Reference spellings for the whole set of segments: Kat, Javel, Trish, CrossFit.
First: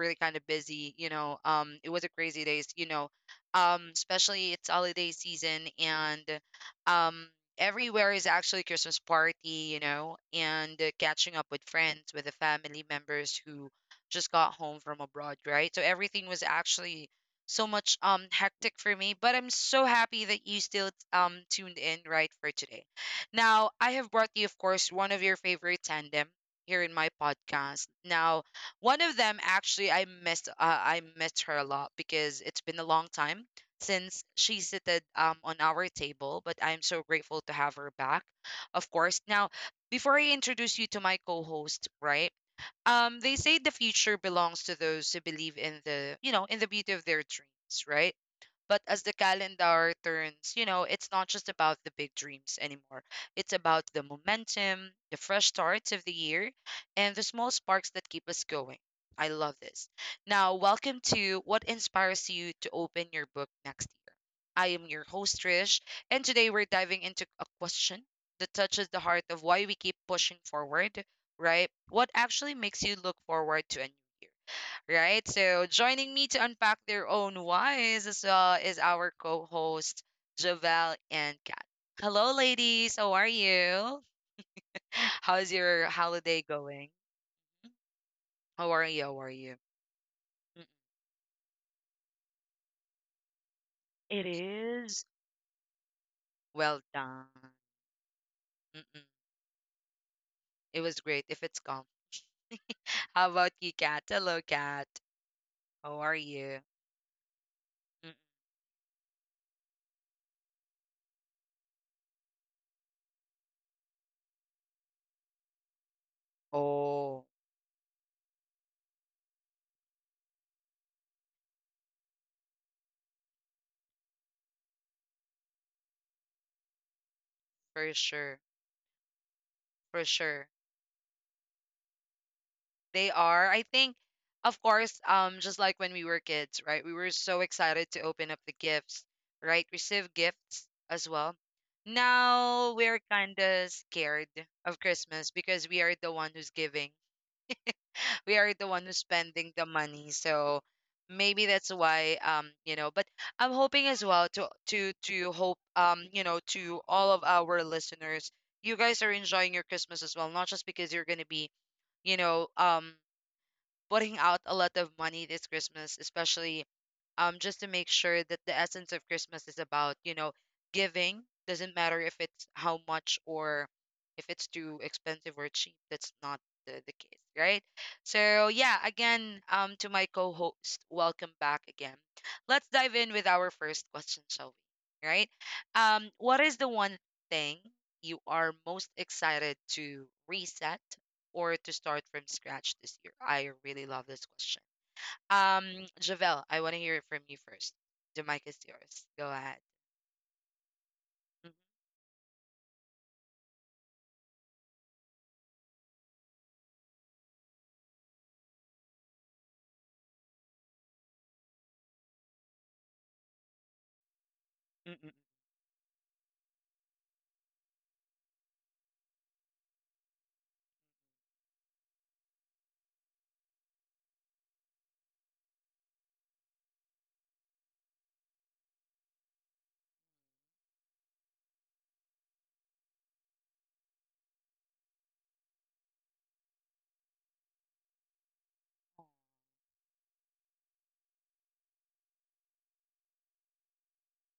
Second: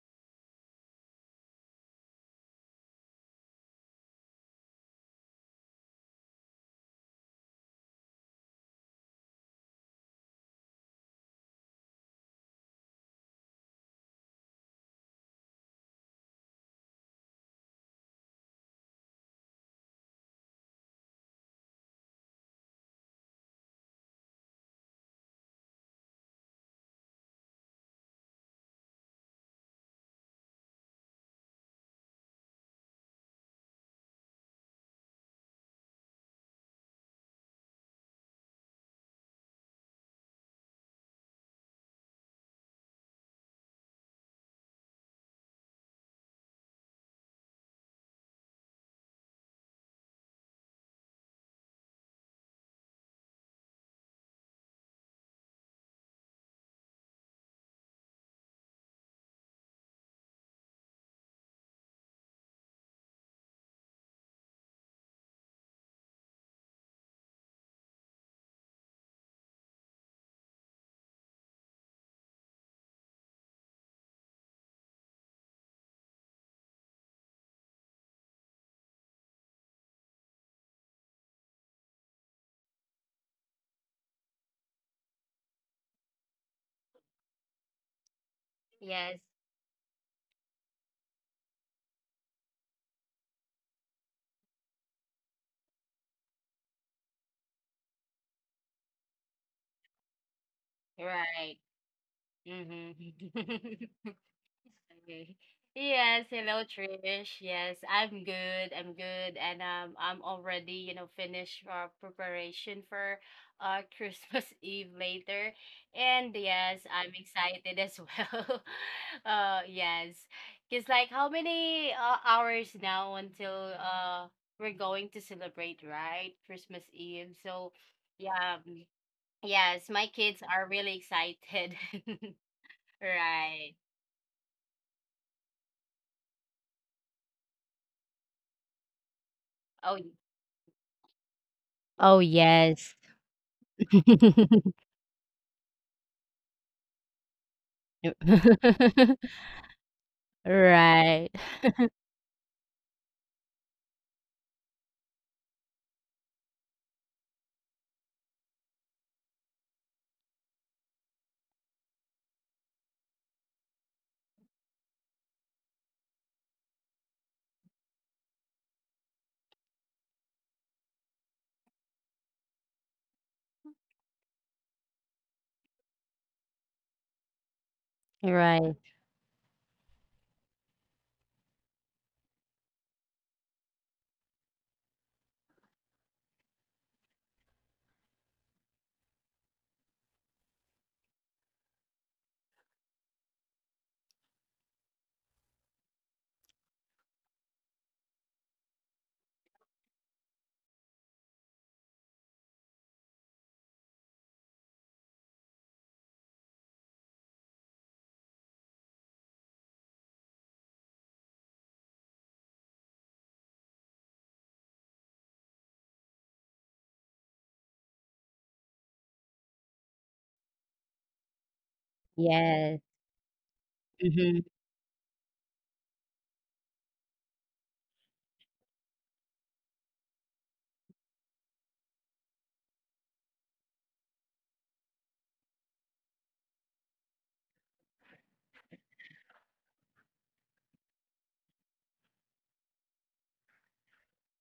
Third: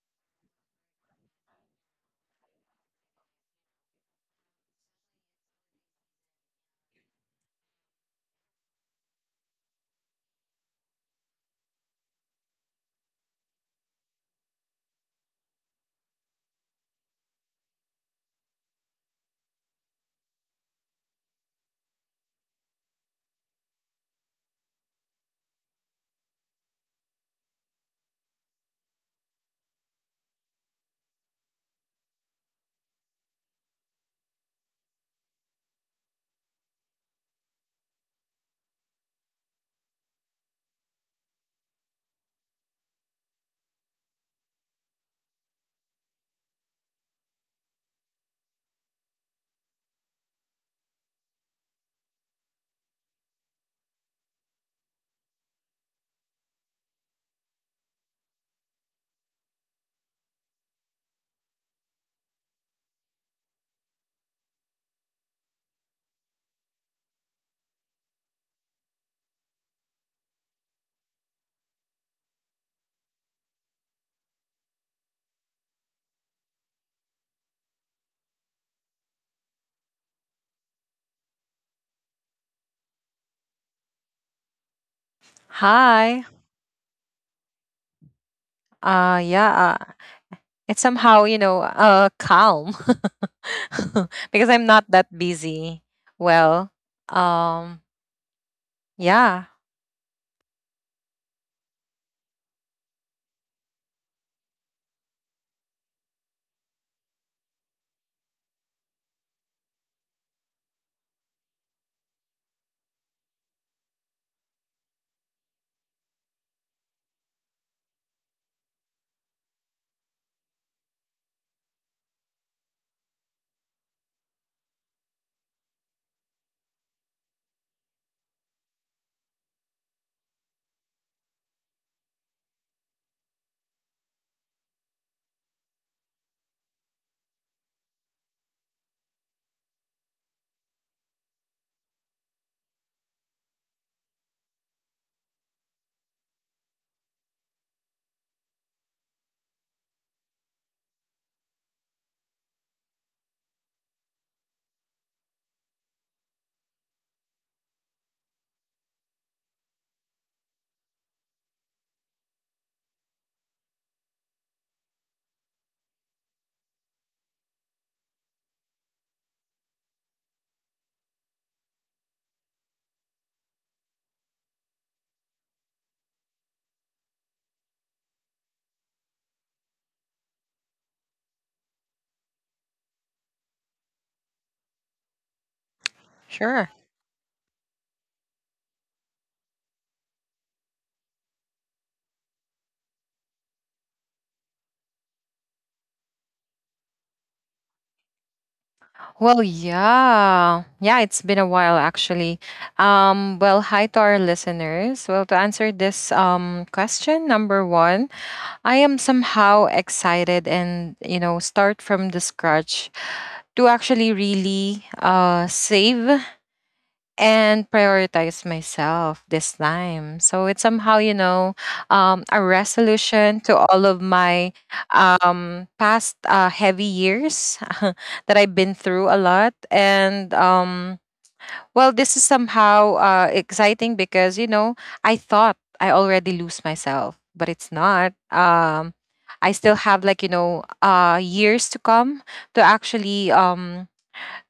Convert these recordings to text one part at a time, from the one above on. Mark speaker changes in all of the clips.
Speaker 1: really kind of busy. It was a crazy days. Especially it's holiday season and, um, everywhere is actually Christmas party. You know, and catching up with friends, with the family members who just got home from abroad. Right. So everything was actually so much hectic for me, but I'm so happy that you still tuned in, right, for today. Now, I have brought you, of course, one of your favorite tandem here in my podcast. Now, one of them actually, I missed. I missed her a lot because it's been a long time since she sitted on our table. But I'm so grateful to have her back, of course. Now, before I introduce you to my co-host, right? They say the future belongs to those who believe in the beauty of their dreams, right? But as the calendar turns, you know, it's not just about the big dreams anymore. It's about the momentum, the fresh starts of the year, and the small sparks that keep us going. I love this. Now, welcome to What Inspires You to Open Your Book Next Year. I am your host, Trish, and today we're diving into a question that touches the heart of why we keep pushing forward, right? What actually makes you look forward to a new year? Right? So joining me to unpack their own whys as well is our co-host Javel and Kat. Hello, ladies. How are you? How's your
Speaker 2: Hi.
Speaker 1: holiday going? How are you?
Speaker 2: Uh
Speaker 3: Yes,
Speaker 1: How are you?
Speaker 2: yeah, uh,
Speaker 1: Mm,
Speaker 2: it's somehow, you know, calm
Speaker 1: it
Speaker 2: because I'm not
Speaker 1: is.
Speaker 2: that busy. Well,
Speaker 1: Well done.
Speaker 2: um
Speaker 1: Mm-mm.
Speaker 2: yeah,
Speaker 1: It was great if
Speaker 3: right.
Speaker 1: it's calm. How about you, Kat?
Speaker 3: Mm-hmm.
Speaker 1: Hello, Kat.
Speaker 3: Okay.
Speaker 1: How are
Speaker 3: Yes,
Speaker 1: you?
Speaker 3: hello Trish. Yes,
Speaker 1: Mm.
Speaker 3: I'm good. I'm good, and I'm already, finished our preparation for Christmas Eve later, and yes, I'm
Speaker 1: Oh,
Speaker 3: excited as well. Yes, because like how many hours now until we're going to celebrate, right? Christmas Eve. So
Speaker 1: for sure.
Speaker 3: yeah, Yes,
Speaker 1: For
Speaker 3: my kids
Speaker 1: sure.
Speaker 3: are really excited.
Speaker 1: They are. I
Speaker 3: Right.
Speaker 1: think, of course, just like when we were kids, right? We were so excited to open up the gifts, right?
Speaker 3: Oh,
Speaker 1: Receive gifts as well.
Speaker 3: Oh,
Speaker 1: Now
Speaker 3: yes.
Speaker 1: we're kind of scared of Christmas because we are the one who's giving. We are the one who's spending the money. So
Speaker 3: Right.
Speaker 1: maybe that's why, you know, but I'm hoping as well to hope, you know, to all of our listeners, you guys are enjoying your Christmas as well, not just because you're gonna be, you know, um, putting out a lot of money this Christmas, especially just to make sure that the essence of Christmas is about, you know, giving. Doesn't matter if it's how much or if it's too expensive or cheap. That's not the case, right? So
Speaker 3: Right.
Speaker 1: yeah, again, um, to my co-host, welcome back again. Let's dive in with our first question, shall we? Right? What is the
Speaker 2: sure.
Speaker 1: one thing you are most excited to reset or to start from scratch this year? I really love this question. Javel, I want to hear it from you first. The mic is yours. Go ahead.
Speaker 2: Yeah, it's been a
Speaker 1: Mm-mm,
Speaker 2: while actually. Hi to our listeners. Well, to answer this question number 1, I am somehow excited and, you know, start from the scratch to actually really
Speaker 1: mm-mm,
Speaker 2: save and prioritize myself this time. So it's somehow, you know, a
Speaker 3: Yes.
Speaker 2: resolution to all of
Speaker 3: Mm-hmm.
Speaker 2: my past heavy years that I've been through a lot. And well, this is somehow exciting because, you know, I thought I already lose myself, but it's not. I still have like, you know, years to come to actually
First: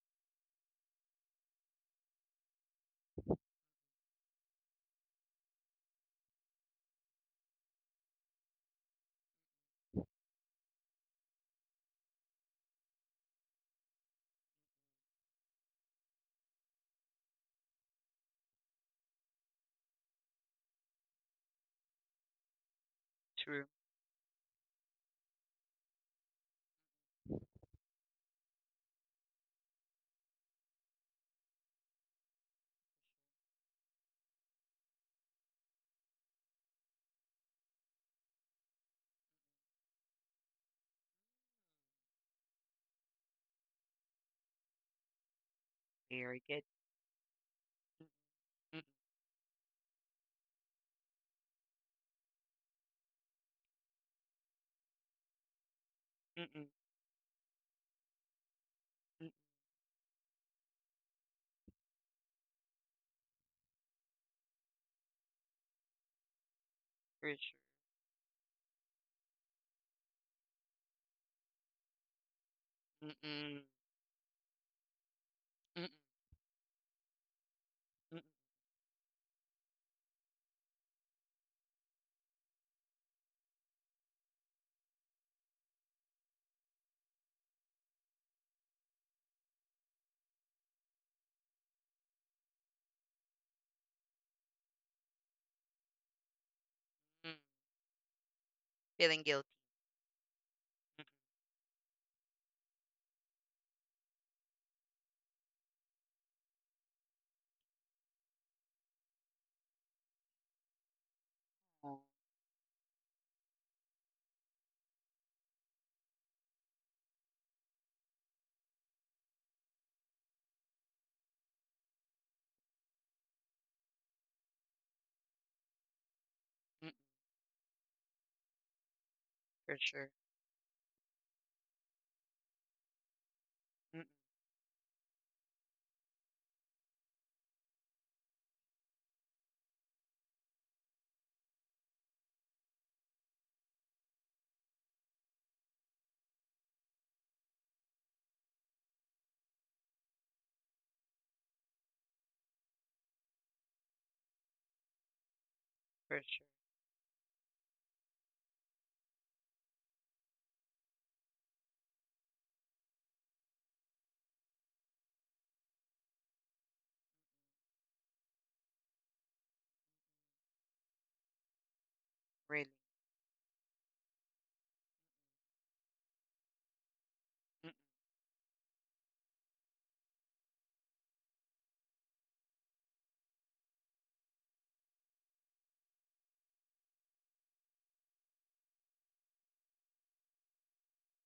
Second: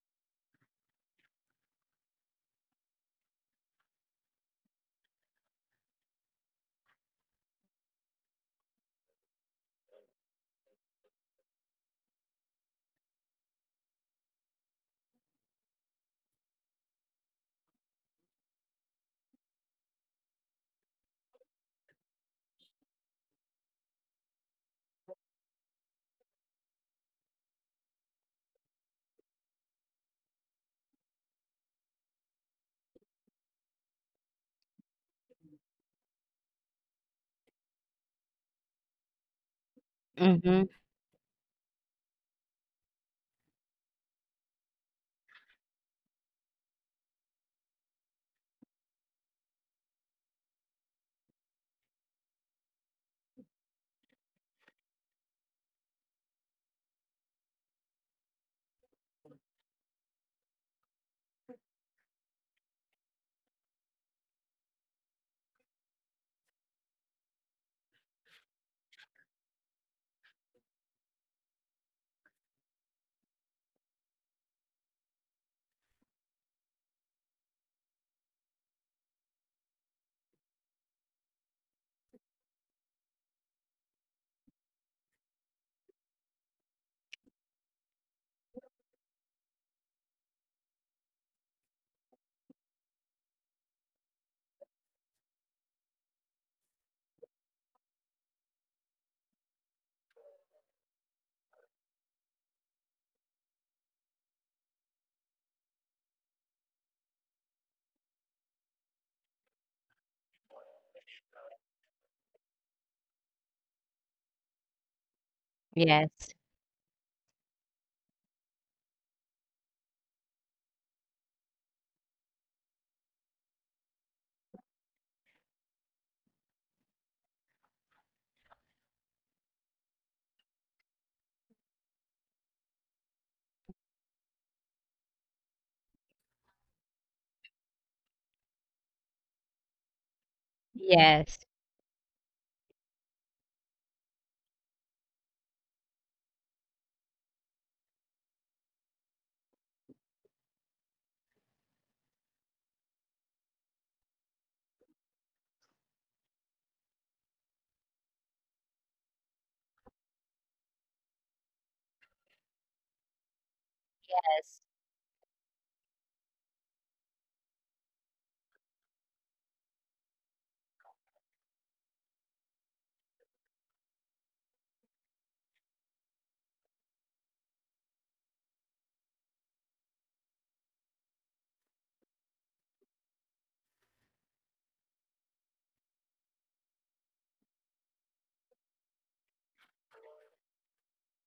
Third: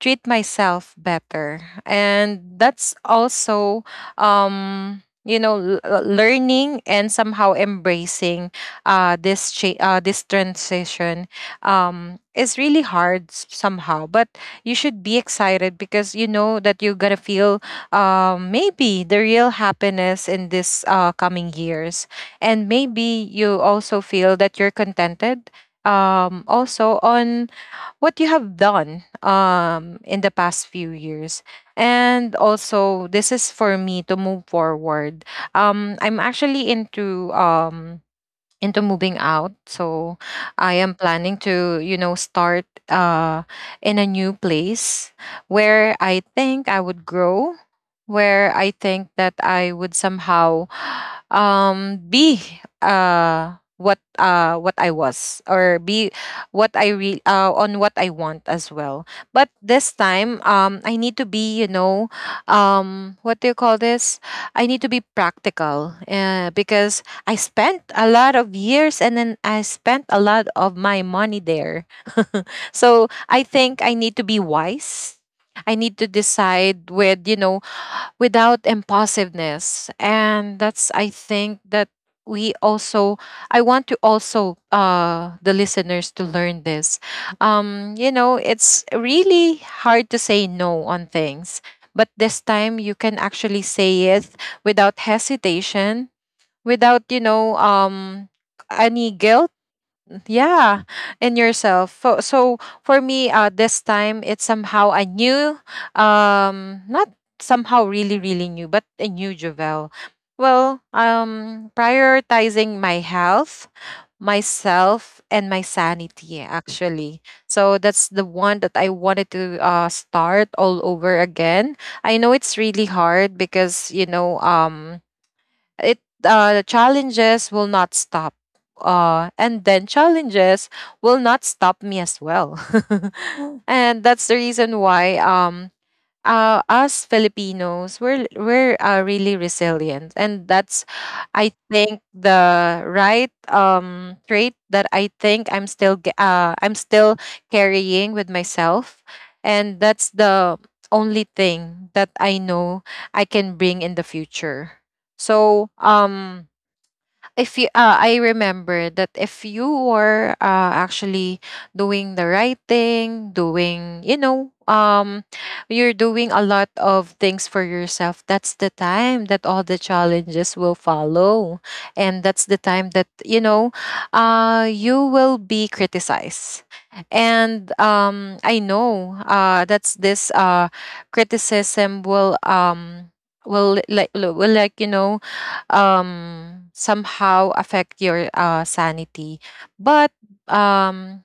Speaker 2: treat myself better. And that's also, you know, learning and somehow embracing this transition is really hard somehow. But you should be excited because you know that you're gonna feel maybe the real happiness in this coming years, and maybe
Speaker 1: true.
Speaker 2: you also feel that you're contented also on what you have done in the past few years. And also, this is for me to move forward. I'm actually into moving out, so
Speaker 3: Mm-hmm.
Speaker 2: I am planning to, you know, start in a new place where I
Speaker 1: Very good.
Speaker 2: think I would grow, where I
Speaker 1: Mm-mm,
Speaker 2: think that I would somehow be uh what I was, or be
Speaker 1: mm-mm,
Speaker 2: on what I want as well.
Speaker 1: mm-mm,
Speaker 2: But this time I need to be, you know, what do you call this, I need to be practical because
Speaker 1: for
Speaker 2: I
Speaker 1: sure.
Speaker 2: spent a lot of years and then I spent a lot of my money there. So I
Speaker 1: Mm-mm,
Speaker 2: think I need to be wise. I
Speaker 1: mm-mm,
Speaker 2: need to decide with, you know,
Speaker 1: mm-mm,
Speaker 2: without impulsiveness. And that's, I think that we also, I want to also, the listeners to learn this. You know, it's really hard to say no on things. But this time you can actually say it without hesitation, without, you
Speaker 1: mm.
Speaker 2: know, any
Speaker 1: Feeling guilty.
Speaker 2: guilt yeah
Speaker 1: Mm,
Speaker 2: in yourself. So, for me, this time it's somehow I knew, not somehow really, really new, but a new Jovel. Well,
Speaker 1: oh,
Speaker 2: prioritizing my health, myself, and my
Speaker 3: Yes.
Speaker 2: sanity actually. So that's the one that I wanted to start all over again. I know it's really hard because, you know, it
Speaker 1: mm,
Speaker 2: challenges will not stop, and
Speaker 1: for
Speaker 2: then
Speaker 1: sure.
Speaker 2: challenges will not stop me as well. And
Speaker 1: Mm,
Speaker 2: that's the reason why, us Filipinos, we're really resilient, and that's,
Speaker 3: Yes.
Speaker 2: I think, the right trait that I think I'm still I'm still carrying with myself, and that's the only thing that I know I can bring in the future. So
Speaker 1: for sure.
Speaker 2: if you I remember that if you were actually doing the right thing, doing, you
Speaker 3: Yes.
Speaker 2: know, you're doing a lot of things for yourself, that's the time that all the challenges will follow, and that's the
Speaker 1: Really.
Speaker 2: time that, you know, you will be criticized.
Speaker 1: Mm-mm,
Speaker 2: And I know that's this criticism will you know, somehow affect your sanity. But um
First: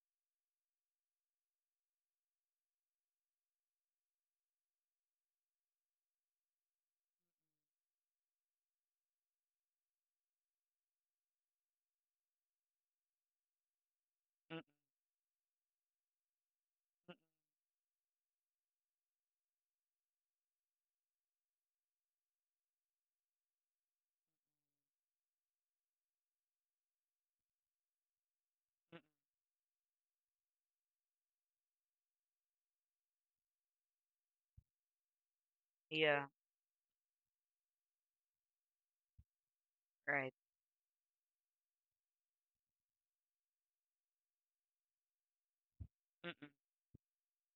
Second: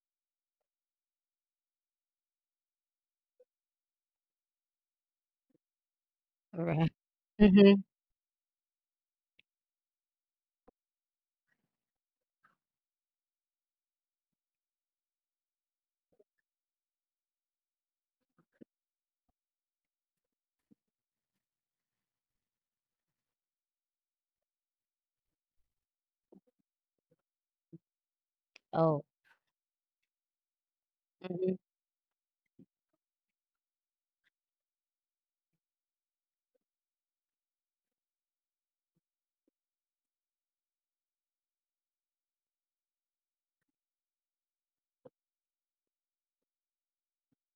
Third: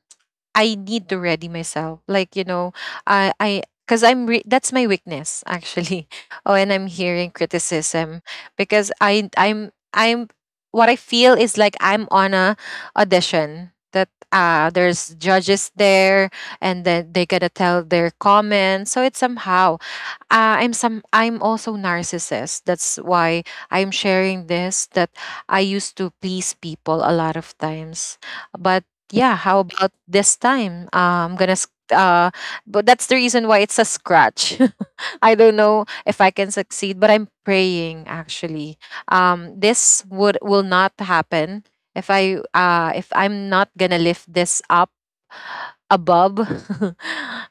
Speaker 2: I need to ready myself, like, you know, I because that's my weakness actually. Oh, and I'm
Speaker 3: Right.
Speaker 2: hearing
Speaker 3: Mm-hmm.
Speaker 2: criticism because I I'm what I feel is like I'm on a audition that
Speaker 1: mm,
Speaker 2: there's judges there, and then they gotta tell their comments. So it's somehow, I'm also narcissist. That's why I'm sharing this, that I used to please people a lot of times. But
Speaker 1: mm.
Speaker 3: Oh.
Speaker 2: yeah, how about this time?
Speaker 3: Mm-hmm.
Speaker 2: But that's the reason why it's a scratch. I don't know
Speaker 1: Yeah,
Speaker 2: if I can succeed, but I'm praying actually. This
Speaker 1: right.
Speaker 2: would will not happen if I if I'm not gonna lift this up above.
Speaker 1: Mm-mm.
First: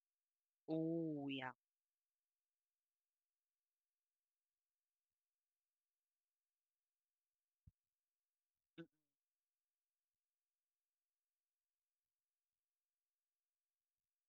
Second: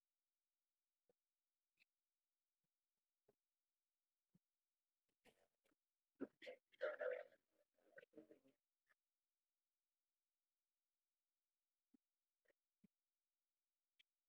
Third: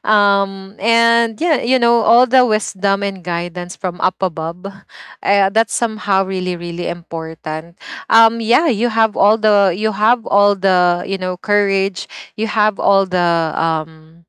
Speaker 1: Oh,
Speaker 2: And
Speaker 1: yeah.
Speaker 2: yeah, you know, all the wisdom and guidance from up above, that's somehow really, really important. Yeah,
Speaker 1: Mm,
Speaker 2: you have all the, you know, courage. You have all the,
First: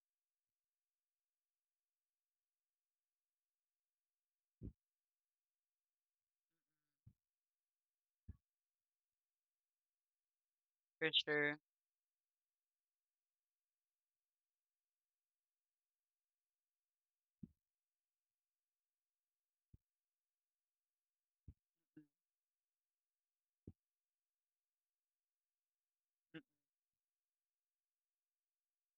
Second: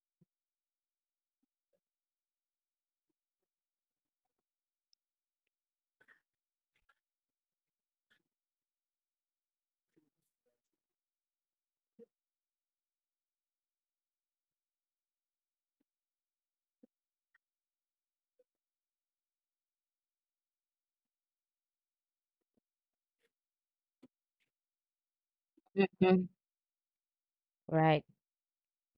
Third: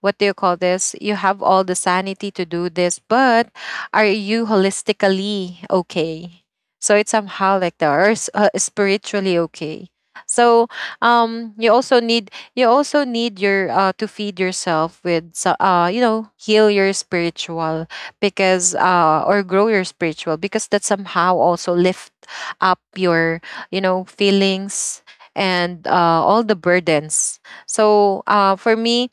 Speaker 2: what do you call this? You have all the sanity to do this, but are you holistically okay? So it's somehow like that, or spiritually okay. So
Speaker 1: for
Speaker 2: you
Speaker 1: sure.
Speaker 2: also need, you also need your to feed yourself with, you know, heal your spiritual because, or grow your spiritual because that somehow also lift up your, you know, feelings and,
Speaker 3: Mm-hmm.
Speaker 2: all the
Speaker 1: Mm,
Speaker 2: burdens.
Speaker 3: Right.
Speaker 2: So for me,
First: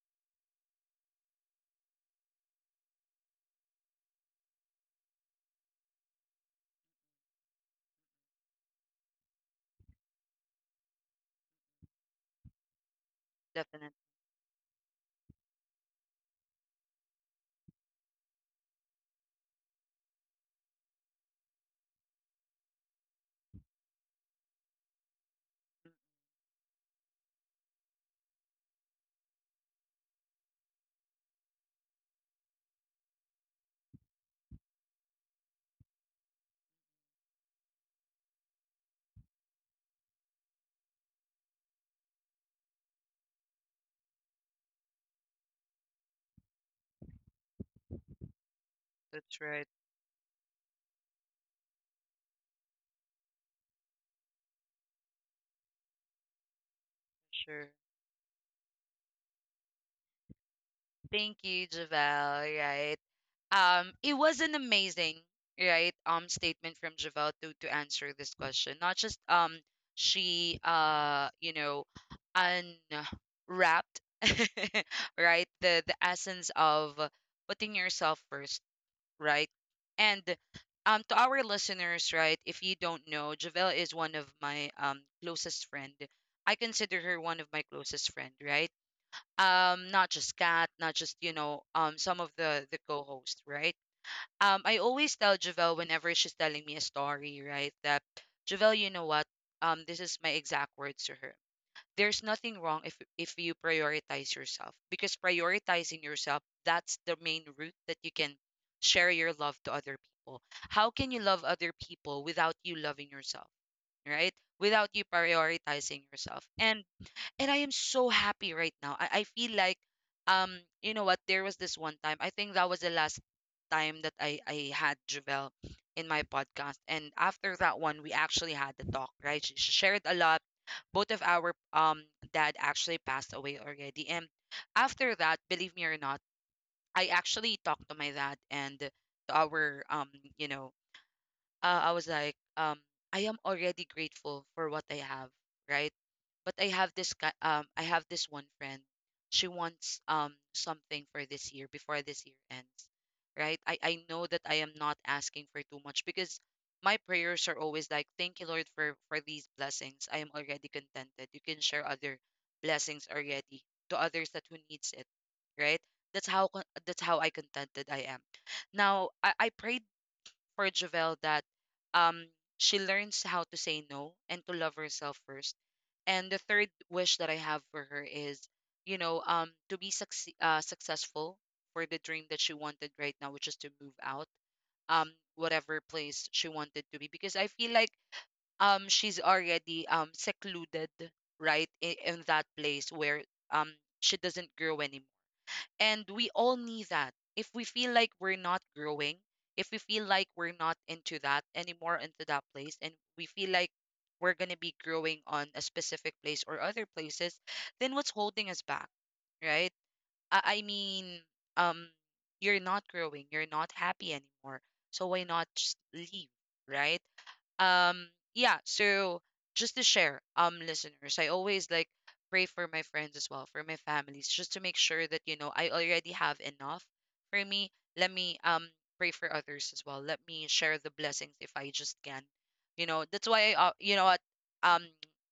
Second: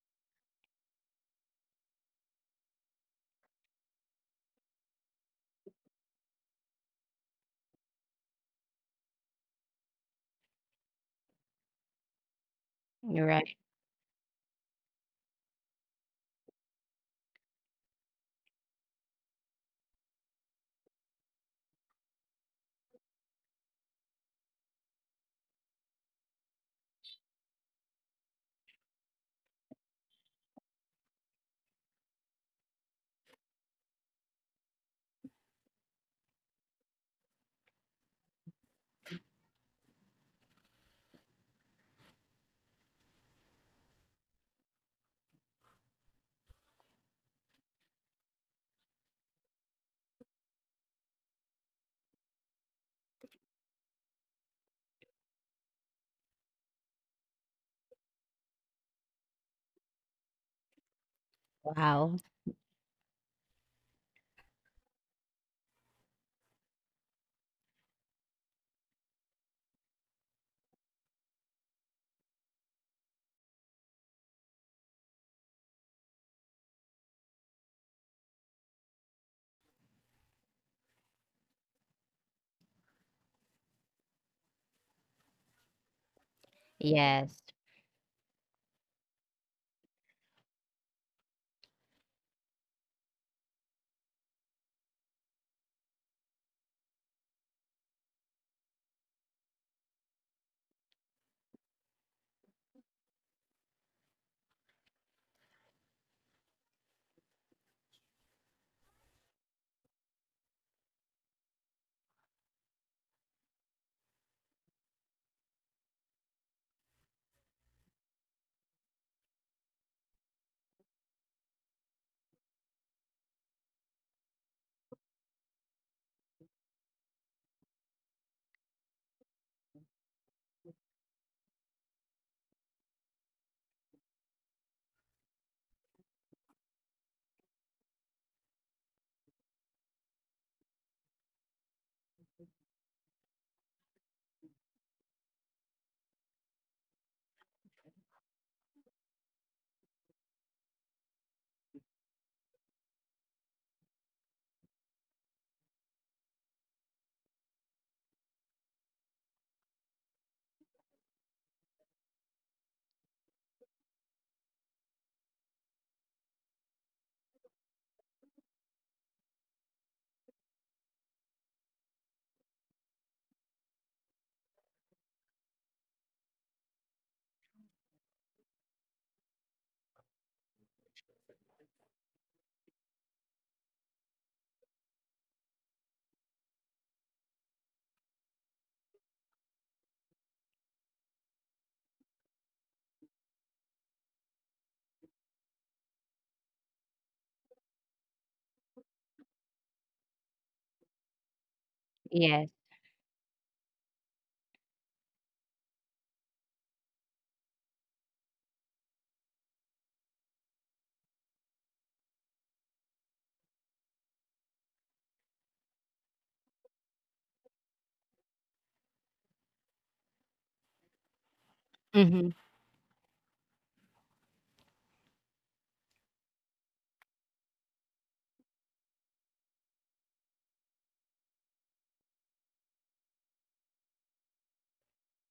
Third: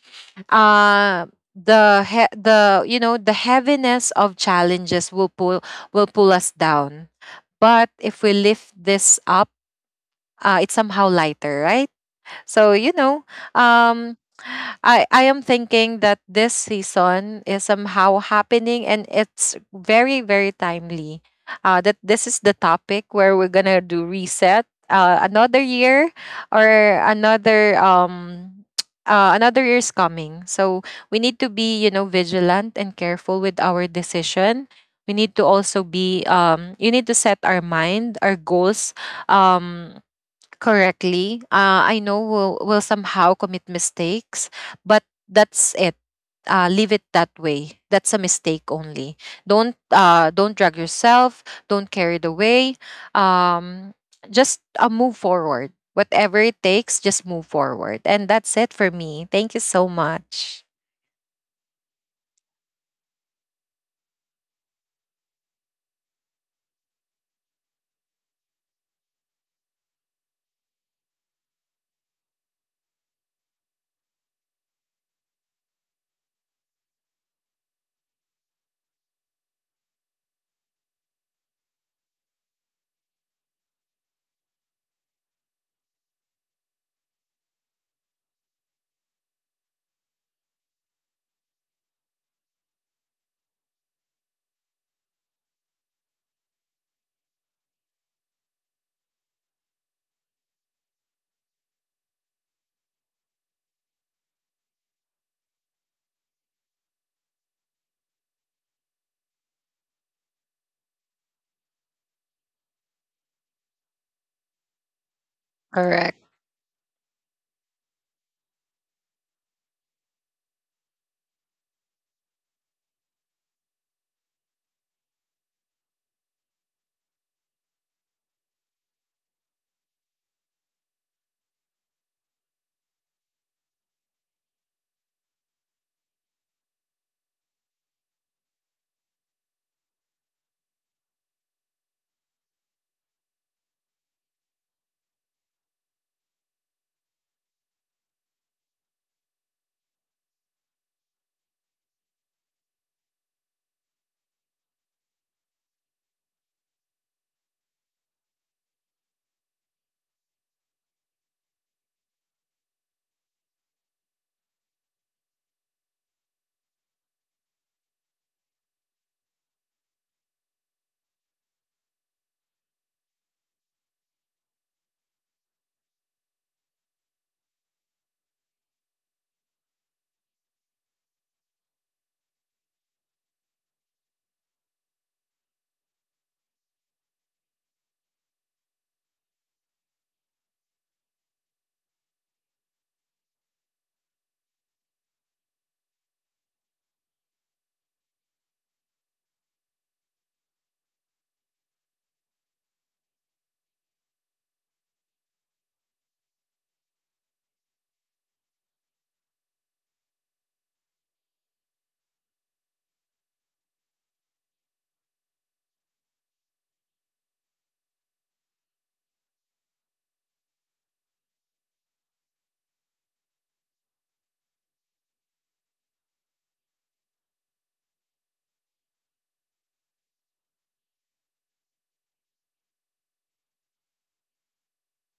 Speaker 2: uh the the, you know, the heaviness of challenges will pull, will pull us down, but if we lift this up, it's somehow lighter, right? So you
Speaker 3: You're
Speaker 2: know,
Speaker 3: right.
Speaker 1: definitely.
Speaker 2: um, I am thinking that this season is somehow happening and it's very, very timely. That this is the topic where we're gonna do reset. Another year or another another year is coming. So we need to be, you know, vigilant and careful with our decision. We need to also be, you need to set our mind, our goals um correctly. I know we'll somehow commit mistakes, but that's it. Leave it that way. That's a mistake only.
Speaker 1: That's right.
Speaker 2: Don't, don't drag yourself. Don't carry the way. Um, just move forward. Whatever it takes, just
Speaker 1: For
Speaker 2: move
Speaker 1: sure.
Speaker 2: forward. And that's it for me. Thank you so much.
Speaker 1: Thank you,
Speaker 3: Wow.
Speaker 1: Javel. Right. It was an amazing, right, statement from Javelle to answer this question. Not just she you know unwrapped right the essence of putting yourself first, right? And um, to our listeners, right, if you don't know, Javelle is one of my closest friend. I consider her
Speaker 3: Yes.
Speaker 1: one of my closest friend, right? Not just Kat, not just, you know, um, some of the co-hosts, right? Um, I always tell Javelle whenever she's telling me a story, right? That Javelle, you know what? This is my exact words to her. There's nothing wrong if you prioritize yourself, because prioritizing yourself, that's the main route that you can share your love to other people. How can you love other people without you loving yourself, right? Without you prioritizing
Speaker 2: Correct.
Speaker 1: yourself. And I am so happy right now. I feel like, um, you know what, there was this one time, I think that was the last time that I had Javel in my podcast, and after that one we actually had the talk, right? She shared a lot. Both of our dad actually passed away already, and after that, believe me or not, I actually talked to my dad and to our um, you know, I was like, I am already grateful for what I have, right? But I have this one friend. She wants something for this year before this year ends, right? I know that I am not asking for too much because my prayers are always like, thank you, Lord, for these blessings. I am already contented. You can share other blessings already to others that who needs it, right? That's how I contented I am. Now I prayed for Javel that um she learns how to say no and to love herself first. And the third wish that I have for her is, you know, um, to be successful for the dream that she wanted right now, which is to move out whatever place she wanted to be because I feel like she's already secluded right in that place where um she doesn't grow anymore. And we all need that. If we feel like we're not growing, if we feel like we're not into that anymore, into that
Speaker 3: Yes.
Speaker 1: place, and we feel like we're going to be growing on a specific place or other places, then what's holding us back, right? I mean, um, you're not growing, you're not happy anymore. So why not just leave, right? Um, yeah, so just to share, um, listeners, I always like
Speaker 3: Mm-hmm.
Speaker 1: pray for my friends as well, for my families, just to make sure that, you know, I already have enough for me. Let me pray for others as well. Let me share the blessings if I just can. You know, that's why I, you know what, um,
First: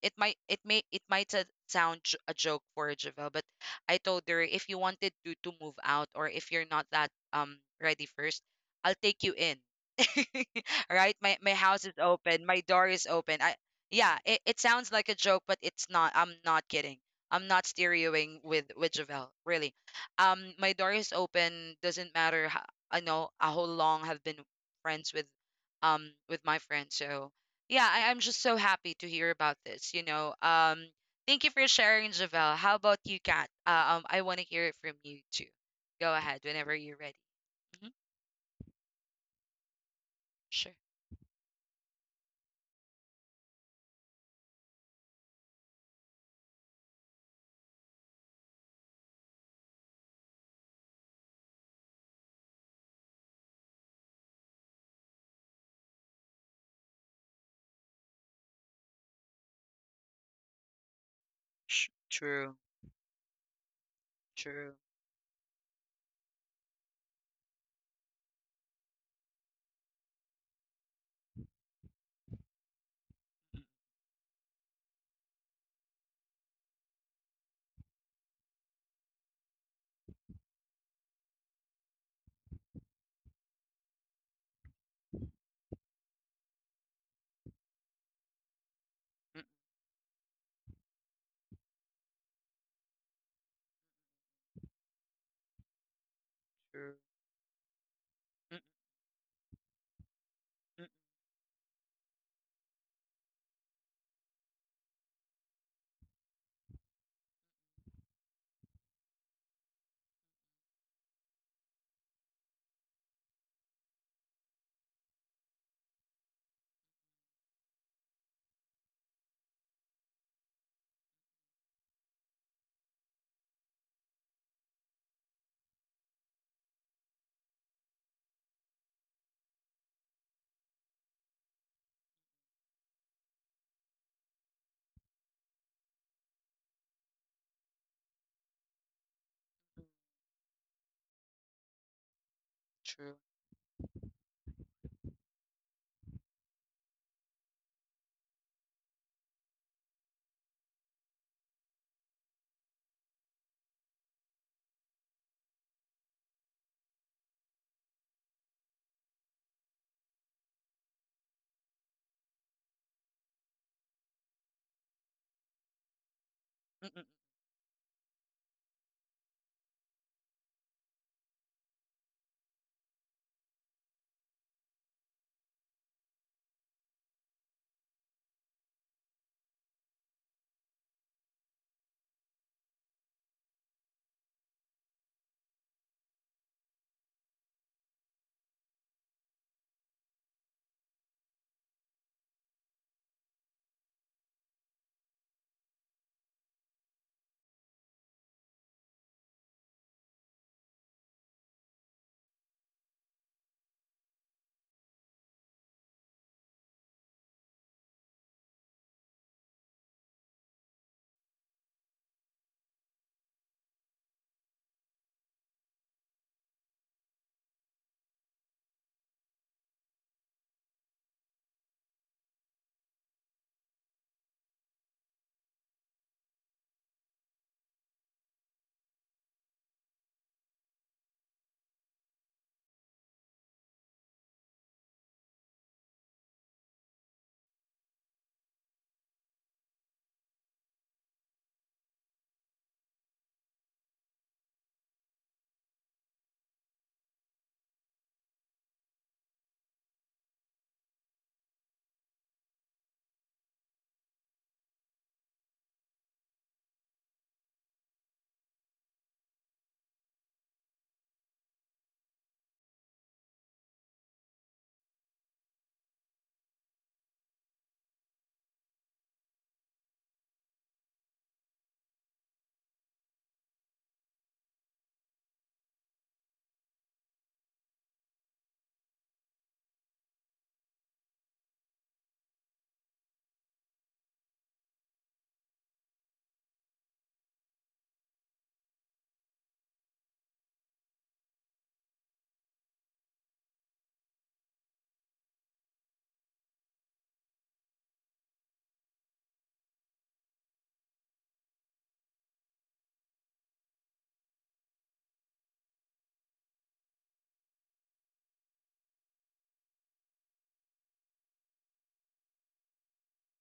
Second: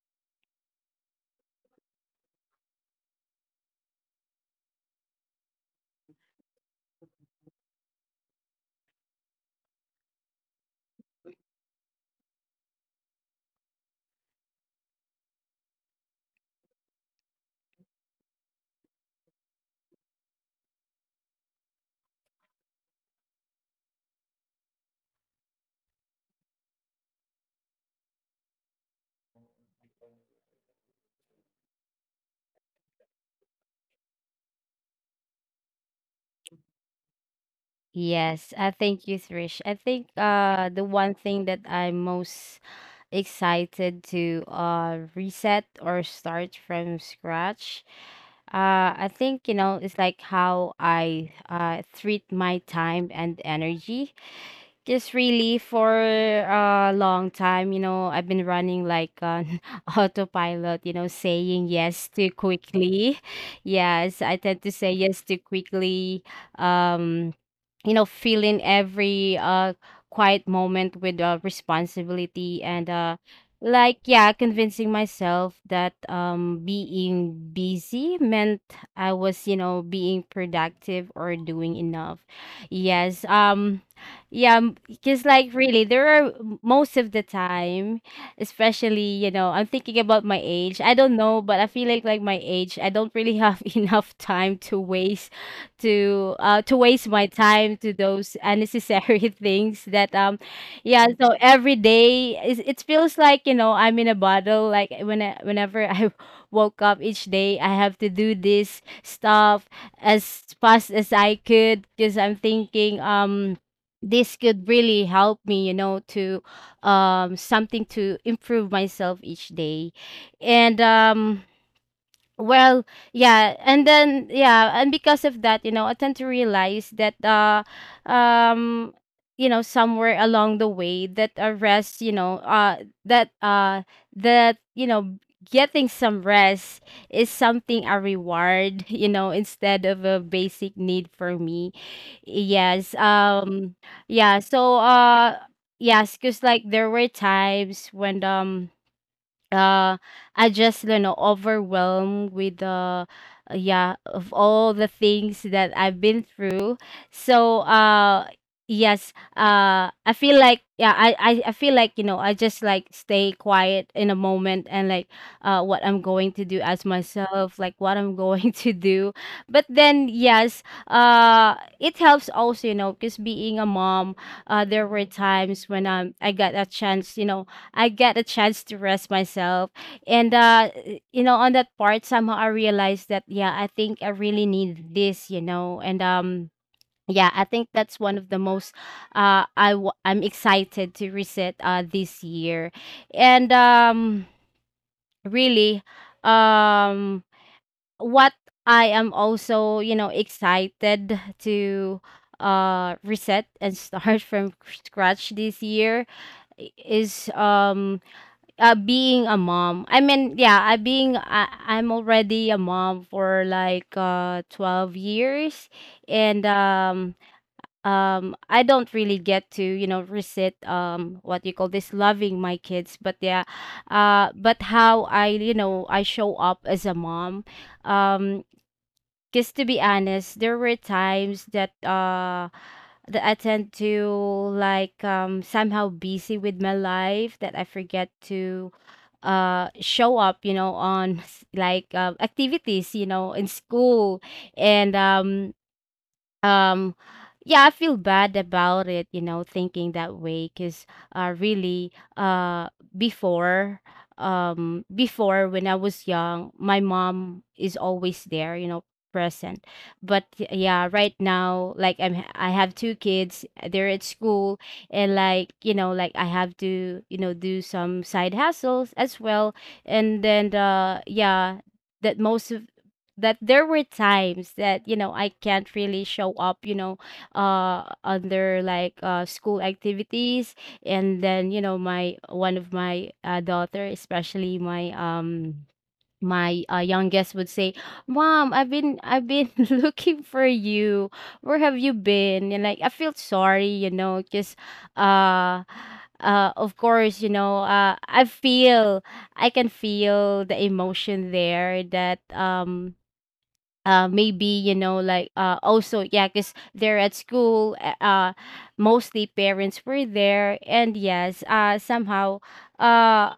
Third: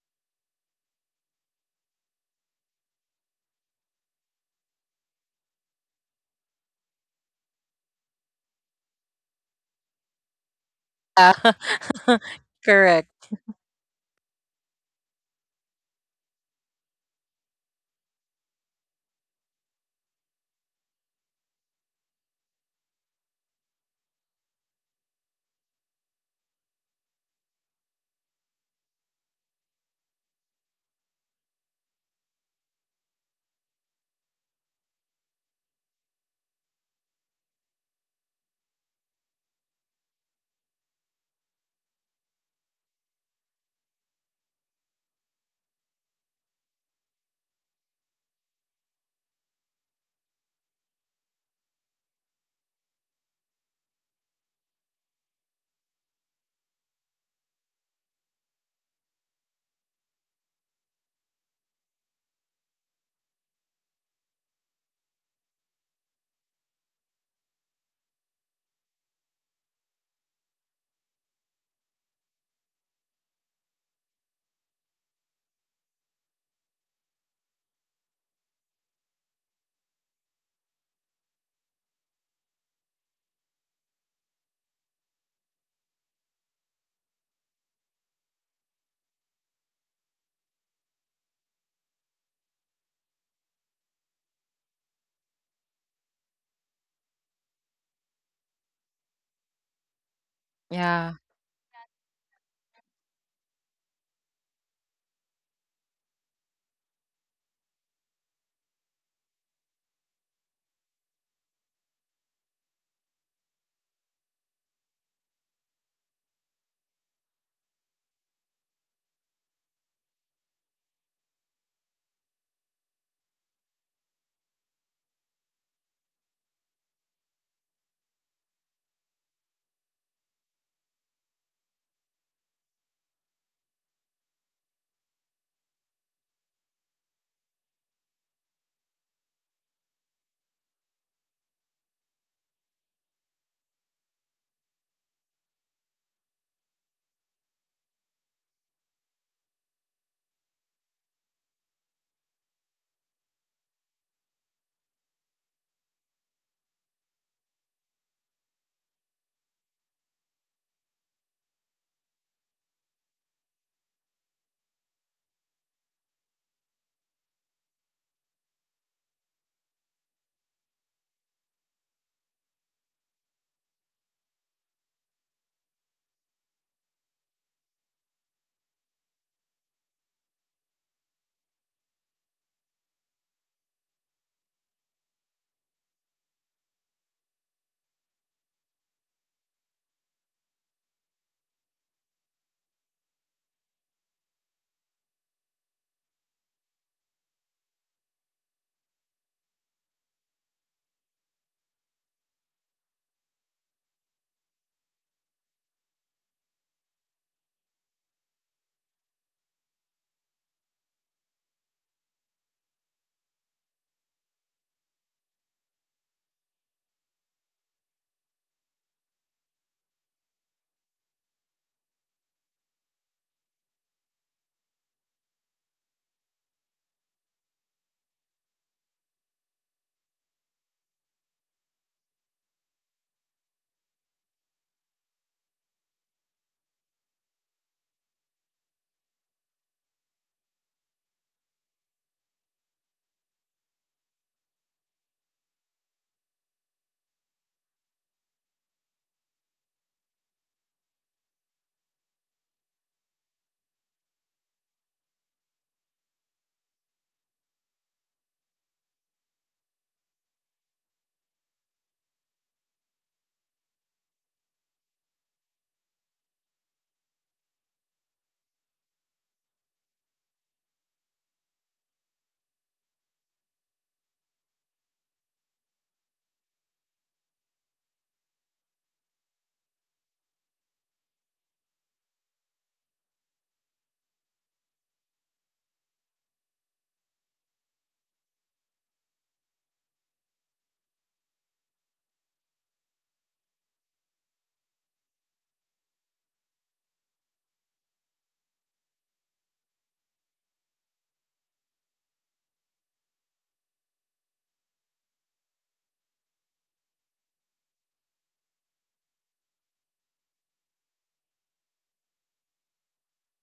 Speaker 1: it might, it might sound a joke for Javel, but I told her if you wanted to move out, or if you're not that ready first, I'll take you in. Right?
Speaker 2: Yeah.
Speaker 1: My house is open. My door is
Speaker 2: Correct.
Speaker 1: open. I yeah, it sounds like a joke, but it's not. I'm not kidding. I'm not stereoing with Javel, really. My door is open. Doesn't matter. How, I know how long I've been friends with my friend. So yeah, I, I'm just so happy to hear about this. You know, thank you for sharing, Javel. How about you, Kat? I want to hear it from you too. Go ahead whenever you're ready. Mhm.
Speaker 3: Yes. I think you, Trish. I think
Speaker 1: Sure.
Speaker 3: the one thing that I'm most excited to reset or start from scratch. I think, you know, it's like how I treat my time and energy. Just really for a long time, you know, I've been running like on autopilot, you know, saying yes too
Speaker 1: True.
Speaker 3: quickly. Yes, I tend to
Speaker 1: True.
Speaker 3: say yes too quickly. Um, you know, filling every quiet moment with responsibility and like yeah, convincing myself that being busy meant I was, you know, being productive or doing enough. Yes. Yeah because like really there are, most of the time, especially, you
Speaker 1: Mm,
Speaker 3: know, I'm thinking about my age, I don't know, but I feel like, my age, I don't really have enough time to waste, to
Speaker 1: true.
Speaker 3: waste my time to those
Speaker 1: Mm,
Speaker 3: unnecessary things that
Speaker 1: mm, mm,
Speaker 3: yeah.
Speaker 2: Yeah.
Speaker 3: So every day it feels like, you know, I'm in a bottle, like when I, whenever I woke up each day, I have to do this stuff as fast as I could because I'm thinking this could really help me, you know, to something to improve myself each day. And well yeah. And then yeah, and because of that, you know, I tend to realize that um you know, somewhere along the way, that a rest, you know, that that you know, getting some rest is something a reward you know, instead of a basic need for me. Yes.
Speaker 1: true.
Speaker 3: Yeah so uh yes, because like there were times when uh I just, you know, overwhelmed with the yeah, of all the things that I've been through. So yes, I feel like, yeah, I feel like, you know, I just like stay quiet in a moment and like what I'm going to do as
Speaker 1: Mm, mm,
Speaker 3: myself, like what I'm going to do. But then yes, it helps also, you know, because being a mom, there were times when I got a chance, you know, I get a chance to rest myself. And you know, on that part somehow I realized that yeah, I think I really need this, you know. And yeah, I think that's one of the most I'm excited to reset this year. And really um what I am also, you know, excited to reset and start from scratch this year is being a mom. I mean, yeah, I'm already a mom for like 12 years. And I don't really get to, you know, reset, what you call this, loving my kids, but yeah, but how I, you know, I show up as a mom. Um because to be honest, there were times that I tend to like somehow busy with my life that I forget to show up, you know, on like activities, you know, in school. And um, yeah, I feel bad about it, you know, thinking that way, because really, before, before when I was young, my mom is always there, you know, present. But yeah, right now, like I have two kids. They're at school, and like, you know, like I have to, you know, do some side hustles as well, and then yeah, that most of that there were times that, you know, I can't really show up, you know, under like school activities. And then, you know, my one of my daughter especially my my youngest, would say, mom, I've been looking for you, where have you been? And like I feel sorry, you know, because uh of course, you know, I feel, I can feel the emotion there, that maybe, you know, like also yeah, because they're at school, mostly parents were there, and yes, somehow, uh,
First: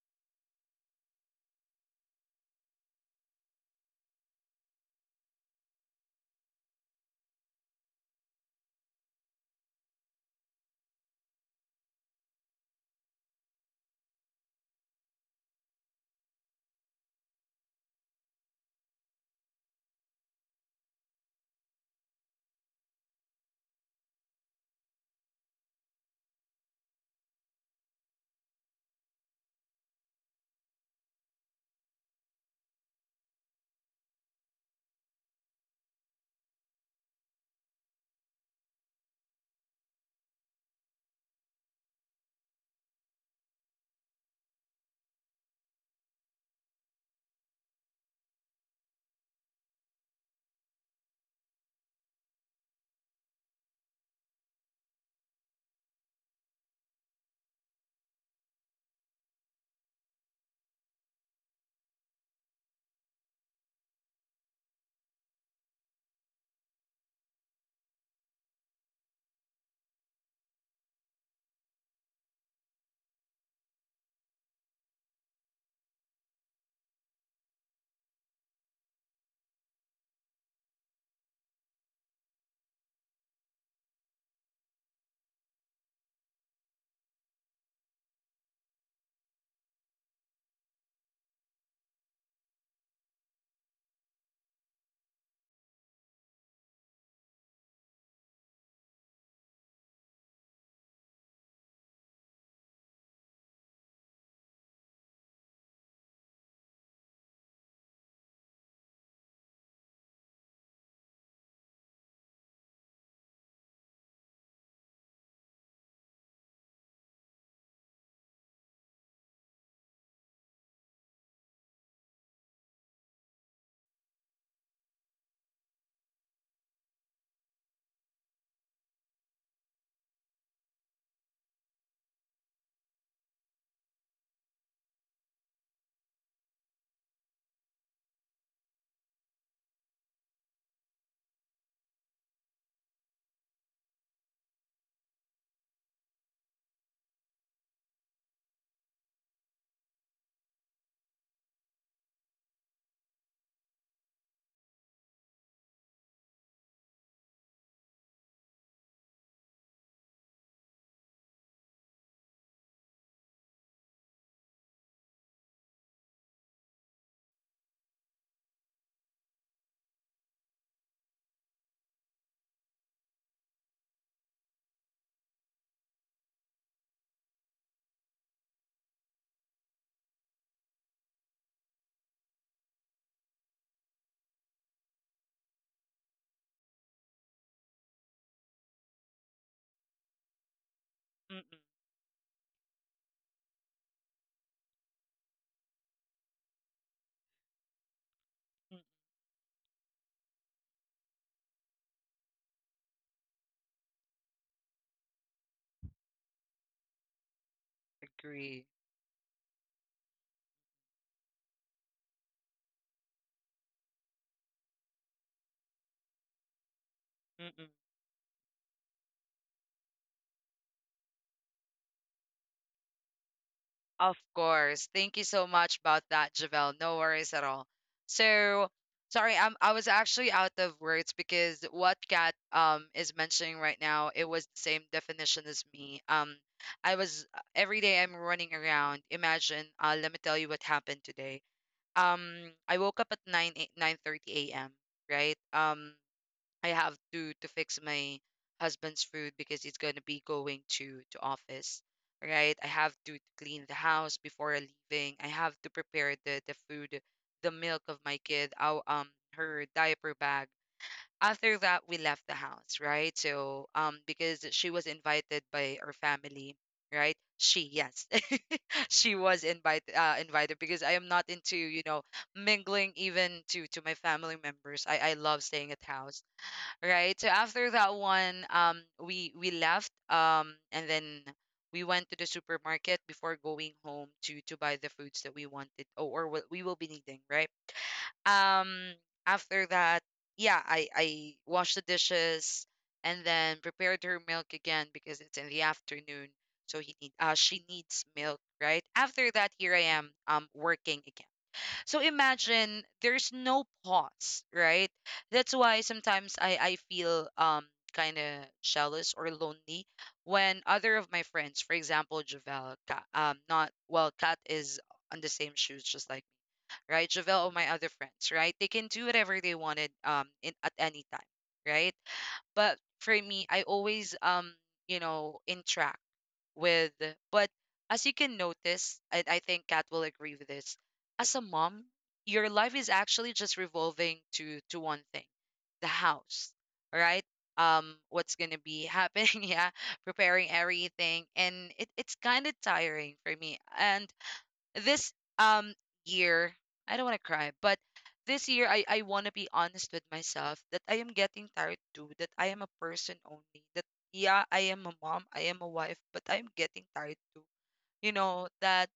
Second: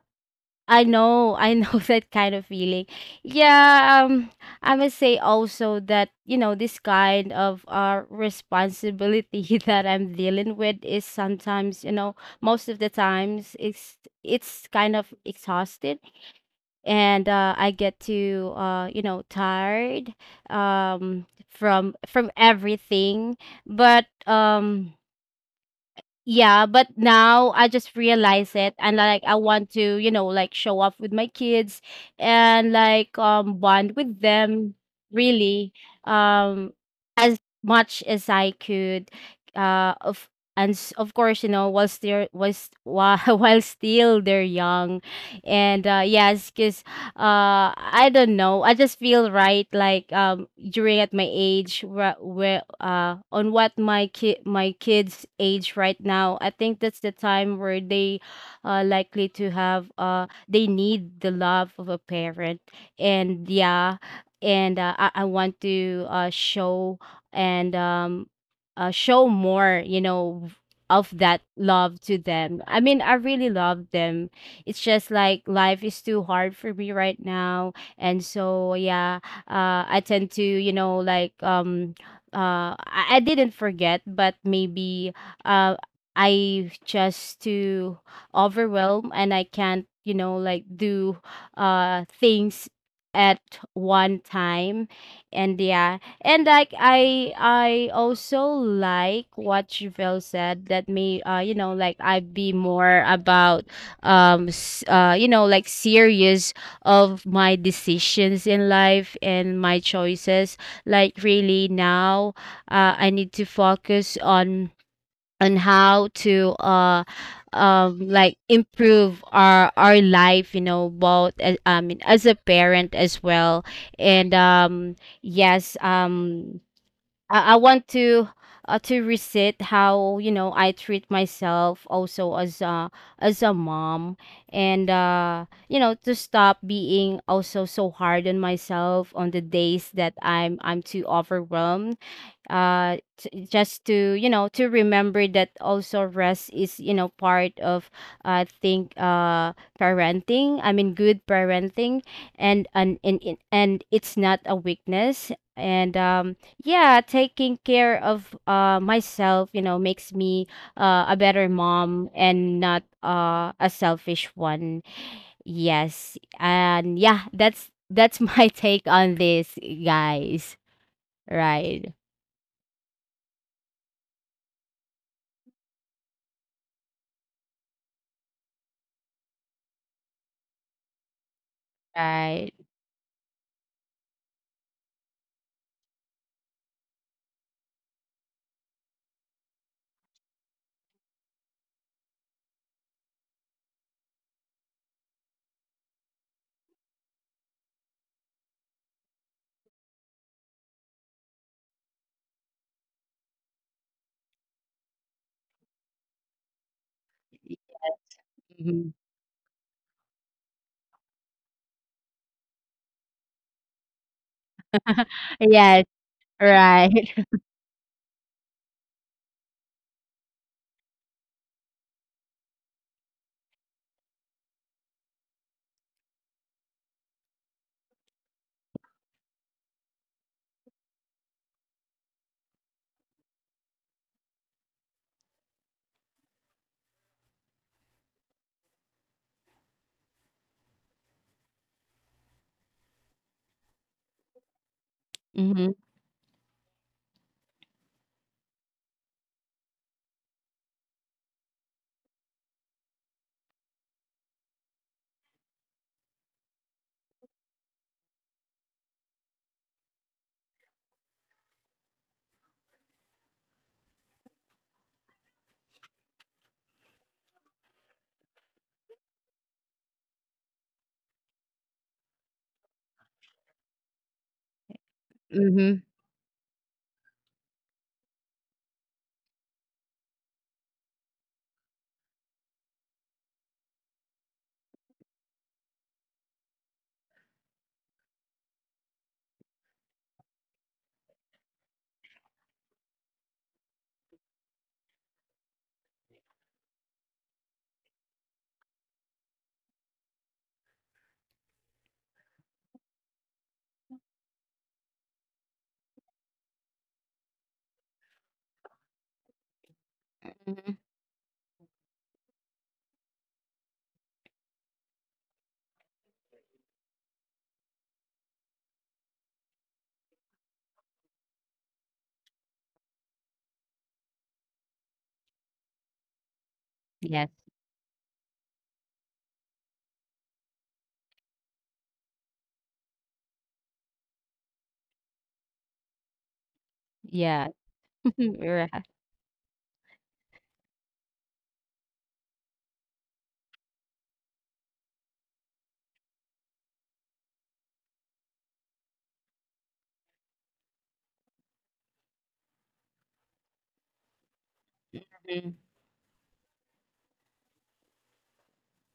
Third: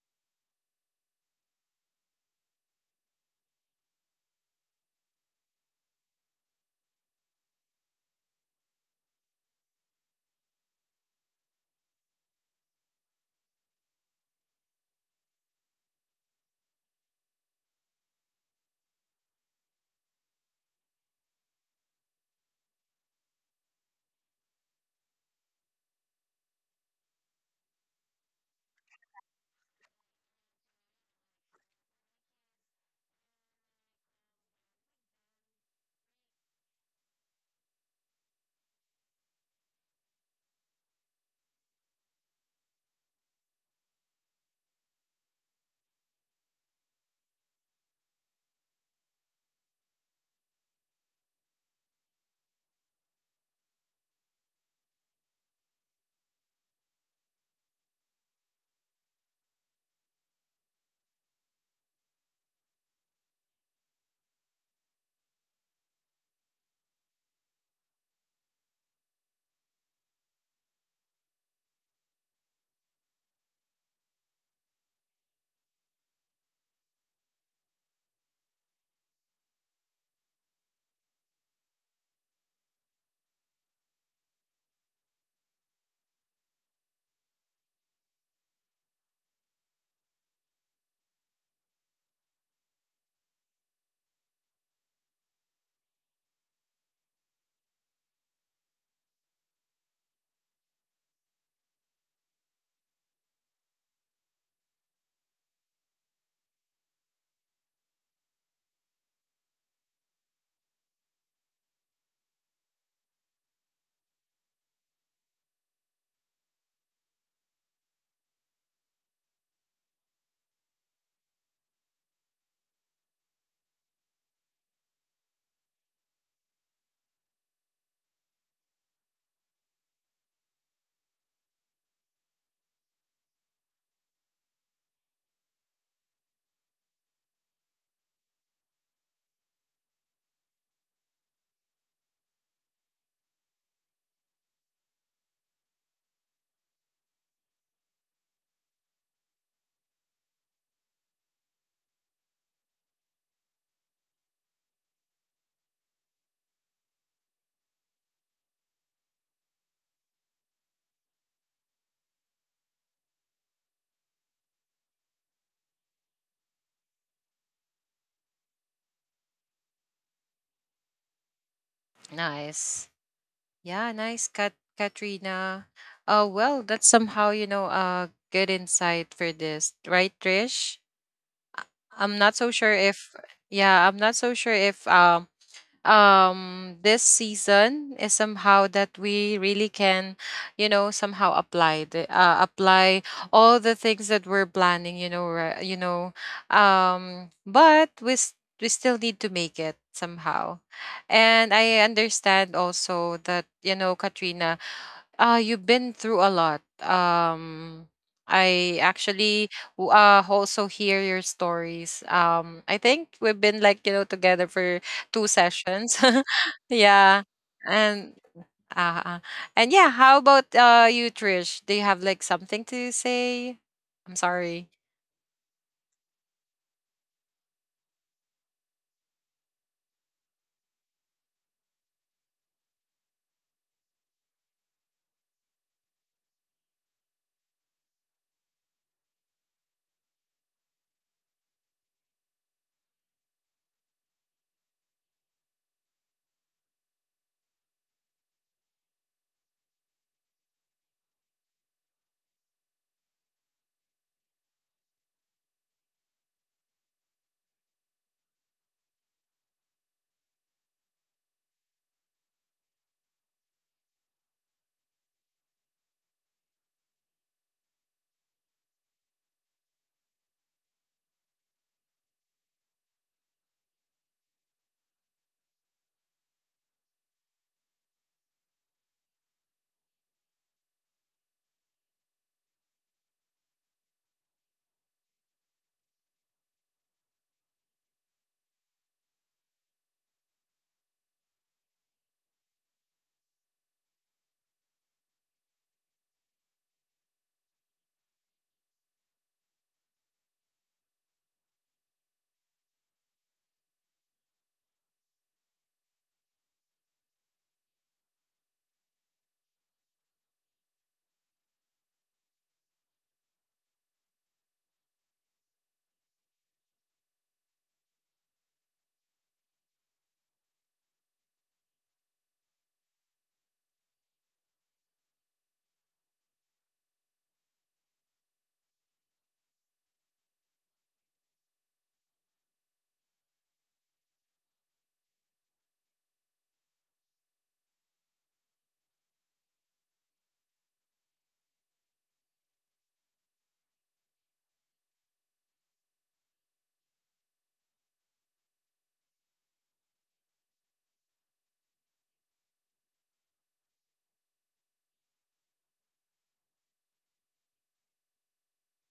Speaker 3: I know, I know, that kind of feeling. yeah um, I must say also that, you know, this kind of responsibility that I'm dealing with is sometimes, you know, most of the times, it's kind of exhausted. And I get to you know, tired, from everything. But yeah, but now I just realize it, and like I want to, you know, like show off with my kids and like bond with them, really, um, as much as I could. Uh, of of course, you know, while still was while while still they're young. And yes, because I don't know, I just feel right, like, during at my age where on what my kids age right now, I think that's the time where they are likely to have they need the love of a parent. And yeah, and I want to show, and show more, you know, of that love to them. I mean, I really love them. It's just like life is too hard for me right now. And so yeah, I tend to, you know, like I didn't forget, but maybe uh I just too overwhelmed, and I can't, you know, like do things at one time. And yeah, and like I also like what Chevelle said, that may you know, like I'd be more about you know, like serious of my decisions in life and my choices. Like really now, I need to focus on how to like improve our life, you know, both as, I mean as a parent as well. And yes, I want to reset how, you know, I treat myself also as a mom, and you know, to stop being also so hard on myself on the days that I'm too overwhelmed. Just to, you know, to remember that also rest is, you know, part of, I think, parenting, I mean good parenting. And and it's not a weakness. And yeah, taking care of myself, you know, makes me a better mom and not a selfish one. Yes, and yeah, that's my take on this, guys. Right.
Speaker 2: Nice. Yeah, nice, Kat- Katrina. Well, that's somehow, you know, good insight for this, right, Trish? I'm not so
Speaker 3: Right.
Speaker 2: sure if, yeah, I'm not so sure if this season is somehow that we really can, you know, somehow
Speaker 1: mm, mm,
Speaker 2: apply the apply all the things that we're planning, you know, right, you know, but we
Speaker 1: mm.
Speaker 2: still need to make it somehow. And I understand also that, you know, Katrina, you've been through a lot.
Speaker 1: Agree.
Speaker 2: I
Speaker 3: Mhm.
Speaker 2: actually also hear your stories. I think we've been like, you know, together for two
Speaker 3: Yes,
Speaker 2: sessions.
Speaker 3: right.
Speaker 2: Yeah.
Speaker 1: Mm, mm.
Speaker 2: And uh, uh, and yeah, how about you, Trish? Do you have like something to say?
Speaker 1: Of
Speaker 2: I'm sorry.
Speaker 1: course. Thank you so much about that, Javelle. No worries at all. So, sorry, I'm I was actually out of words because what Kat is mentioning right now, it was the same definition as me. I was, every day I'm running around. Imagine, let me tell you what happened today. I woke up at 9 9:30 a.m., right?
Speaker 3: Mhm,
Speaker 1: I have to fix my husband's food because he's gonna be going to office, right? I have to clean the house before leaving. I have to prepare the food, the milk of my kid, our her diaper bag. After that, we left the house, right? So because she was invited by her family, right? She yes, she was invited because I am not into, you know, mingling even to my family members. I love staying at
Speaker 3: mhm.
Speaker 1: house, right? So after that one, we left, and then we went to the supermarket before going home to buy the foods that we wanted, or what we will be needing, right? Um, after that, yeah, I washed the dishes and then prepared her milk again because it's in the afternoon, so he need she needs milk, right? After that, here I am, working again. So imagine there's no pause, right? That's why sometimes I feel kind of jealous or lonely when
Speaker 3: Mhm.
Speaker 1: other of my friends, for example, Javel, Ka- not well, Kat is on the same shoes just like me, right? Javel or my other friends, right? They can do whatever they wanted in at any time, right? But for me, I always you know in with
Speaker 3: Yes.
Speaker 1: but as you can notice, and I think Kat will agree with this, as a mom, your life is actually just revolving to one thing, the house, right?
Speaker 3: Yeah.
Speaker 1: What's gonna be
Speaker 3: Right.
Speaker 1: happening, yeah, preparing everything, and it's kind of tiring for me. And this um year, I don't want to cry, but this year I want to be honest with myself that I am getting tired too, that I am a person only, that yeah, I am a mom, I
Speaker 3: Mhm.
Speaker 1: am a wife, but I'm getting tired too. You know that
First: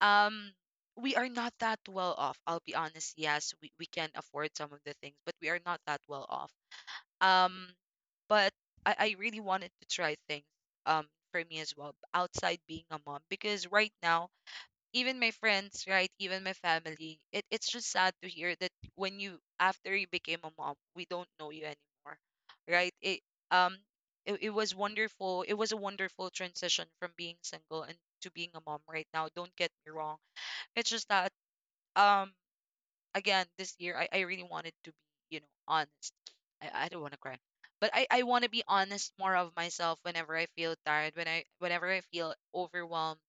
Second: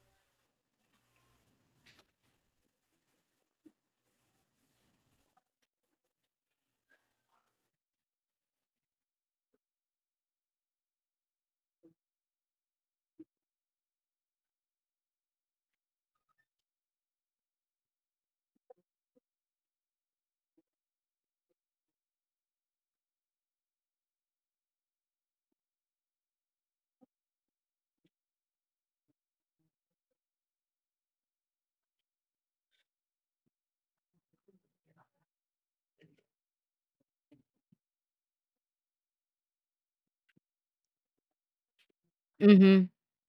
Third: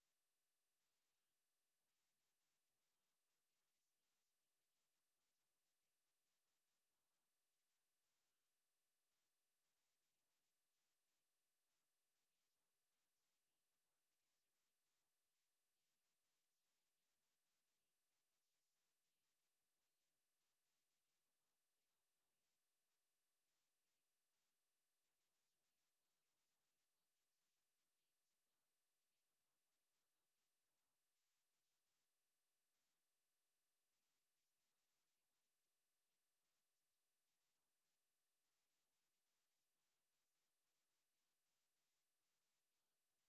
Speaker 1: um we are not that well off. I'll be honest, yes, we can afford some of the things, but we are not that well off. Um but I really wanted to try things for me as well, outside being a mom, because right now, even my friends, right? Even my family. It's just sad to hear that when you after you became a mom, we don't know you anymore, right? Um it was wonderful. It was a wonderful transition from being single and to being a mom right now. Don't get me wrong. It's just that um again this year I really wanted to be, you know, honest. I don't want to cry. But I want to be honest more of myself whenever I feel tired, whenever I feel
Speaker 3: Mhm.
Speaker 1: overwhelmed,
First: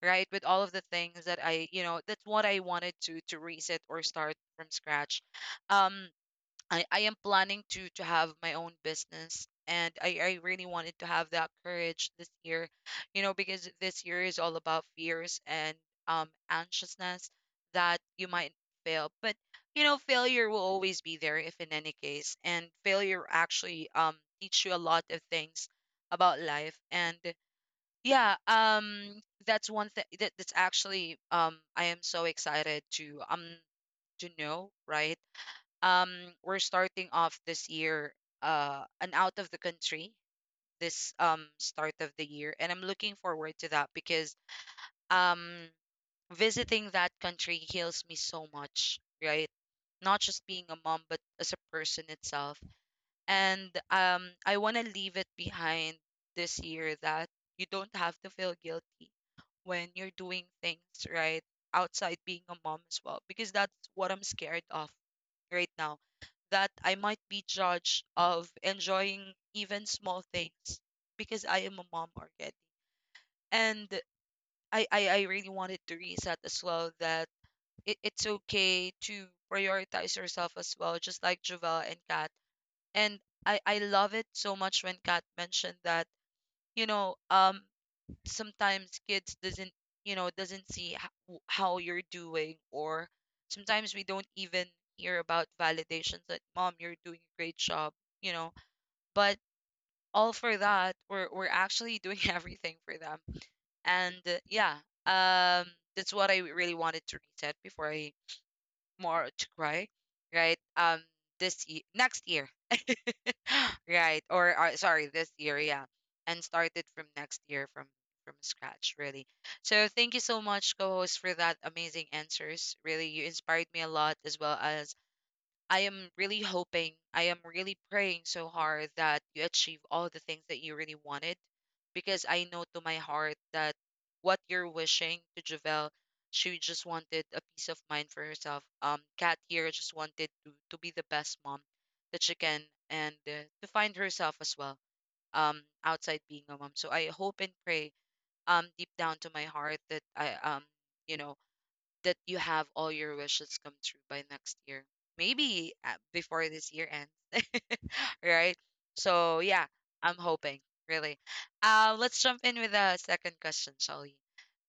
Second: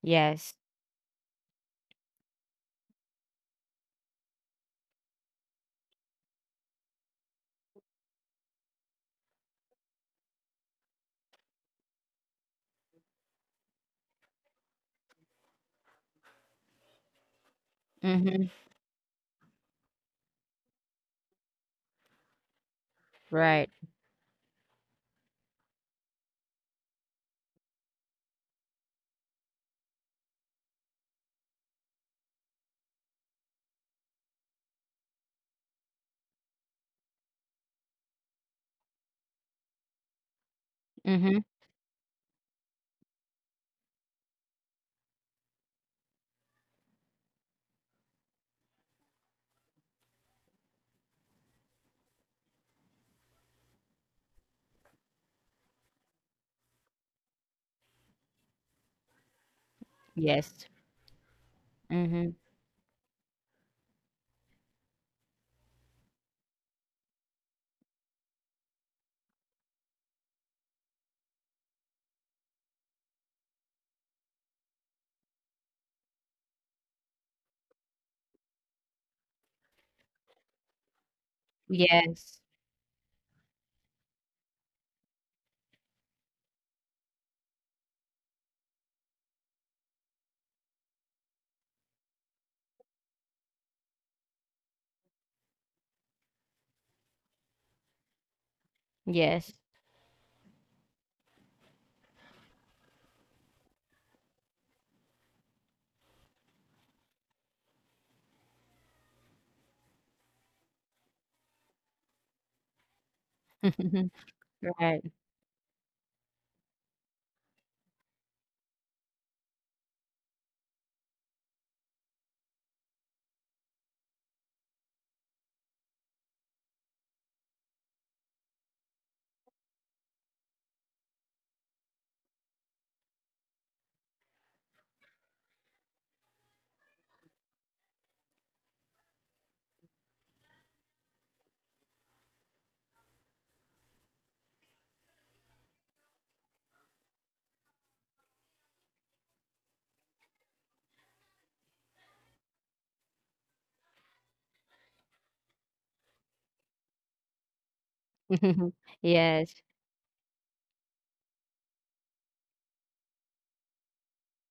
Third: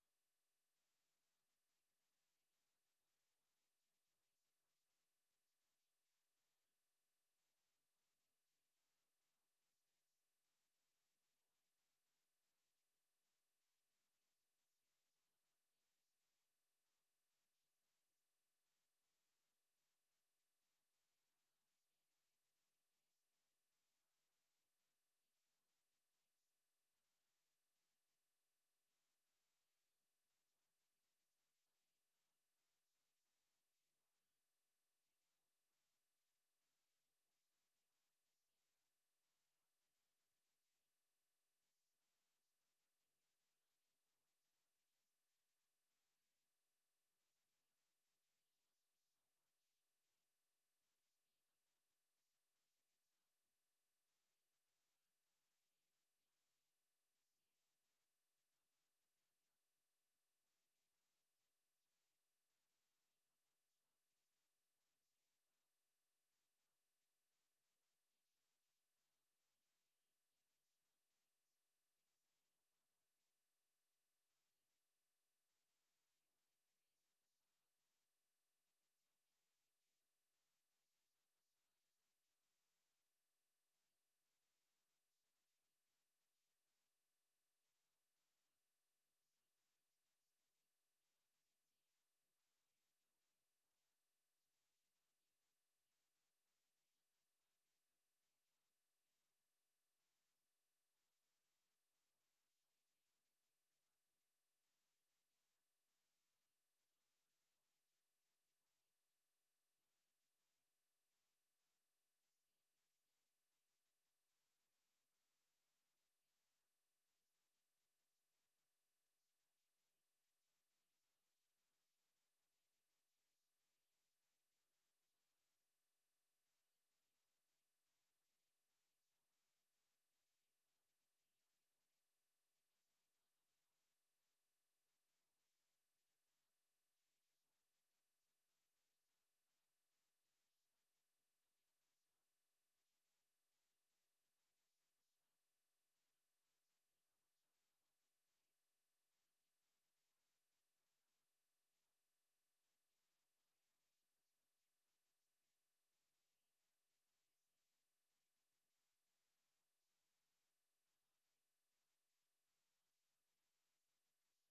Speaker 1: right? With
Speaker 3: Yes.
Speaker 1: all of the things that's what I wanted to reset or start from scratch. Um I am planning to have my own business, and I really wanted to have that courage this year, you know, because this year is all about fears and anxiousness, that you
Speaker 3: Mhm.
Speaker 1: might fail. But you know, failure will always be there if in any case. And failure
Speaker 3: Right.
Speaker 1: actually teach you a lot of things about life. And yeah, that's one thing that's actually, I am so excited to know, right? um we're starting off this year an out of the country this
Speaker 3: Mhm.
Speaker 1: start of the year, and I'm looking forward to that, because um visiting that country heals me so much, right? Not just being a mom, but as a person itself. And I want to leave it behind this year, that you don't have to feel guilty when you're doing
Speaker 3: Yes.
Speaker 1: things, right? Outside
Speaker 3: Mhm.
Speaker 1: being a mom as well, because that's what I'm scared of right now, that I might be judged of enjoying even small things because I am a mom already. And I really wanted to reset as well, that it's okay to prioritize yourself as well, just like Javel and Kat.
Speaker 3: Yes.
Speaker 1: And I love it so much when Kat mentioned that, you know, sometimes kids doesn't, you know, doesn't see how you're doing, or sometimes we don't even hear about validations that mom you're doing a great job, you know, but
Speaker 3: Yes.
Speaker 1: all for that we're actually doing everything for them. And yeah, um that's what I really wanted to reset before I more to cry, right? This year, next year right, or sorry,
Speaker 3: Right.
Speaker 1: this year, yeah. And started from next year from scratch, really. So thank you so much, co-host, for that amazing answers, really. You inspired me a lot as well, as I am really hoping, I am really praying so hard that you achieve all the things that you really wanted. Because I know to my heart that what you're wishing to Javel, she just wanted a peace of mind for herself. Kat here just wanted to be the best mom that she can, and to find herself as well, outside being a mom. So I hope and pray, deep down to my heart, you know that you have all your wishes come true by next year. Maybe before this year ends. Right? So, yeah,
Speaker 3: Yes.
Speaker 1: I'm hoping, really. Let's jump in with the second question, shall we?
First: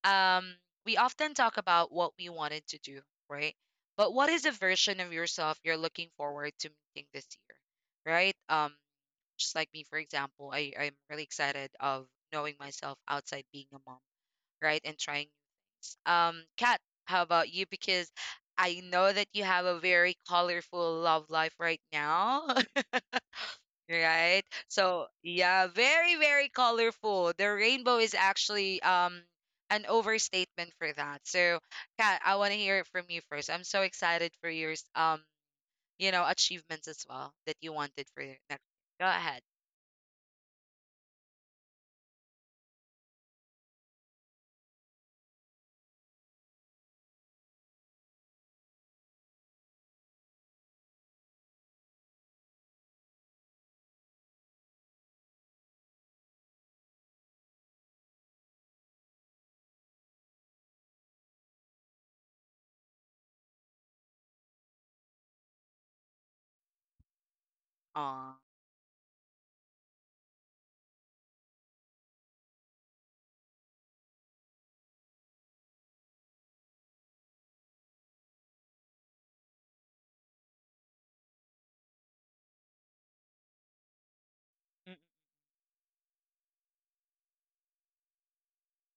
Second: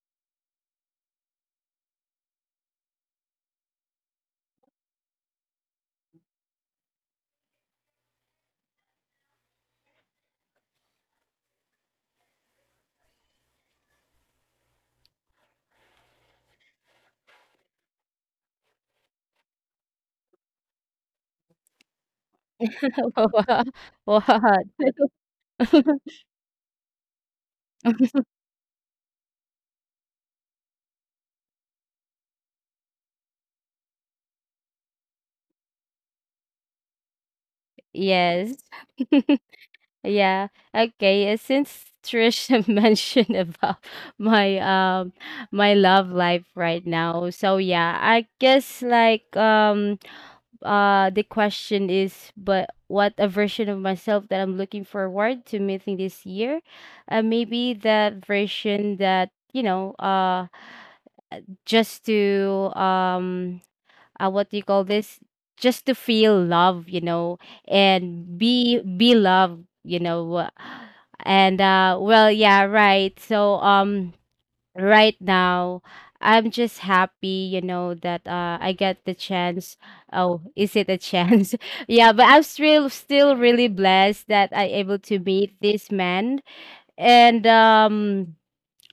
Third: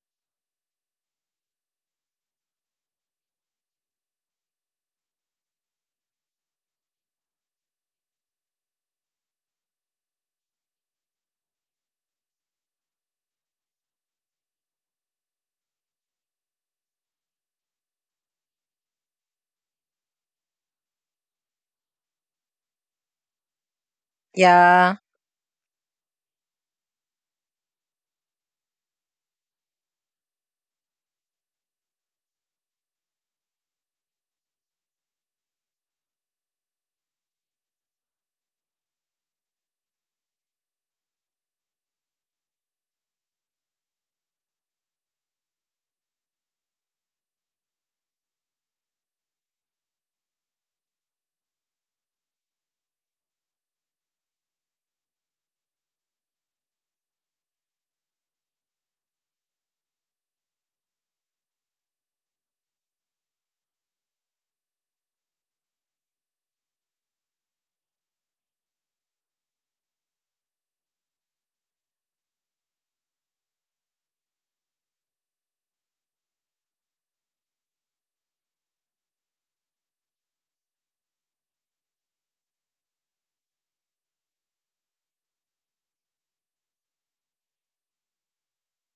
Speaker 1: Um, we often talk about what we wanted to do, right? But what is the version of yourself you're looking forward to meeting this year, right? Just like me, for example, I'm really excited of knowing myself outside being a mom, right? And trying Kat, how about you? Because I know that you have a very colorful love life right now,
Speaker 3: What?
Speaker 1: right?
Speaker 2: Yeah.
Speaker 1: So yeah, very, very colorful. The rainbow is actually an overstatement for that. So Kat, I want to hear it from you first. I'm so excited for your achievements as well that you wanted for your
Speaker 3: Yes.
Speaker 1: next. Go ahead.
Speaker 3: Yeah. Okay. Since Trisha mentioned about my my love life right now, so yeah, I guess like the question is, but what a version of myself that I'm looking forward to meeting this year, maybe that version that, you know, just to what do you call this, just to feel love, you know,
Speaker 1: Aw.
Speaker 3: and be loved, you know, and yeah, right. So right now, I'm just happy, you know, that I get the chance. Oh, is it a chance? Yeah, but I'm still still really blessed that I
Speaker 1: Mm.
Speaker 3: able to meet this man. And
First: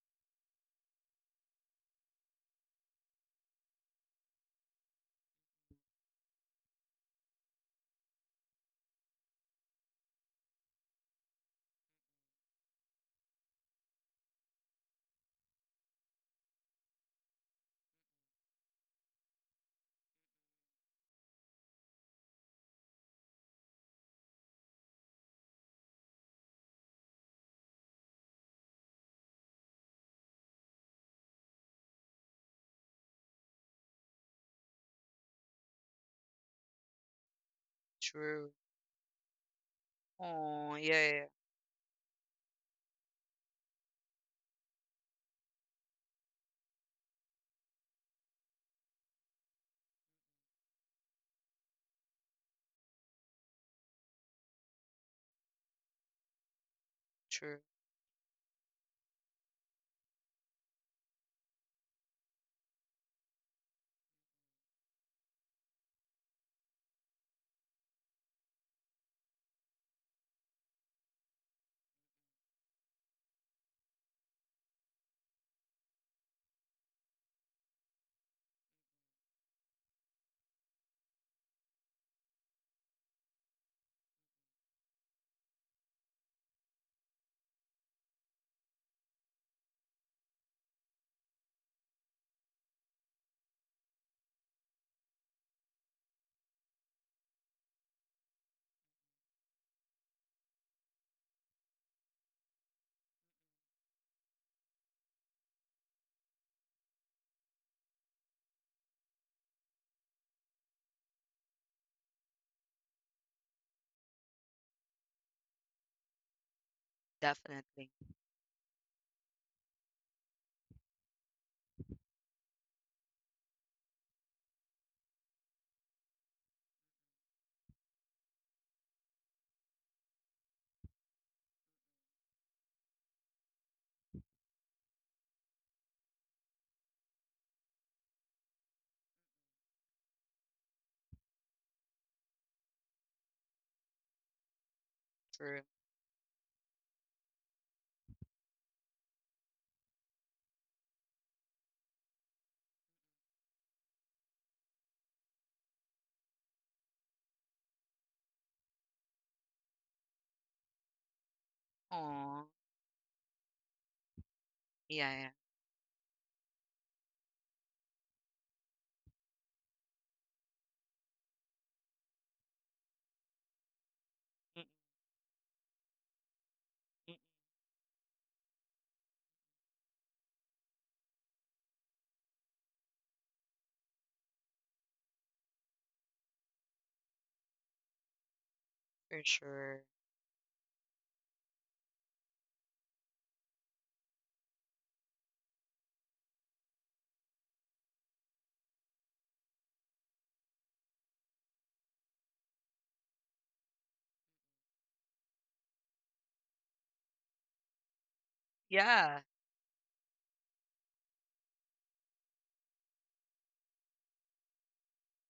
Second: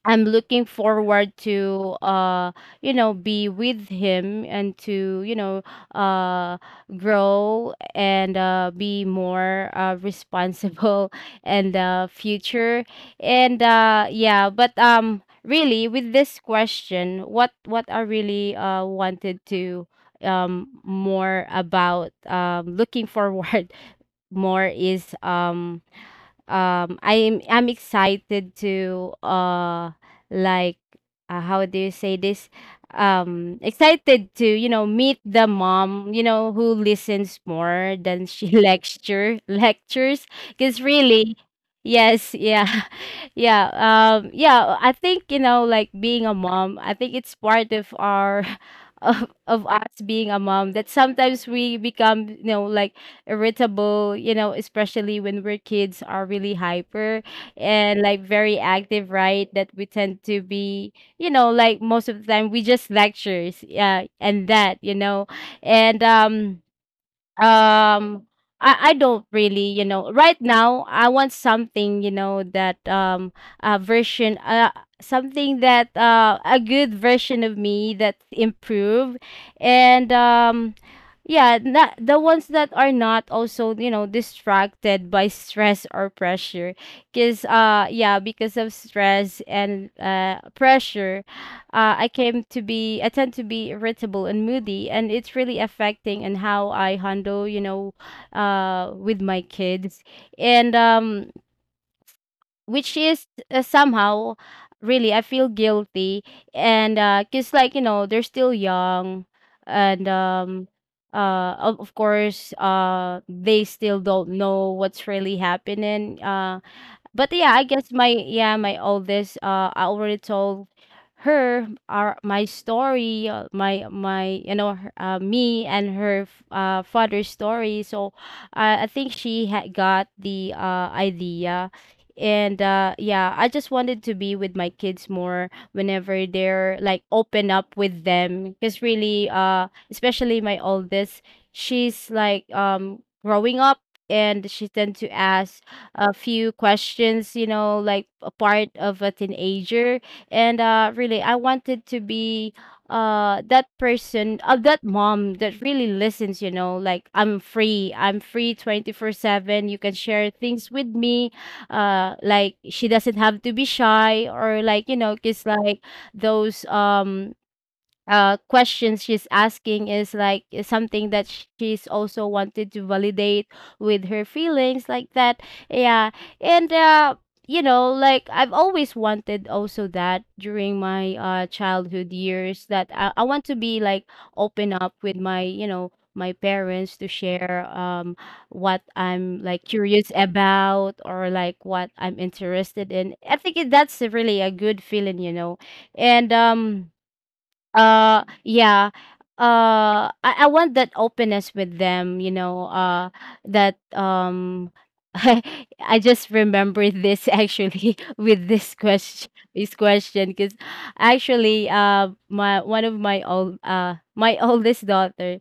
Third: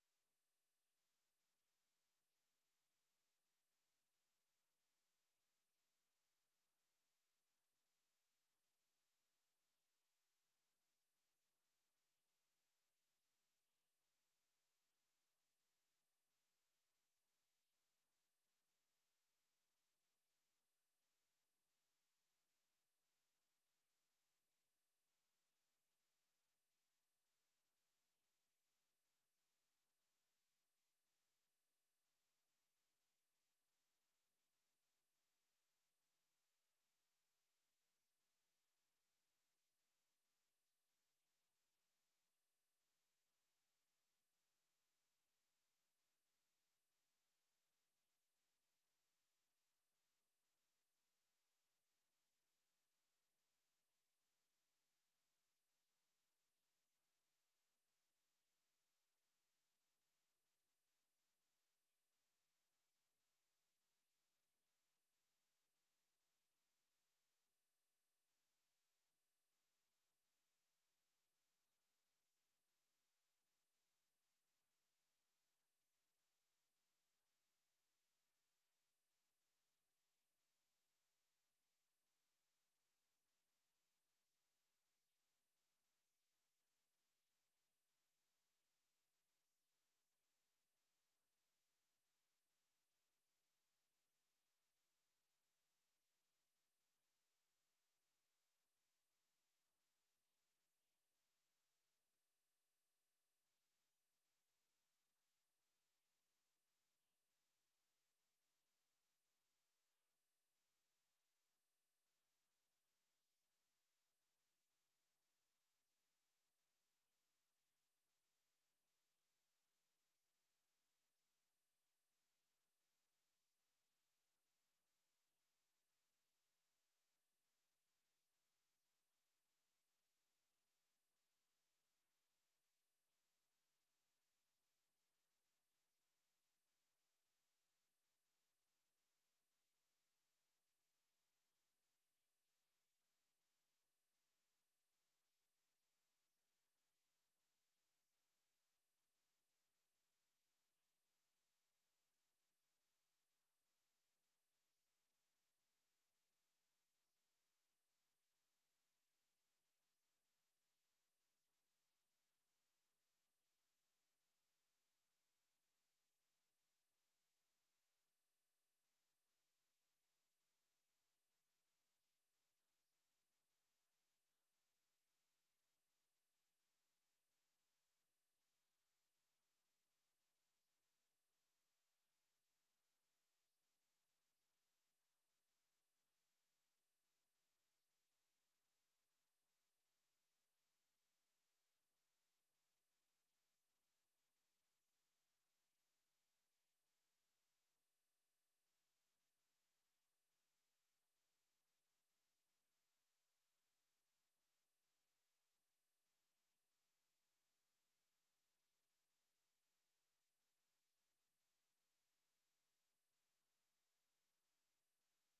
Speaker 3: I'm looking forward to you know, be with him, and to you know, uh grow, and be more responsible in the future. And yeah, but really with this question, what I really wanted to more about looking forward more is I'm excited to like how do you say this, excited to, you know, meet the mom, you know, who listens more than she
Speaker 1: True.
Speaker 3: lectures.
Speaker 1: Oh,
Speaker 3: Because
Speaker 1: yeah, yeah, yeah.
Speaker 3: really, yes, yeah. Yeah, I think, you know, like being a mom, I think it's part of our of us being a mom, that sometimes we become, you know, like irritable, you know, especially when we're kids are really hyper
Speaker 1: True.
Speaker 3: and like very active, right? That we tend to be, you know, like most of the time we just lectures, yeah, and that, you know, and um um I, I don't really you know right now I want something you know that a version, something that a good version of me that improve and Yeah, not the ones that are not also you know distracted by stress or pressure because yeah, because of stress and pressure I tend to be irritable and moody, and it's really affecting and how I handle, you know, with my kids, and which is somehow really I feel guilty, and cause like you know they're still young, and of course, they still don't know what's really happening, but yeah, I guess
Speaker 1: Definitely.
Speaker 3: my oldest I already told her our my story, my you know me and her father's story. So I think she had got the idea. And yeah, I just wanted to be with my kids more whenever they're like open up with them because really especially my oldest, she's like growing up and she tend to ask
Speaker 1: True.
Speaker 3: a few questions, you know, like a part of a teenager. And really, I wanted to be that person, that mom that really listens, you know, like I'm free 24/7, you can share things with me.
Speaker 1: Oh,
Speaker 3: Like she doesn't have to be shy, or like you know,
Speaker 1: yeah,
Speaker 3: just like those questions she's asking is like is something that she's also wanted to validate with her
Speaker 1: yeah.
Speaker 3: feelings like that, yeah. And
Speaker 1: Mm.
Speaker 3: you know like I've always wanted also that during my childhood years that I want to be like open up with my you know my parents to share what
Speaker 1: For
Speaker 3: I'm like
Speaker 1: sure.
Speaker 3: curious about or like what I'm interested in. I think that's really a good feeling, you know. And um uh yeah uh I, I want that openness with them, you know. That I just remember this actually with this
Speaker 1: Yeah.
Speaker 3: question, because actually my one of my old my oldest daughter,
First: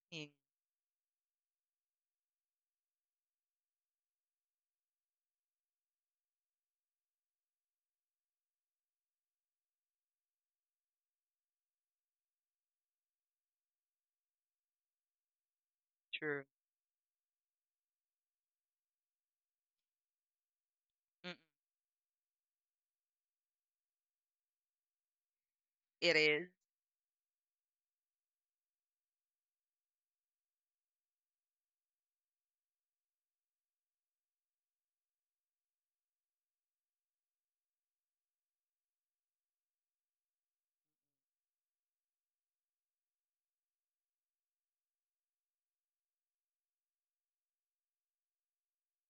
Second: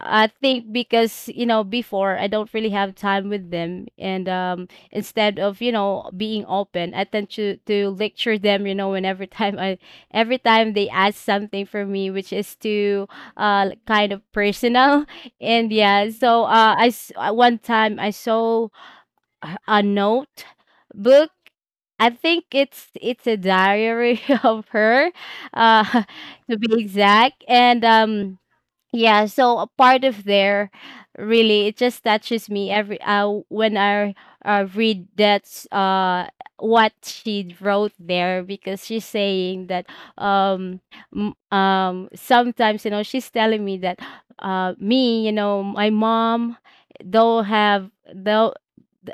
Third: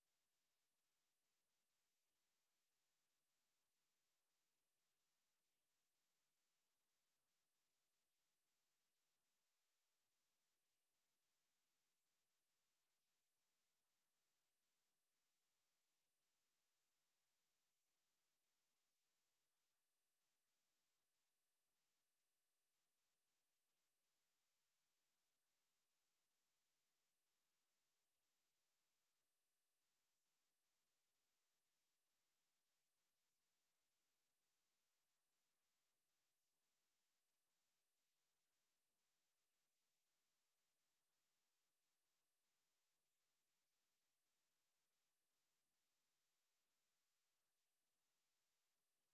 Speaker 3: I
Speaker 1: Mm.
Speaker 3: think because you know before I don't really have time with them, and instead of you know being open I tend to lecture them you know whenever time I every time they ask something for me, which is too like, kind of personal. And yeah, so
Speaker 1: True.
Speaker 3: one time I saw a note book.
Speaker 1: Mm-mm.
Speaker 3: I think it's a diary of her. uh
Speaker 1: It is.
Speaker 3: to be exact. And yeah, so a part of there, really it just touches me every when I read that's what she wrote there, because she's saying that um sometimes you know she's telling me that me, you know, my mom don't have though.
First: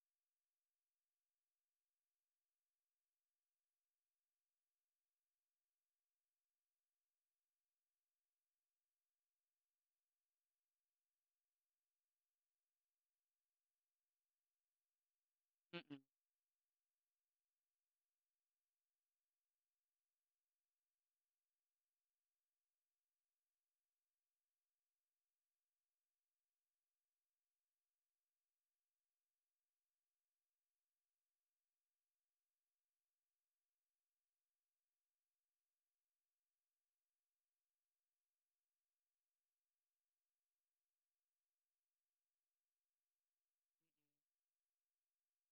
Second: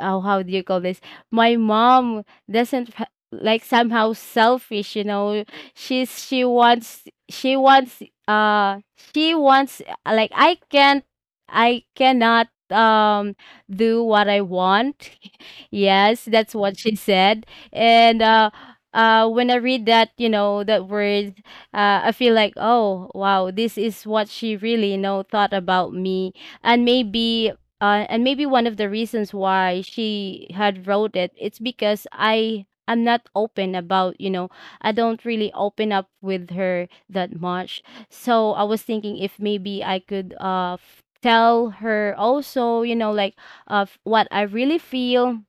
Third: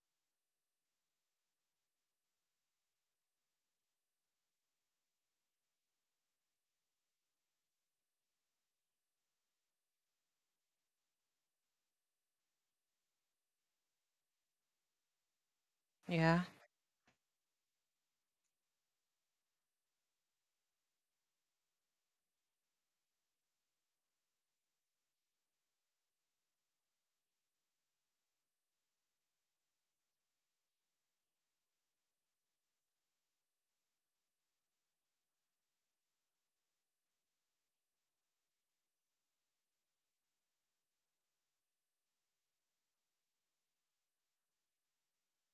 Speaker 3: Oh, how do you call this? My mom doesn't ha- like somehow selfish, you know. She wants, she wants, uh she wants, like I can't I cannot do what I want.
Speaker 1: Mm-mm.
Speaker 3: Yes,
Speaker 2: Yeah.
Speaker 3: that's what she said. And when I read that, you know, that word, I feel like, oh wow, this is what she really you know thought about me. And maybe and maybe one of the reasons why she had wrote it, it's because I'm not open about, you know, I don't really open up with her that much. So I was thinking if maybe I could tell her also, you know, like of what I really feel.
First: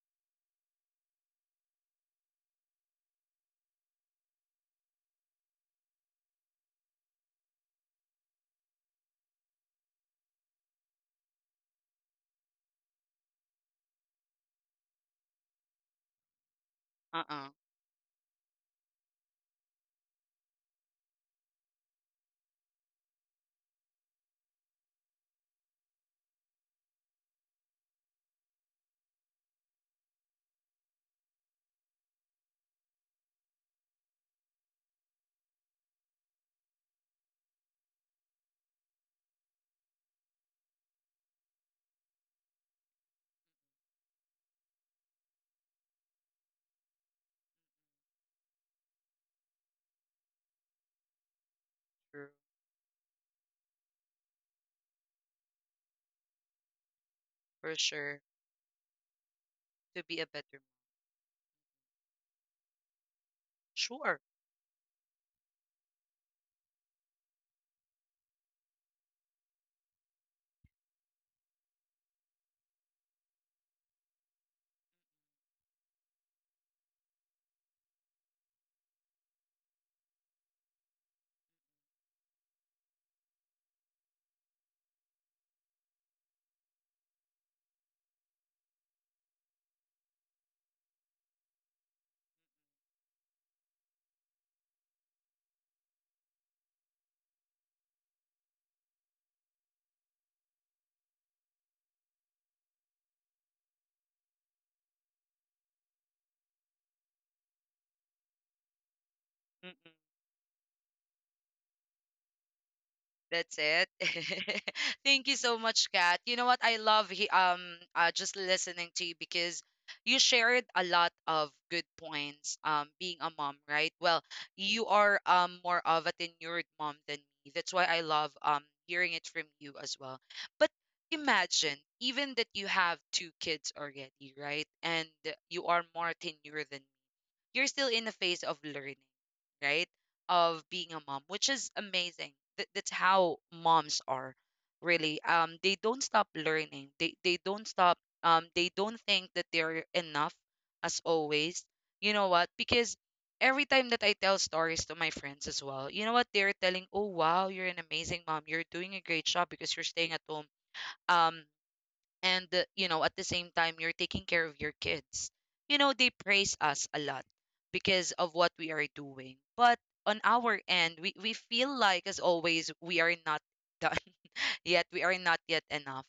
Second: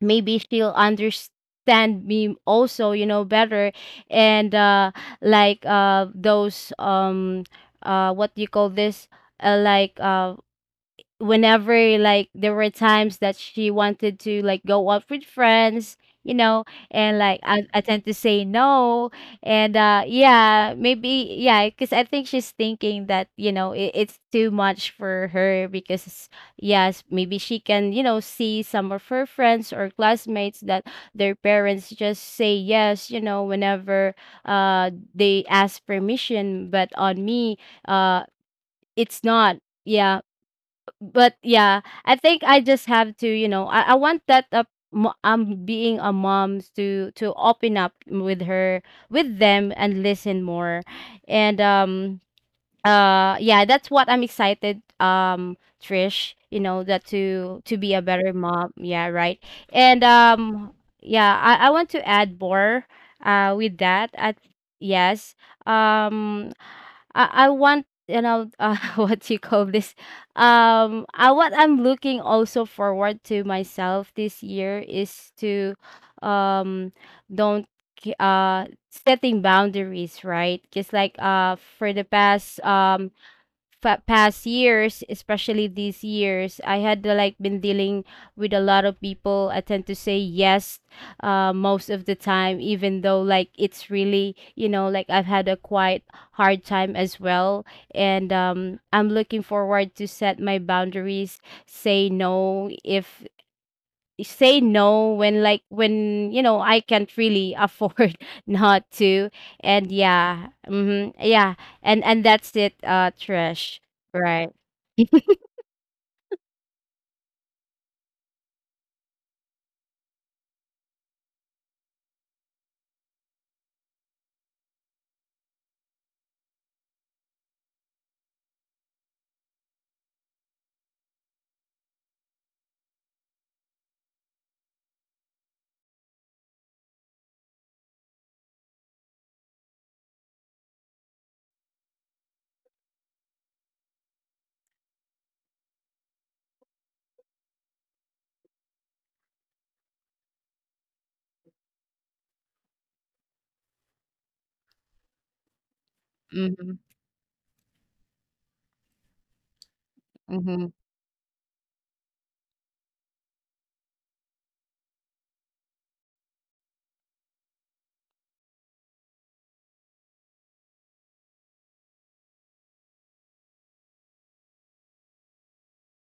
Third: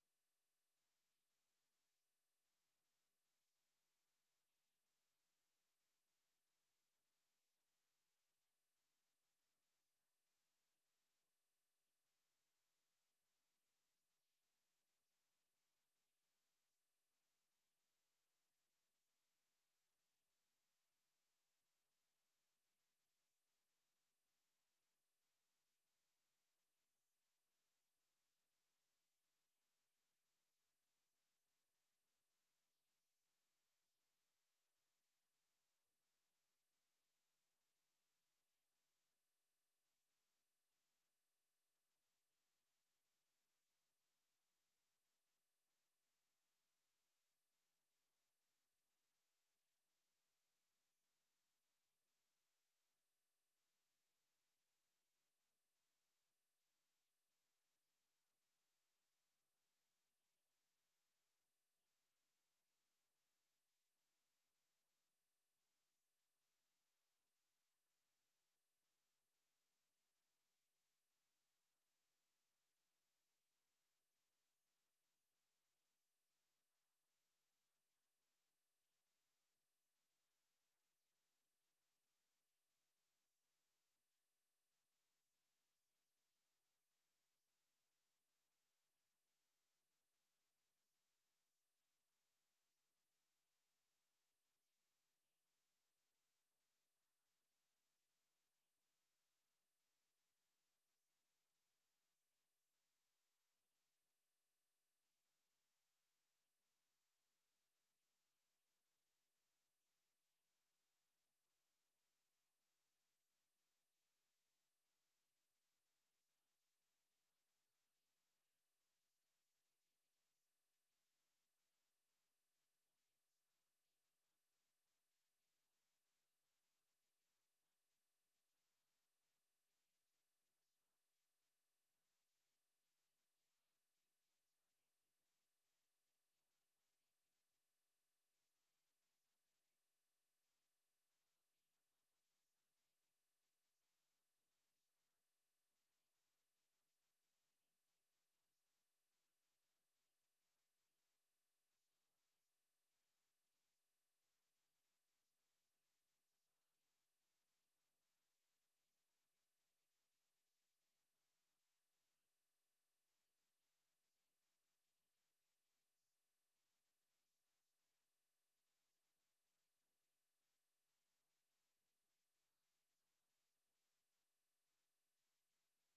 Speaker 3: Maybe she'll understand me also, you know, better. And like those what do you call this? Uh, like uh whenever like there were times that she wanted to like go out with friends, you know, and like
Speaker 1: Uh-uh.
Speaker 3: I tend to say no. And yeah, maybe yeah, because I think she's thinking that you know it's too much for her, because yes, maybe she can you know see some of her friends or classmates that their parents just say yes you know whenever they ask permission, but on me uh it's not. Yeah. But yeah, I think I just have to, you know, I want that being a mom to open up with her, with them, and listen more. And
Speaker 1: True.
Speaker 3: yeah, that's what I'm excited Trish, you know, that to
Speaker 1: For
Speaker 3: be a
Speaker 1: sure.
Speaker 3: better mom. Yeah, right. And
Speaker 1: To be a better mom.
Speaker 3: yeah, I want to add more with that.
Speaker 1: Sure.
Speaker 3: I yes. Um I want, you know, what you call this? What I'm looking also forward to myself this year is to um don't ki- uh setting boundaries, right? Because like for the past past years, especially these years, I had like been dealing with a lot of people. I tend to say yes most of the time, even though like it's really you know like I've had a quite hard time as well. And I'm looking forward to set my boundaries, say no if, say no when like when you know I can't really afford not to. And
Speaker 1: Mm-mm.
Speaker 3: yeah. Yeah. And that's it,
Speaker 1: That's
Speaker 3: Trish.
Speaker 1: it.
Speaker 3: Right.
Speaker 1: Thank you so much, Kat. You know what? I love just listening to you, because you shared a lot of good points. Being a mom, right? Well, you are more of a tenured mom than me. That's why I love hearing it from you as well. But imagine even that you have two kids already, right? And you are more tenured than, you're still in the phase of learning, right? Of being a mom, which is amazing. That's how moms are, really. They don't stop learning. They don't stop. They don't think that they're enough, as always. You know what? Because every time that I tell stories to my friends as well, you know what they're
Speaker 3: Mm-hmm,
Speaker 1: telling? Oh wow, you're an amazing mom. You're doing a great job because you're staying at home.
Speaker 3: mm-hmm,
Speaker 1: Um, and at the same time you're taking care of your kids, they praise us a lot because of what we are doing. But on our end we feel like, as always, we are not done yet, we are not yet enough.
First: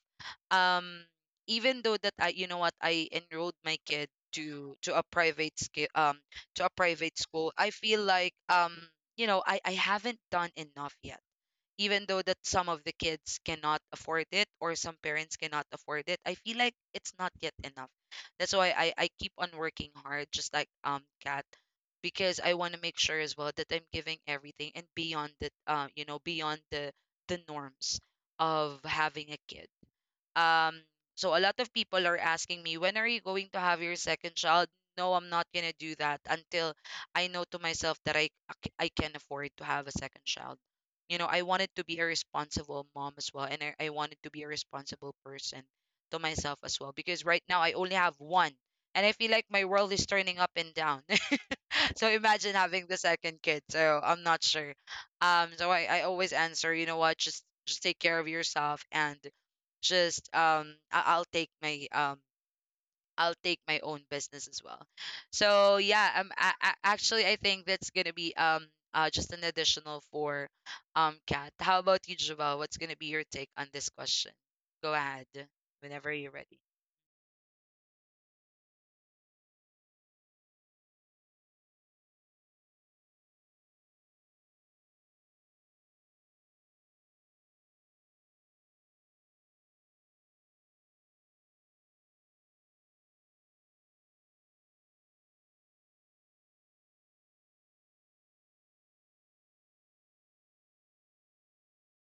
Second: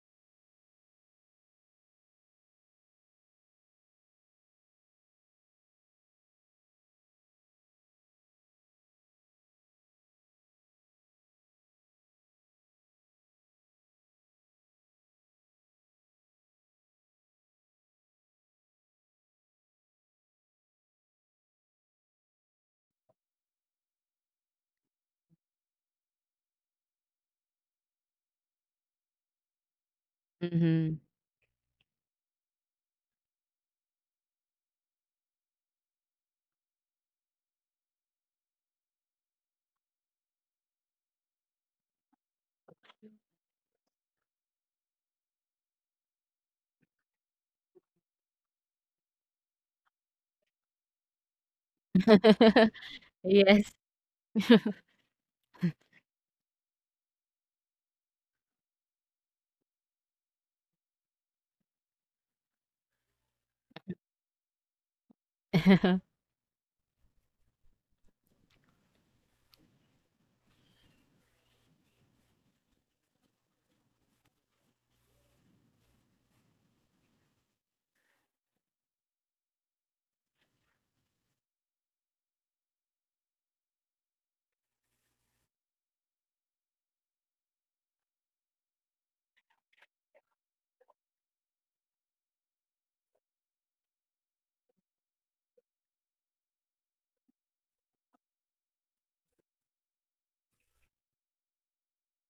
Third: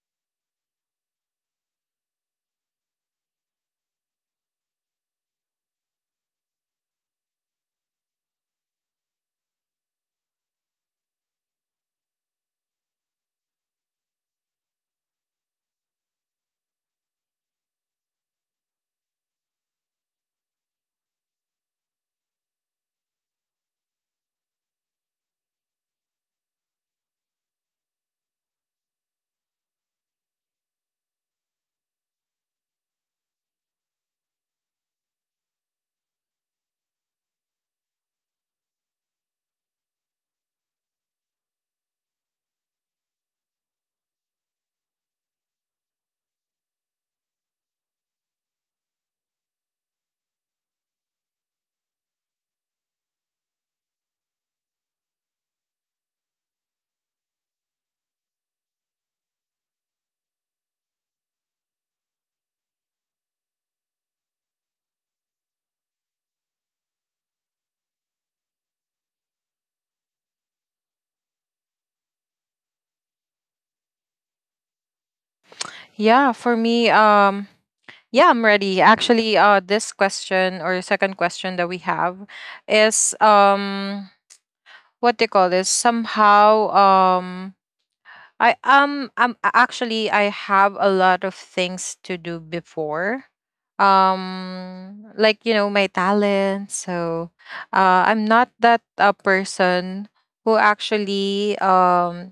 Speaker 1: um Even though that I, you know what, I enrolled my kid to a private school, I feel like, I haven't done enough yet. Even though that some of the kids cannot afford it, or some parents cannot afford it, I feel like it's not yet enough. That's why I keep on working hard, just like Kat, because I want to make sure as well that I'm giving everything and beyond the, you know, beyond the norms of having a kid.
Speaker 3: mm-hmm.
Speaker 1: um, so a lot of people are asking me, when are you going to have your second child? No, I'm not gonna do that until I know to myself that I can afford to have a second child. You know, I wanted to be a responsible mom as well, and I wanted to be a responsible person to myself as well. Because right now I only have one, and I feel like my world is turning up and down. So imagine having the second
Speaker 3: Yes.
Speaker 1: kid. So I'm not sure. So I always answer, you know what, just take care of yourself, and just, I'll take my own business as well. So yeah, actually I think that's gonna be just an additional for Kat. How about you, Javel? What's gonna be your take on this question? Go ahead whenever
Speaker 2: Yeah,
Speaker 1: you're
Speaker 2: for
Speaker 1: ready.
Speaker 2: me, yeah, I'm ready. Actually, this question, or second question, that we have is what they call this somehow, actually I have a lot of things to do before, like, you know, my talent. So I'm not that person who actually, um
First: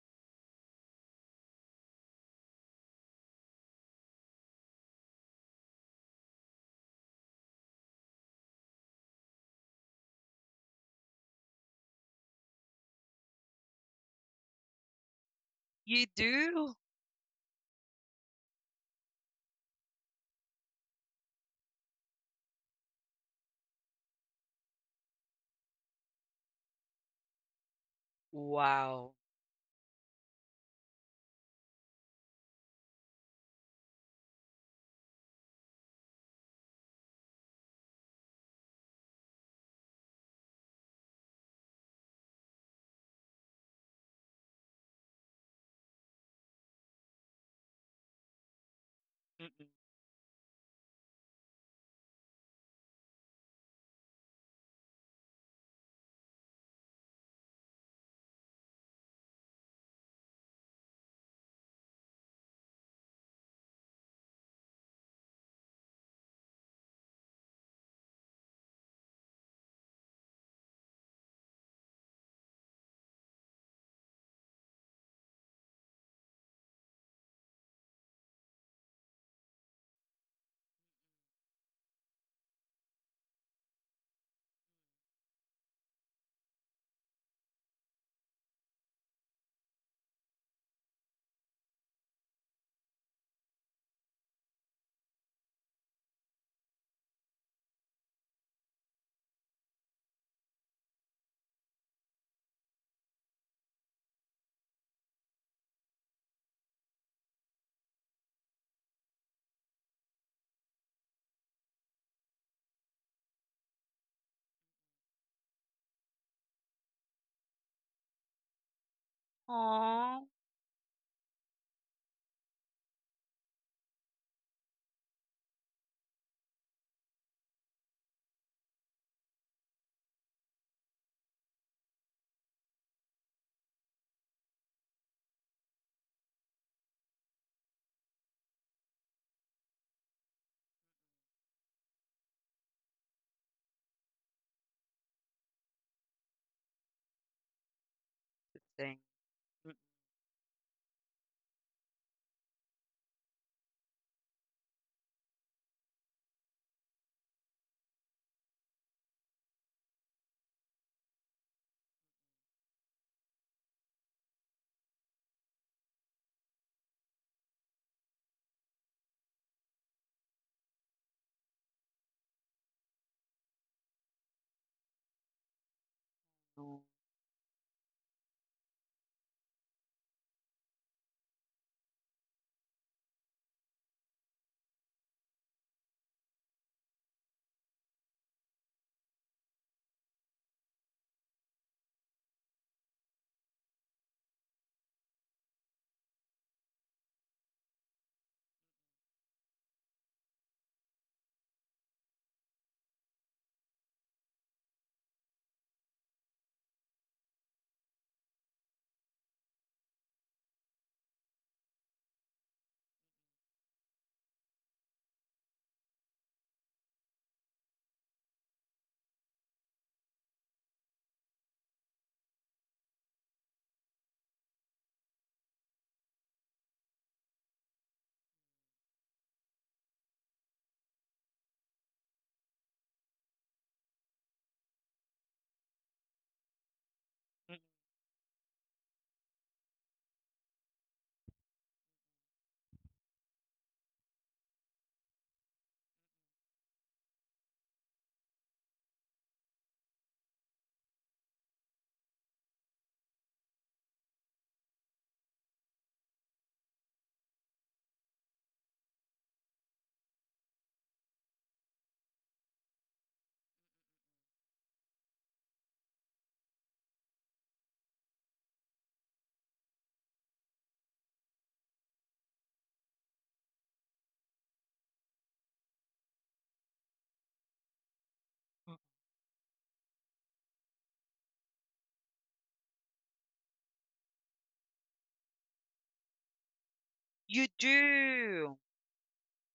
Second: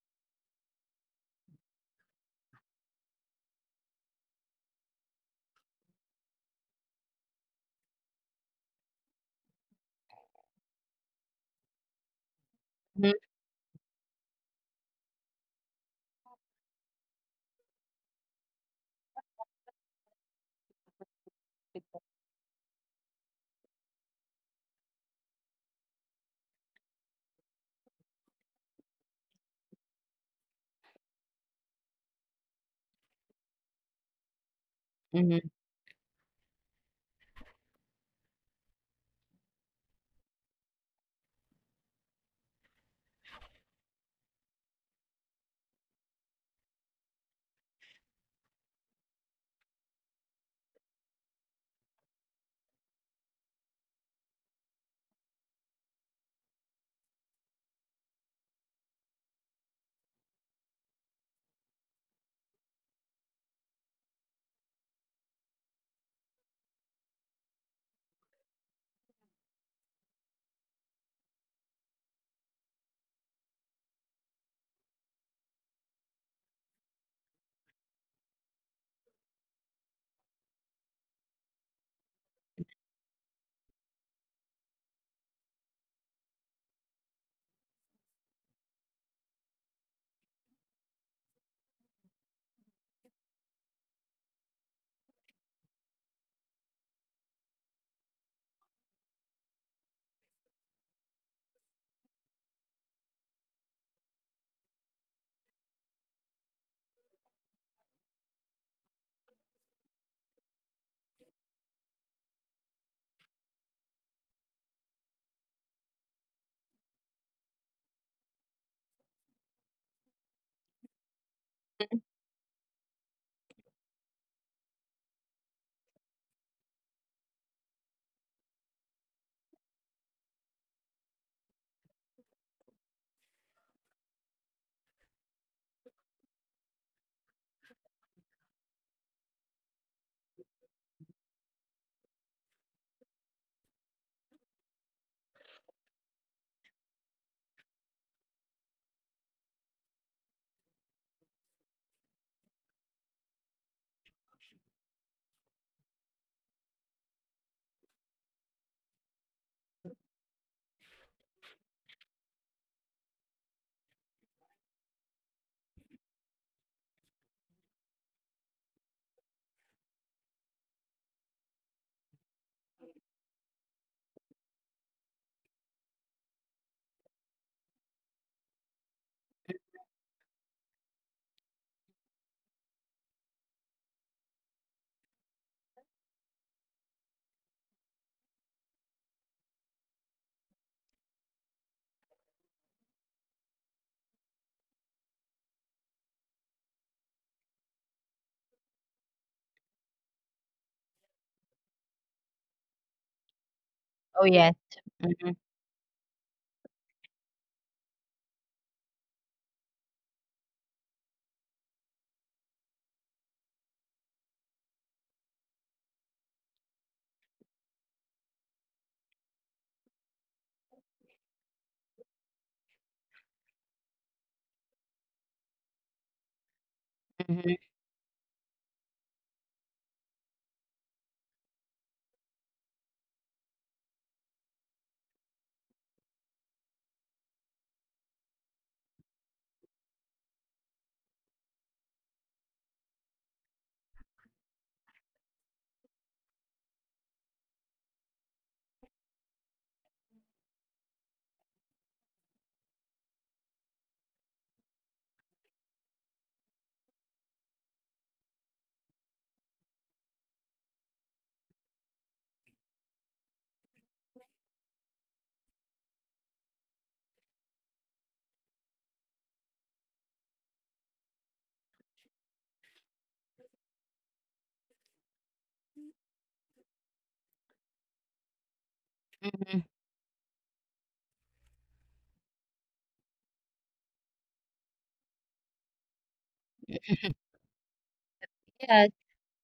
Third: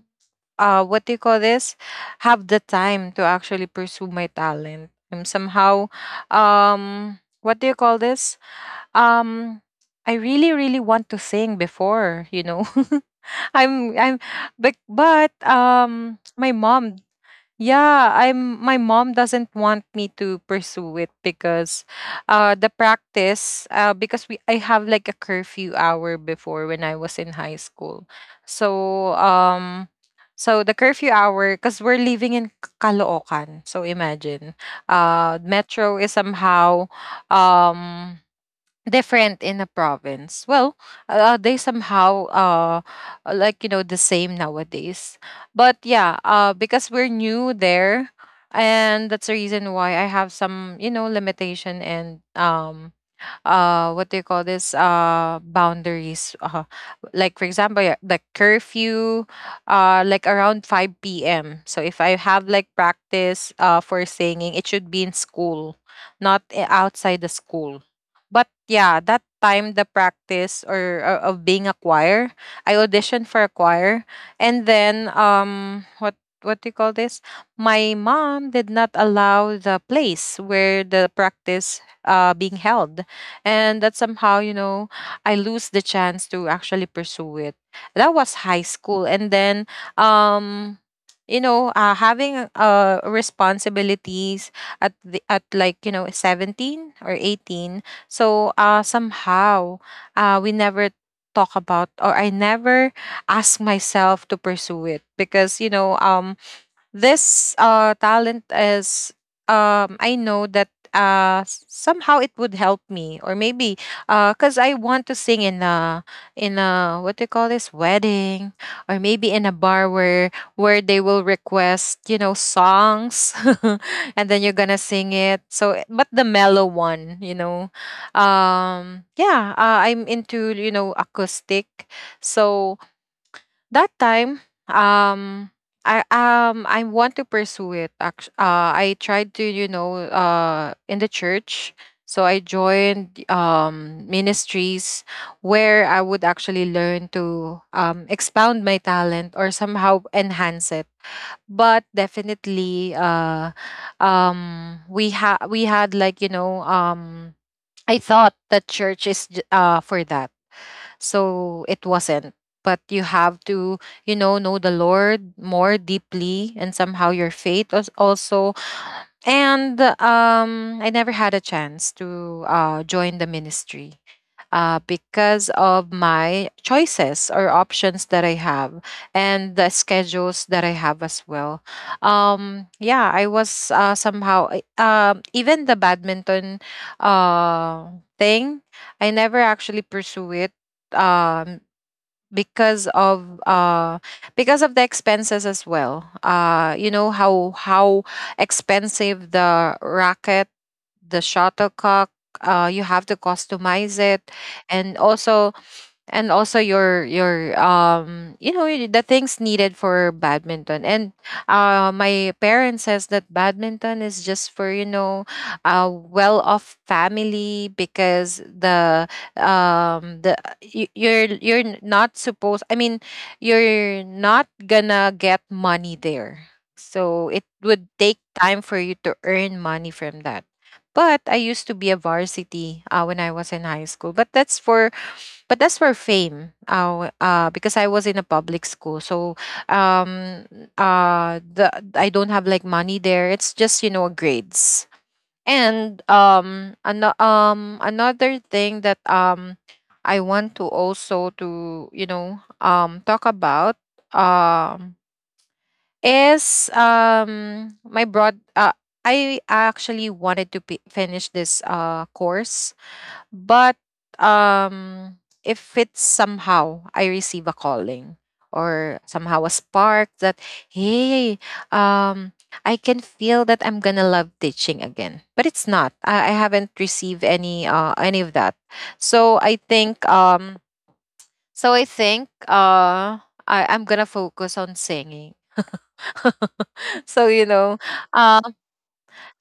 Speaker 2: uh what do you call this, have the time to actually pursue my talent. I'm somehow, what do you call this, um I really, really want to sing before, you know.
Speaker 3: Mhm,
Speaker 2: I'm but
Speaker 1: You
Speaker 2: My
Speaker 1: do?
Speaker 2: mom, yeah, I'm my mom doesn't want me to pursue it because the practice because we I have like a curfew hour before when I was in high school.
Speaker 1: Wow.
Speaker 2: So so the curfew hour, because we're living in Caloocan. So imagine
Speaker 3: mhm.
Speaker 2: metro is somehow um different in a province. Well, they somehow like, you know, the same nowadays. But yeah, because we're new there, and that's the reason
Speaker 1: Mm-mm.
Speaker 2: why I have some, you know, limitation and, what do you call this, boundaries, like for example yeah, the curfew, like around 5 p.m., so if I have like practice for singing, it should be in school, not outside the school. But yeah, that time the practice, or of being a choir, I auditioned for a choir, and then what do you call this, my mom did not allow the place where the practice being held, and that somehow, you know, I lose the chance to actually pursue it. That was high school, and then um you know, having responsibilities at the, at, like, you know, 17 or 18. So somehow we never talk about, or I never ask myself to pursue it, because, you know, this, talent is, I know that, somehow it would help me, or maybe because I want to sing in a, in a, what do you call this, wedding, or maybe in a bar
Speaker 1: Aw.
Speaker 2: where they will request, you know, songs, and then you're gonna sing it. But the mellow one, I'm into acoustic, so that time um I want to pursue it I tried to in the church, so I joined ministries where I would actually learn to
Speaker 1: Good
Speaker 2: expound my
Speaker 1: thing.
Speaker 2: talent or somehow enhance it. But definitely we had like I thought that church is for that, so it wasn't. But you have to know the Lord more deeply, and somehow your faith also. And I never had a chance to join the ministry, because of my
Speaker 1: Mm-mm.
Speaker 2: choices or options that I have, and the schedules that I have as well. Um yeah i was somehow even the badminton uh thing, I never actually pursue it, um because of uh because of the expenses as well. You know how expensive the racket, the shuttlecock, you have to customize
Speaker 3: Oh
Speaker 2: it.
Speaker 3: yes.
Speaker 2: and
Speaker 3: Mm-hmm,
Speaker 2: also and also your you know, the things needed for badminton. And my parents says that badminton is just for, you know, a well off family, because the you're not supposed, I mean, you're not gonna get money there, so it
Speaker 3: mm-hmm.
Speaker 2: would take time for you to earn money from that. But I used to be a varsity when I was in high school, but that's for, but that's for fame, because I was in a public school. So um the I don't have like money there, it's just, you know, grades. And another thing that I want to also to, you know, talk about, um is my broad, I actually wanted to finish this course. But um, if it's somehow I receive a calling, or somehow a spark that, hey, um, I can feel that I'm gonna love teaching again. But it's not. I haven't received any of that.
Speaker 1: Mm.
Speaker 2: So
Speaker 3: Mm-hmm.
Speaker 2: I think I'm gonna focus on singing. So,
Speaker 1: You
Speaker 2: uh,
Speaker 1: do.
Speaker 3: Yes.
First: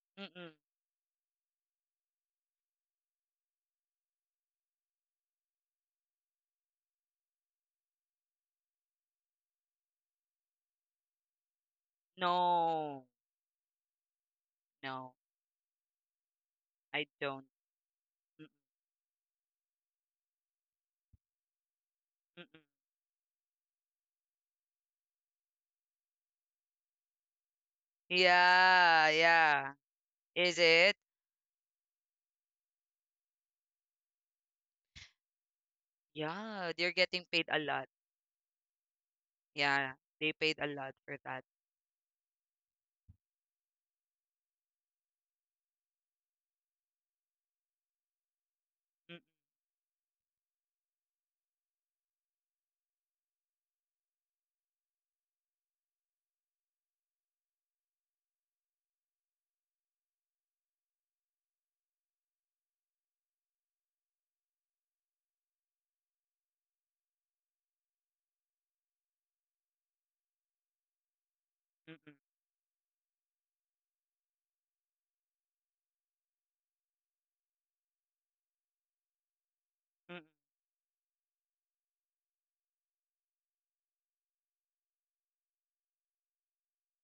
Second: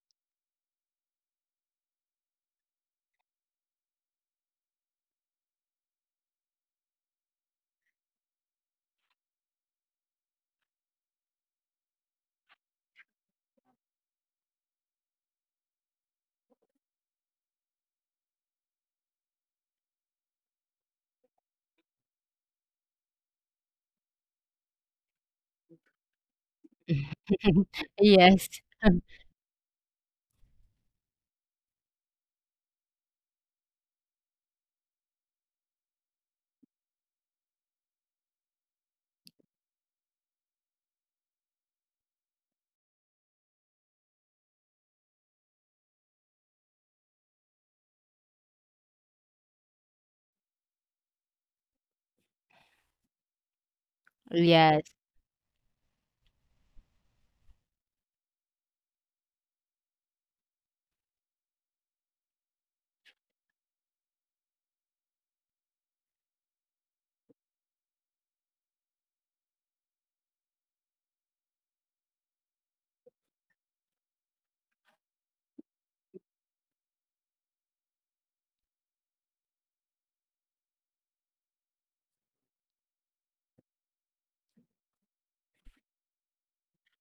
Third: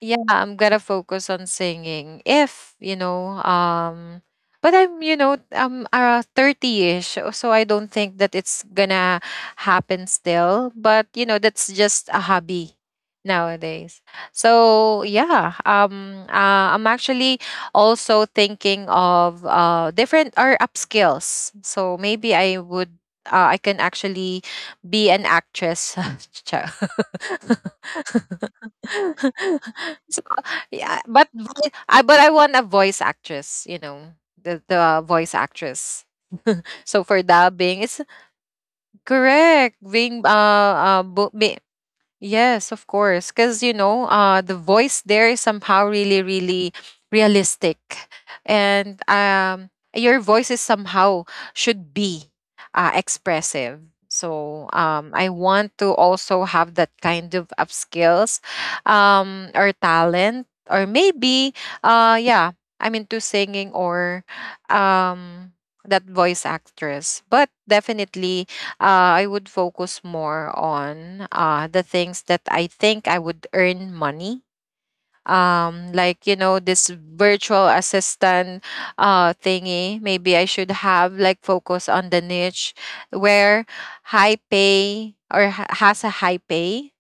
Speaker 2: yeah,
Speaker 1: Mm-mm.
Speaker 2: I'm gonna focus on singing if, you know, but I'm, you know, I'm 30ish, so I don't think that it's gonna happen still, but you know, that's just a hobby
Speaker 1: No,
Speaker 2: nowadays. So,
Speaker 1: no,
Speaker 2: yeah, I'm
Speaker 1: I
Speaker 2: actually
Speaker 1: don't.
Speaker 2: also
Speaker 1: Mm.
Speaker 2: thinking of different or upskills. So maybe I
Speaker 1: Mm-mm.
Speaker 2: would I can actually be an actress. Char.
Speaker 3: Yes.
Speaker 1: Yeah, yeah.
Speaker 2: So,
Speaker 1: Is
Speaker 2: yeah,
Speaker 1: it?
Speaker 2: but I want a voice actress, you know, the voice actress.
Speaker 1: Yeah,
Speaker 2: So
Speaker 1: they're
Speaker 2: for
Speaker 1: getting paid a
Speaker 2: dubbing, it's
Speaker 1: lot.
Speaker 2: correct
Speaker 1: Yeah,
Speaker 2: being
Speaker 1: they paid a lot for
Speaker 2: be,
Speaker 1: that.
Speaker 2: yes, of course. Because, you know, the voice there is somehow really, really realistic. And
Speaker 1: Mm-mm.
Speaker 2: your voice is somehow should be expressive. So
Speaker 3: Yes.
Speaker 2: I want to also have that kind of skills, or talent, or maybe, uh, yeah, I'm into singing or um, that voice actress. But definitely, I would focus more on the
Speaker 1: Mm-mm.
Speaker 2: things that I think I would earn money. Like you know, this virtual assistant thingy.
Speaker 1: Mm-mm.
Speaker 2: Maybe I should have like focus on the niche where high pay or has a high pay.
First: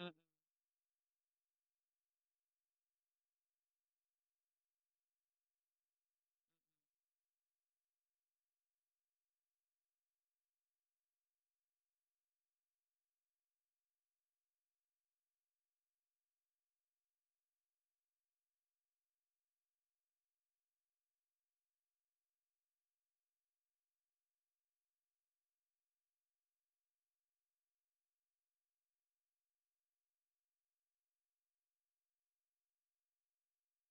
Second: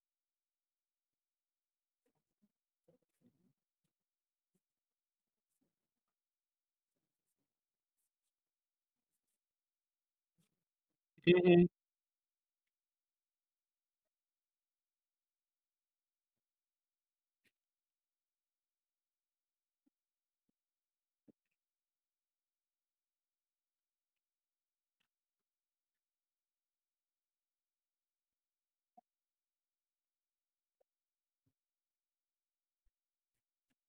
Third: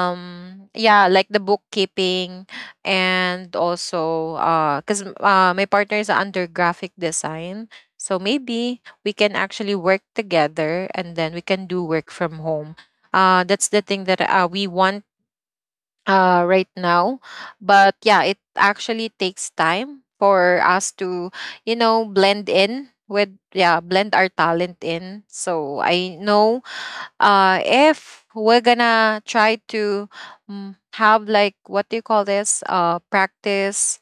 Speaker 1: Mm-mm.
Speaker 2: yeah, like the bookkeeping. And also because my partner is under graphic design, so maybe we can actually work together, and then we can
Speaker 3: hmm
Speaker 2: do work from home. That's the thing that we want right now. But yeah, it actually takes time for us to, you know, blend in with, yeah, blend our talent in. So I know, if we're gonna try to, have like, what do you call this, practice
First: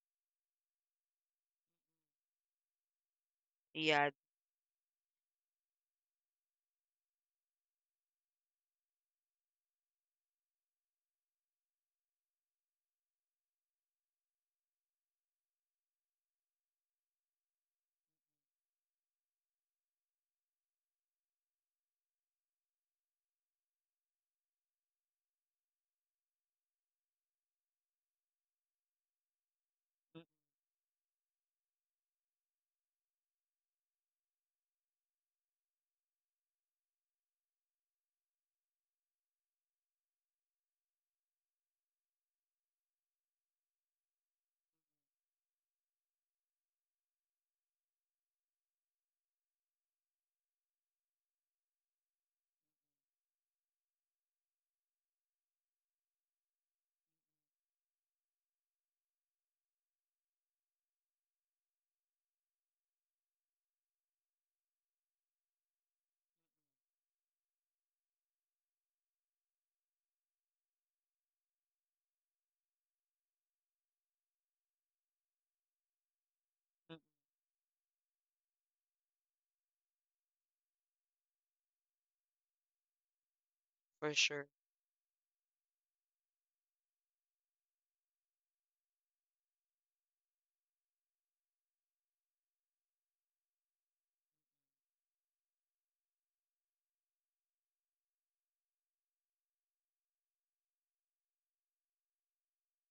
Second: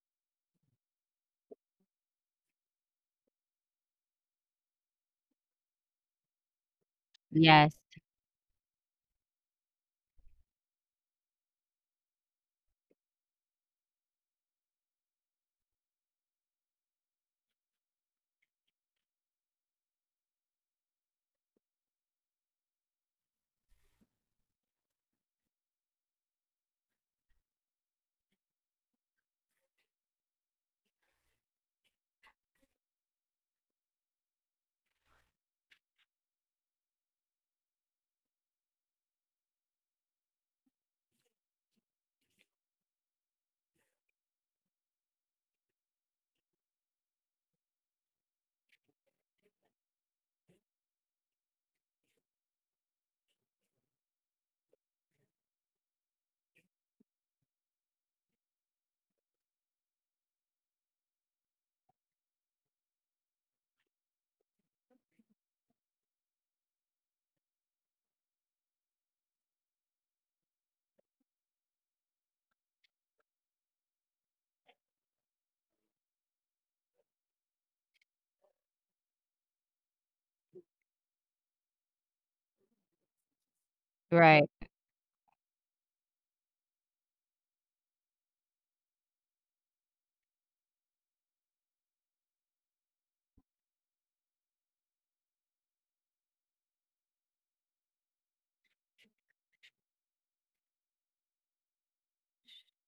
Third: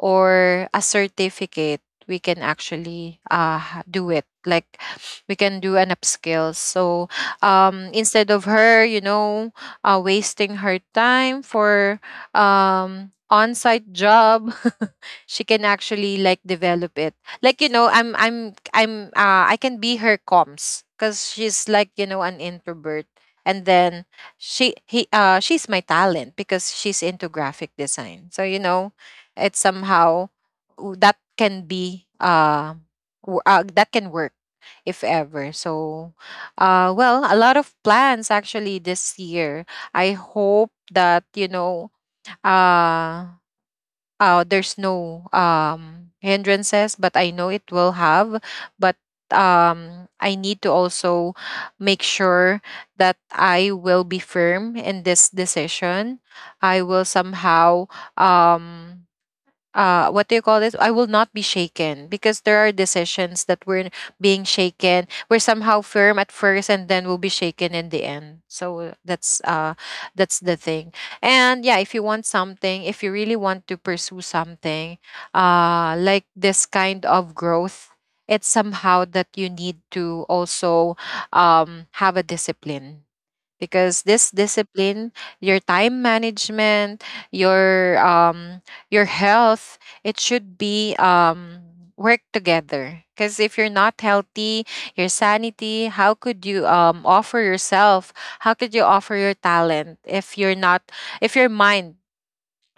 Speaker 2: or a certificate, we can actually
Speaker 1: Yeah,
Speaker 2: do it like, we can do an upskill. So
Speaker 3: yes.
Speaker 2: instead of her, you know, wasting her time for on-site job, she can actually like develop it. Like, you know, I can be her comms because she's like, you know, an introvert. And then she's my talent because she's into graphic design, so, you know, it's somehow, that can be that can work if ever. So well, a lot of plans actually this year. I hope that, you know, uh there's no hindrances, but I know it will have. But I need to also make sure that I will be firm in this decision. I will somehow um, what do you call this, I will not be shaken, because there are decisions that we're being shaken, we're somehow firm at first and then we'll be shaken in the end. So that's the thing. And yeah, if you want something, if you really want to pursue something, like this
Speaker 1: mm,
Speaker 2: kind of growth, it's somehow that you need to also have a discipline,
Speaker 1: for
Speaker 2: because
Speaker 1: sure.
Speaker 2: this
Speaker 3: Right.
Speaker 2: discipline, your time management, your um your health, it should be work together. Because if you're not healthy, your sanity, how could you offer yourself, how could you offer your talent if you're not, if your mind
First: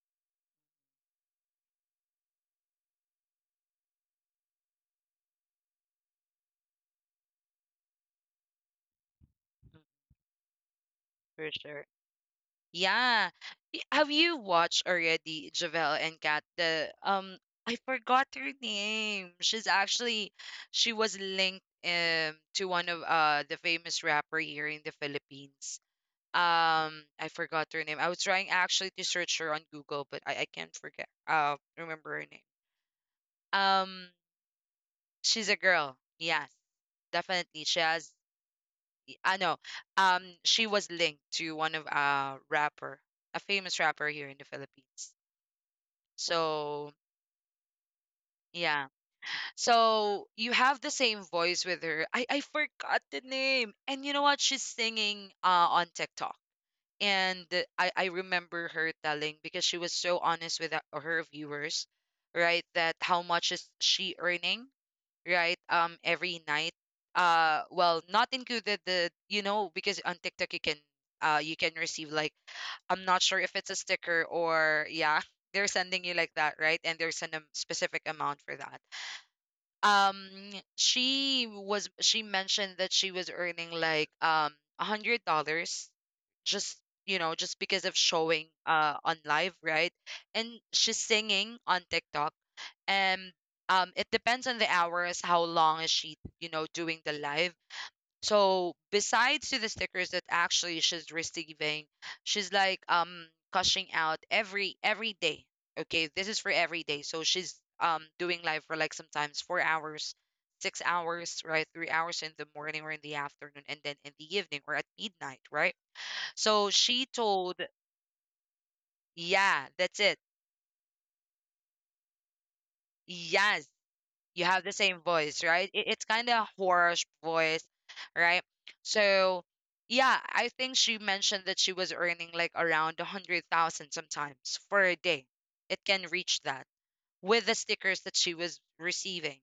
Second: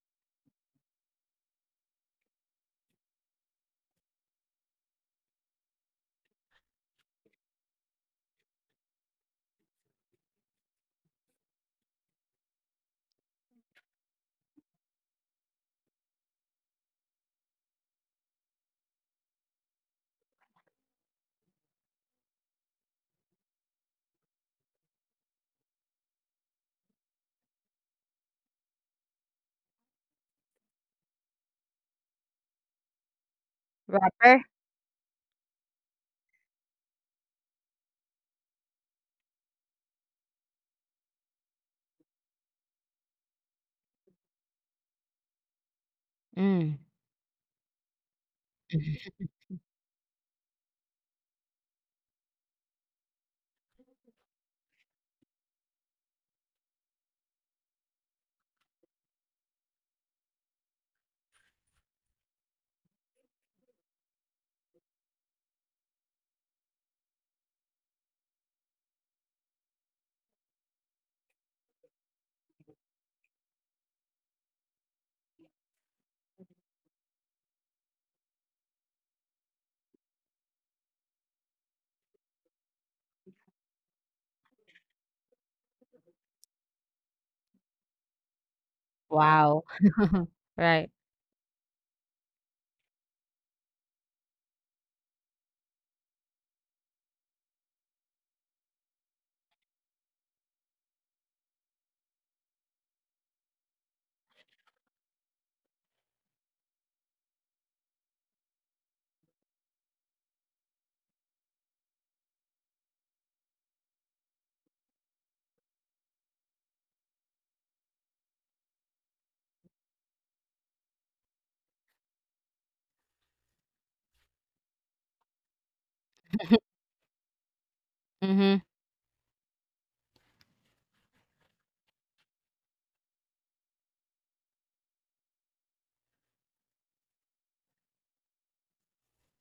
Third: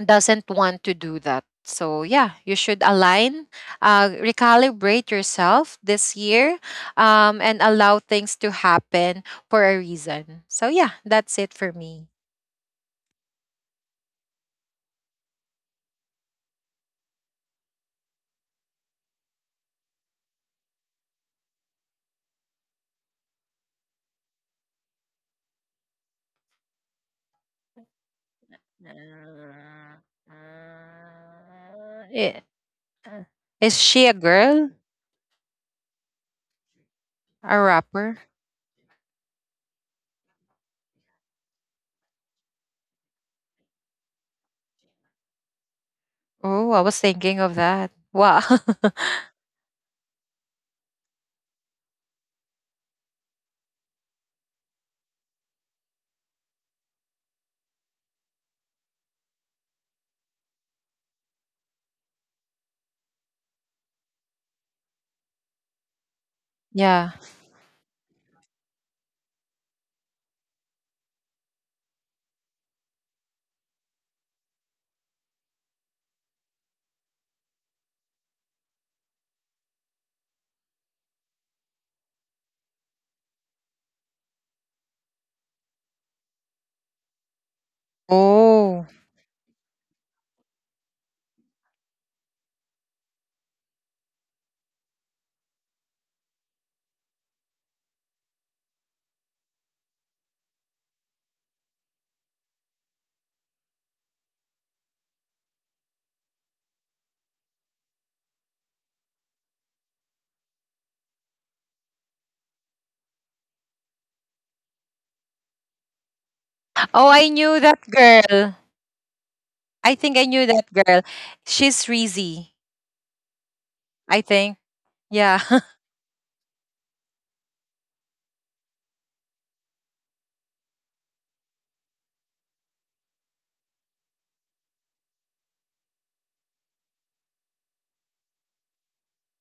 Speaker 2: doesn't want to do that. So yeah, you should align, recalibrate yourself this year, and allow things to happen for a
Speaker 1: Mm.
Speaker 2: reason. So yeah, that's it
Speaker 1: For
Speaker 2: for
Speaker 1: sure.
Speaker 2: me.
Speaker 1: Yeah. Have you watched already, Javel and Kat, the I forgot her name. she was linked to one of the famous rapper here in the Philippines. I forgot her name. I was trying actually to search her on Google, but I can't forget remember her
Speaker 2: Eh,
Speaker 1: name.
Speaker 2: uh, Is she
Speaker 1: Um
Speaker 2: a girl?
Speaker 1: she's a girl. Yes.
Speaker 2: A
Speaker 1: Definitely she has,
Speaker 2: rapper?
Speaker 1: I know. She was linked to one of rapper, a famous rapper here in the Philippines.
Speaker 2: Oh,
Speaker 3: Mm.
Speaker 2: I
Speaker 1: So
Speaker 2: was thinking of that. Wow.
Speaker 1: yeah. So you have the same voice with her. I forgot the name. And you know what? She's singing on TikTok. And I remember her telling, because she was so honest with her viewers, right? That how much is she earning, right? Every night.
Speaker 2: Yeah.
Speaker 1: Well, not included the, because on TikTok you can, receive like, I'm not sure if it's a sticker or, yeah, they're sending you like that, right? And there's a specific amount for that. Um, she mentioned that she was earning like $100 just just because of showing
Speaker 2: Oh.
Speaker 1: on live,
Speaker 3: Wow.
Speaker 1: right? And
Speaker 3: Right.
Speaker 1: she's singing on TikTok. And it depends on the hours, how long is she doing the live. So besides to the stickers that actually she's receiving, she's like cushing out every day. Okay, this is for every day, so she's doing live for like sometimes 4 hours, 6 hours, right, 3 hours in the morning or in the afternoon and then in the evening or at midnight, right? So she
Speaker 2: Oh, I
Speaker 1: told,
Speaker 2: knew that girl.
Speaker 1: yeah, that's
Speaker 2: I
Speaker 1: it.
Speaker 2: think I knew that girl. She's Reezy.
Speaker 1: Yes.
Speaker 2: I
Speaker 1: You
Speaker 2: think.
Speaker 1: have the same
Speaker 2: Yeah.
Speaker 1: voice, right? It's kind of harsh voice, right?
Speaker 3: Mm-hmm.
Speaker 1: So, yeah, I think she mentioned that she was earning like around 100,000 sometimes for a day. It can reach that with the stickers that she was receiving.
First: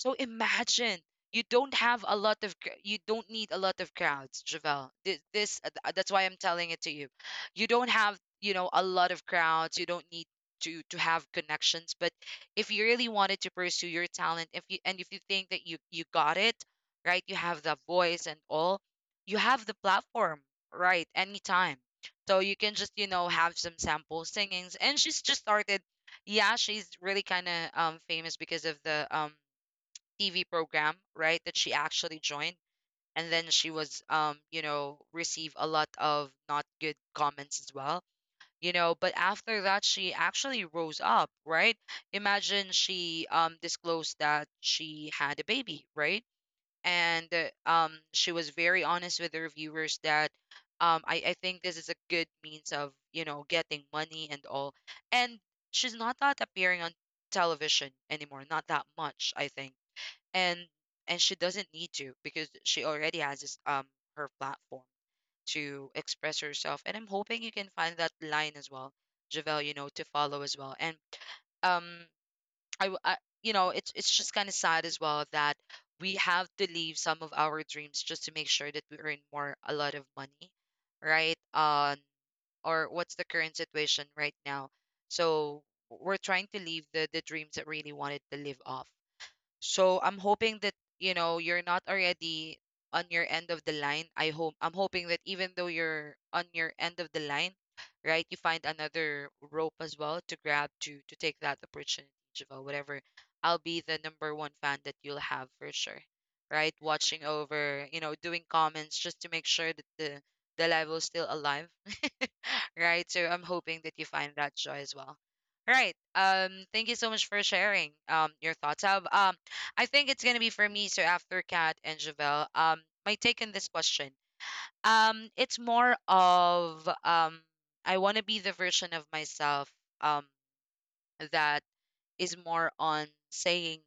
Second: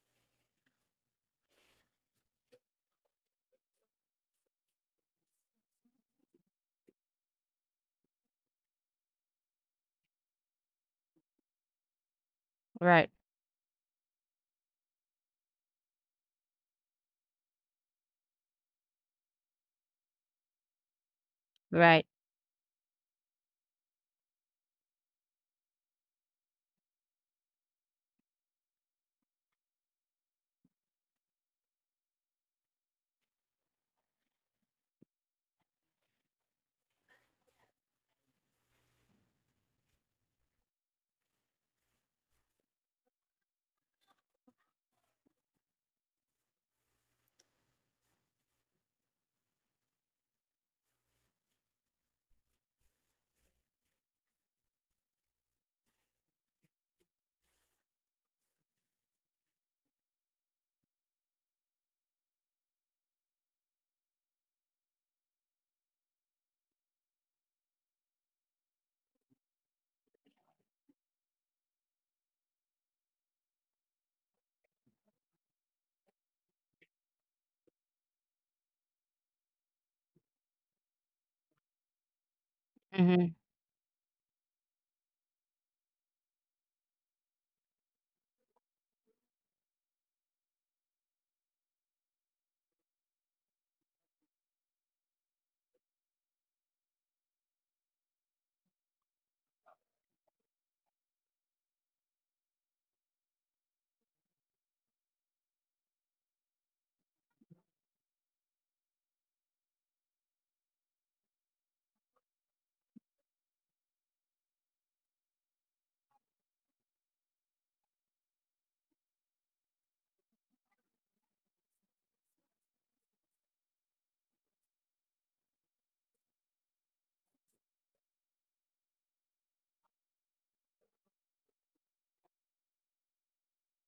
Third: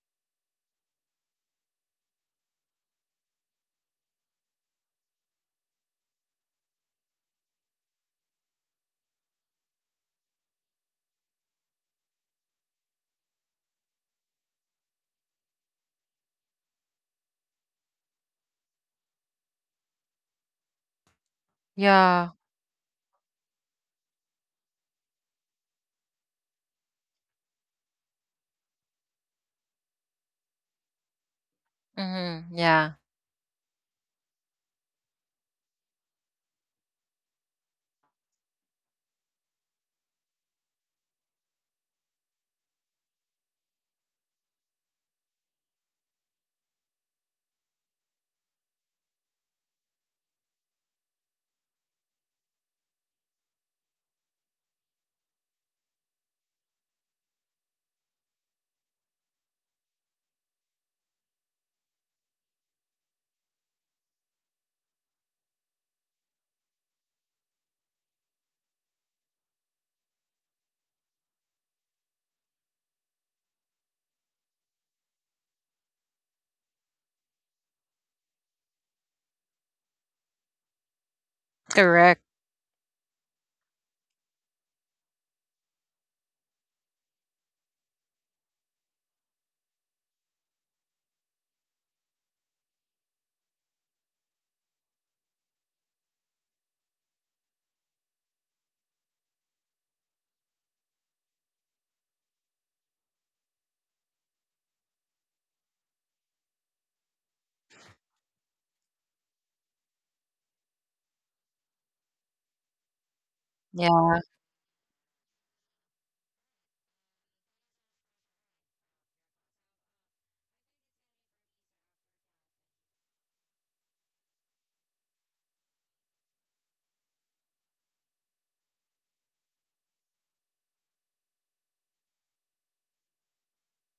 Speaker 1: So imagine, you don't have a lot of you don't need a lot of crowds, Javel. That's why I'm telling it to you. You don't have a lot of crowds. You don't need to have connections. But if you really
Speaker 3: Right.
Speaker 1: wanted to pursue your talent, if you and if you think that you got it, right, you have the voice and all, you have the platform, right, anytime.
Speaker 3: Right.
Speaker 2: Yeah.
Speaker 1: So you can just have some sample singings. And she's just started. Yeah, she's really kind of famous because of the TV program, right, that she actually
Speaker 2: Hmm.
Speaker 1: joined.
Speaker 2: Yeah.
Speaker 1: And then she was, you know, receive a lot of not good comments as well, you know. But after that, she actually rose up, right? Imagine, she disclosed that she had a baby, right? And she was very honest with her viewers that I think this is a good means of, you know, getting money and all. And she's not that appearing on television anymore, not that much, I think. and and she doesn't need to because she already has this, her platform to express herself. And I'm hoping you can find that line as well, Javel, you know, to follow as well. And um i, w- I- you know, it's just kind of sad as well that we have to leave some of our dreams just to make sure that we earn more a lot of money, right?
Speaker 2: Correct.
Speaker 1: Or what's the
Speaker 3: Mm-hmm,
Speaker 1: current situation right now? So we're trying to leave the dreams that really wanted to live off. So I'm hoping that, you know, you're not already on your end of the line. I hope I'm hoping that even though you're on your end of the line, right, you find another rope as well to grab to take that opportunity, Javel, whatever. I'll be the number one fan that you'll have for sure. Right? Watching over, you know, doing comments just to make sure that the live is still alive, right? So I'm hoping that you
Speaker 2: Yeah.
Speaker 1: find that joy as well. All right. Thank you so much for sharing your thoughts. I think it's gonna be for me. So after Kat and Javelle, my take on this question. It's more of I want to be the version of myself um that is more on saying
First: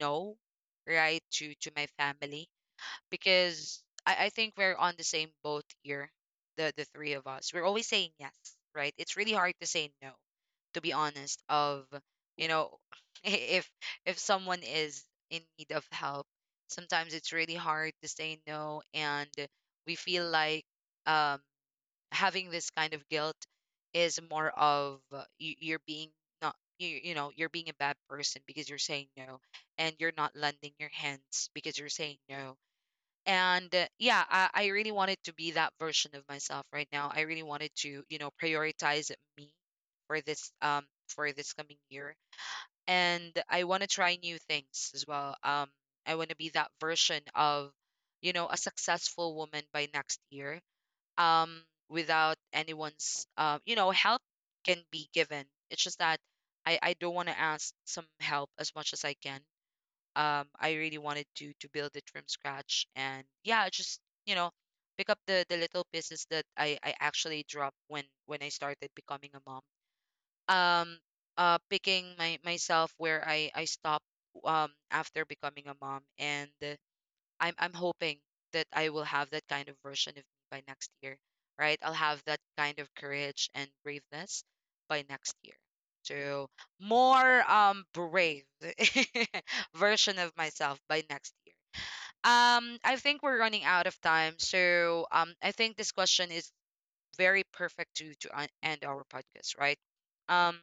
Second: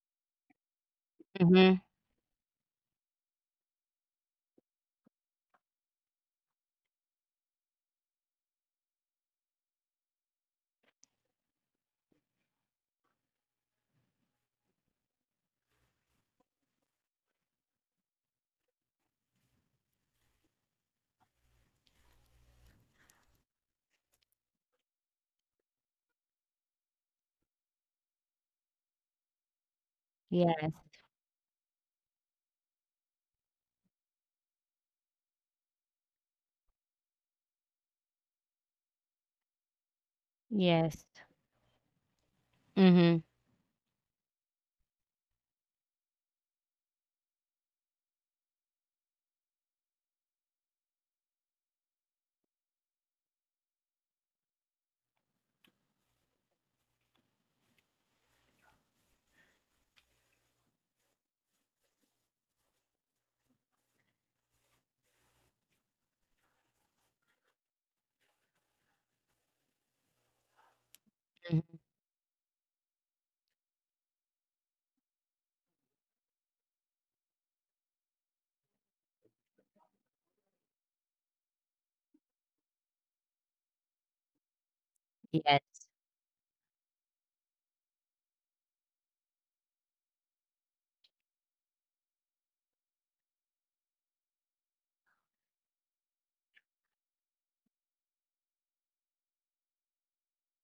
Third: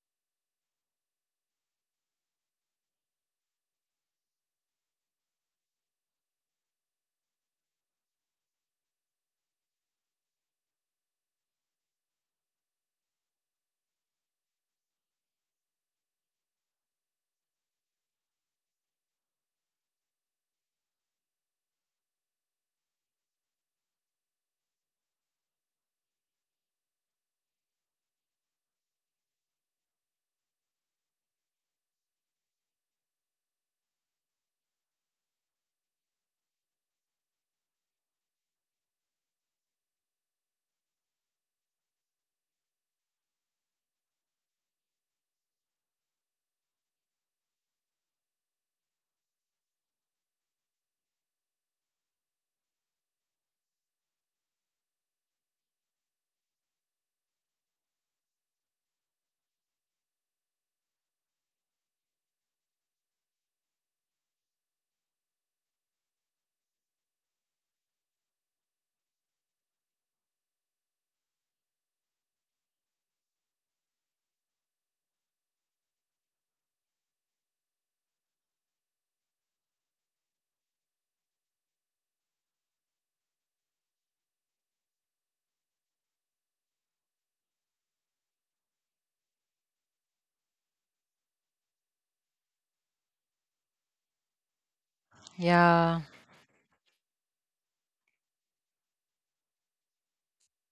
Speaker 1: no, right, to
Speaker 3: mm-hmm.
Speaker 1: my family, because I think we're on the same boat here, the three of us. We're always saying yes, right? It's really hard to say no, to be honest. Of you know, if if someone is in need of help, sometimes it's really hard to say no. And we feel like um having this kind of guilt is more of you're being not you're being a bad person because you're saying no, and you're not
Speaker 3: Yes,
Speaker 1: lending your hands because you're saying no. And yeah, I really wanted to be that version of myself right now. I really wanted to, you know, prioritize me for this um
Speaker 3: yes.
Speaker 1: for this coming year.
Speaker 3: Mhm,
Speaker 1: And I want to try new things as well. I want to be that version of, you know, a successful woman by next year. um Without anyone's you know help can be given, it's just that I don't want to ask some help as much as I can. I really wanted to build it from scratch. And yeah, just, you know, pick up the little pieces that I actually dropped when I started becoming a mom. um
Speaker 3: mhm.
Speaker 1: Picking my myself where I stopped after becoming a mom. And I'm hoping that I will have that kind of version of me by next year, right? I'll have that kind of courage and braveness by next year.
Speaker 3: Yes,
Speaker 1: So more brave version of myself by next year. I think we're running out of time, so I think this
Speaker 2: Yeah.
Speaker 1: question is very perfect end our podcast, right? Um,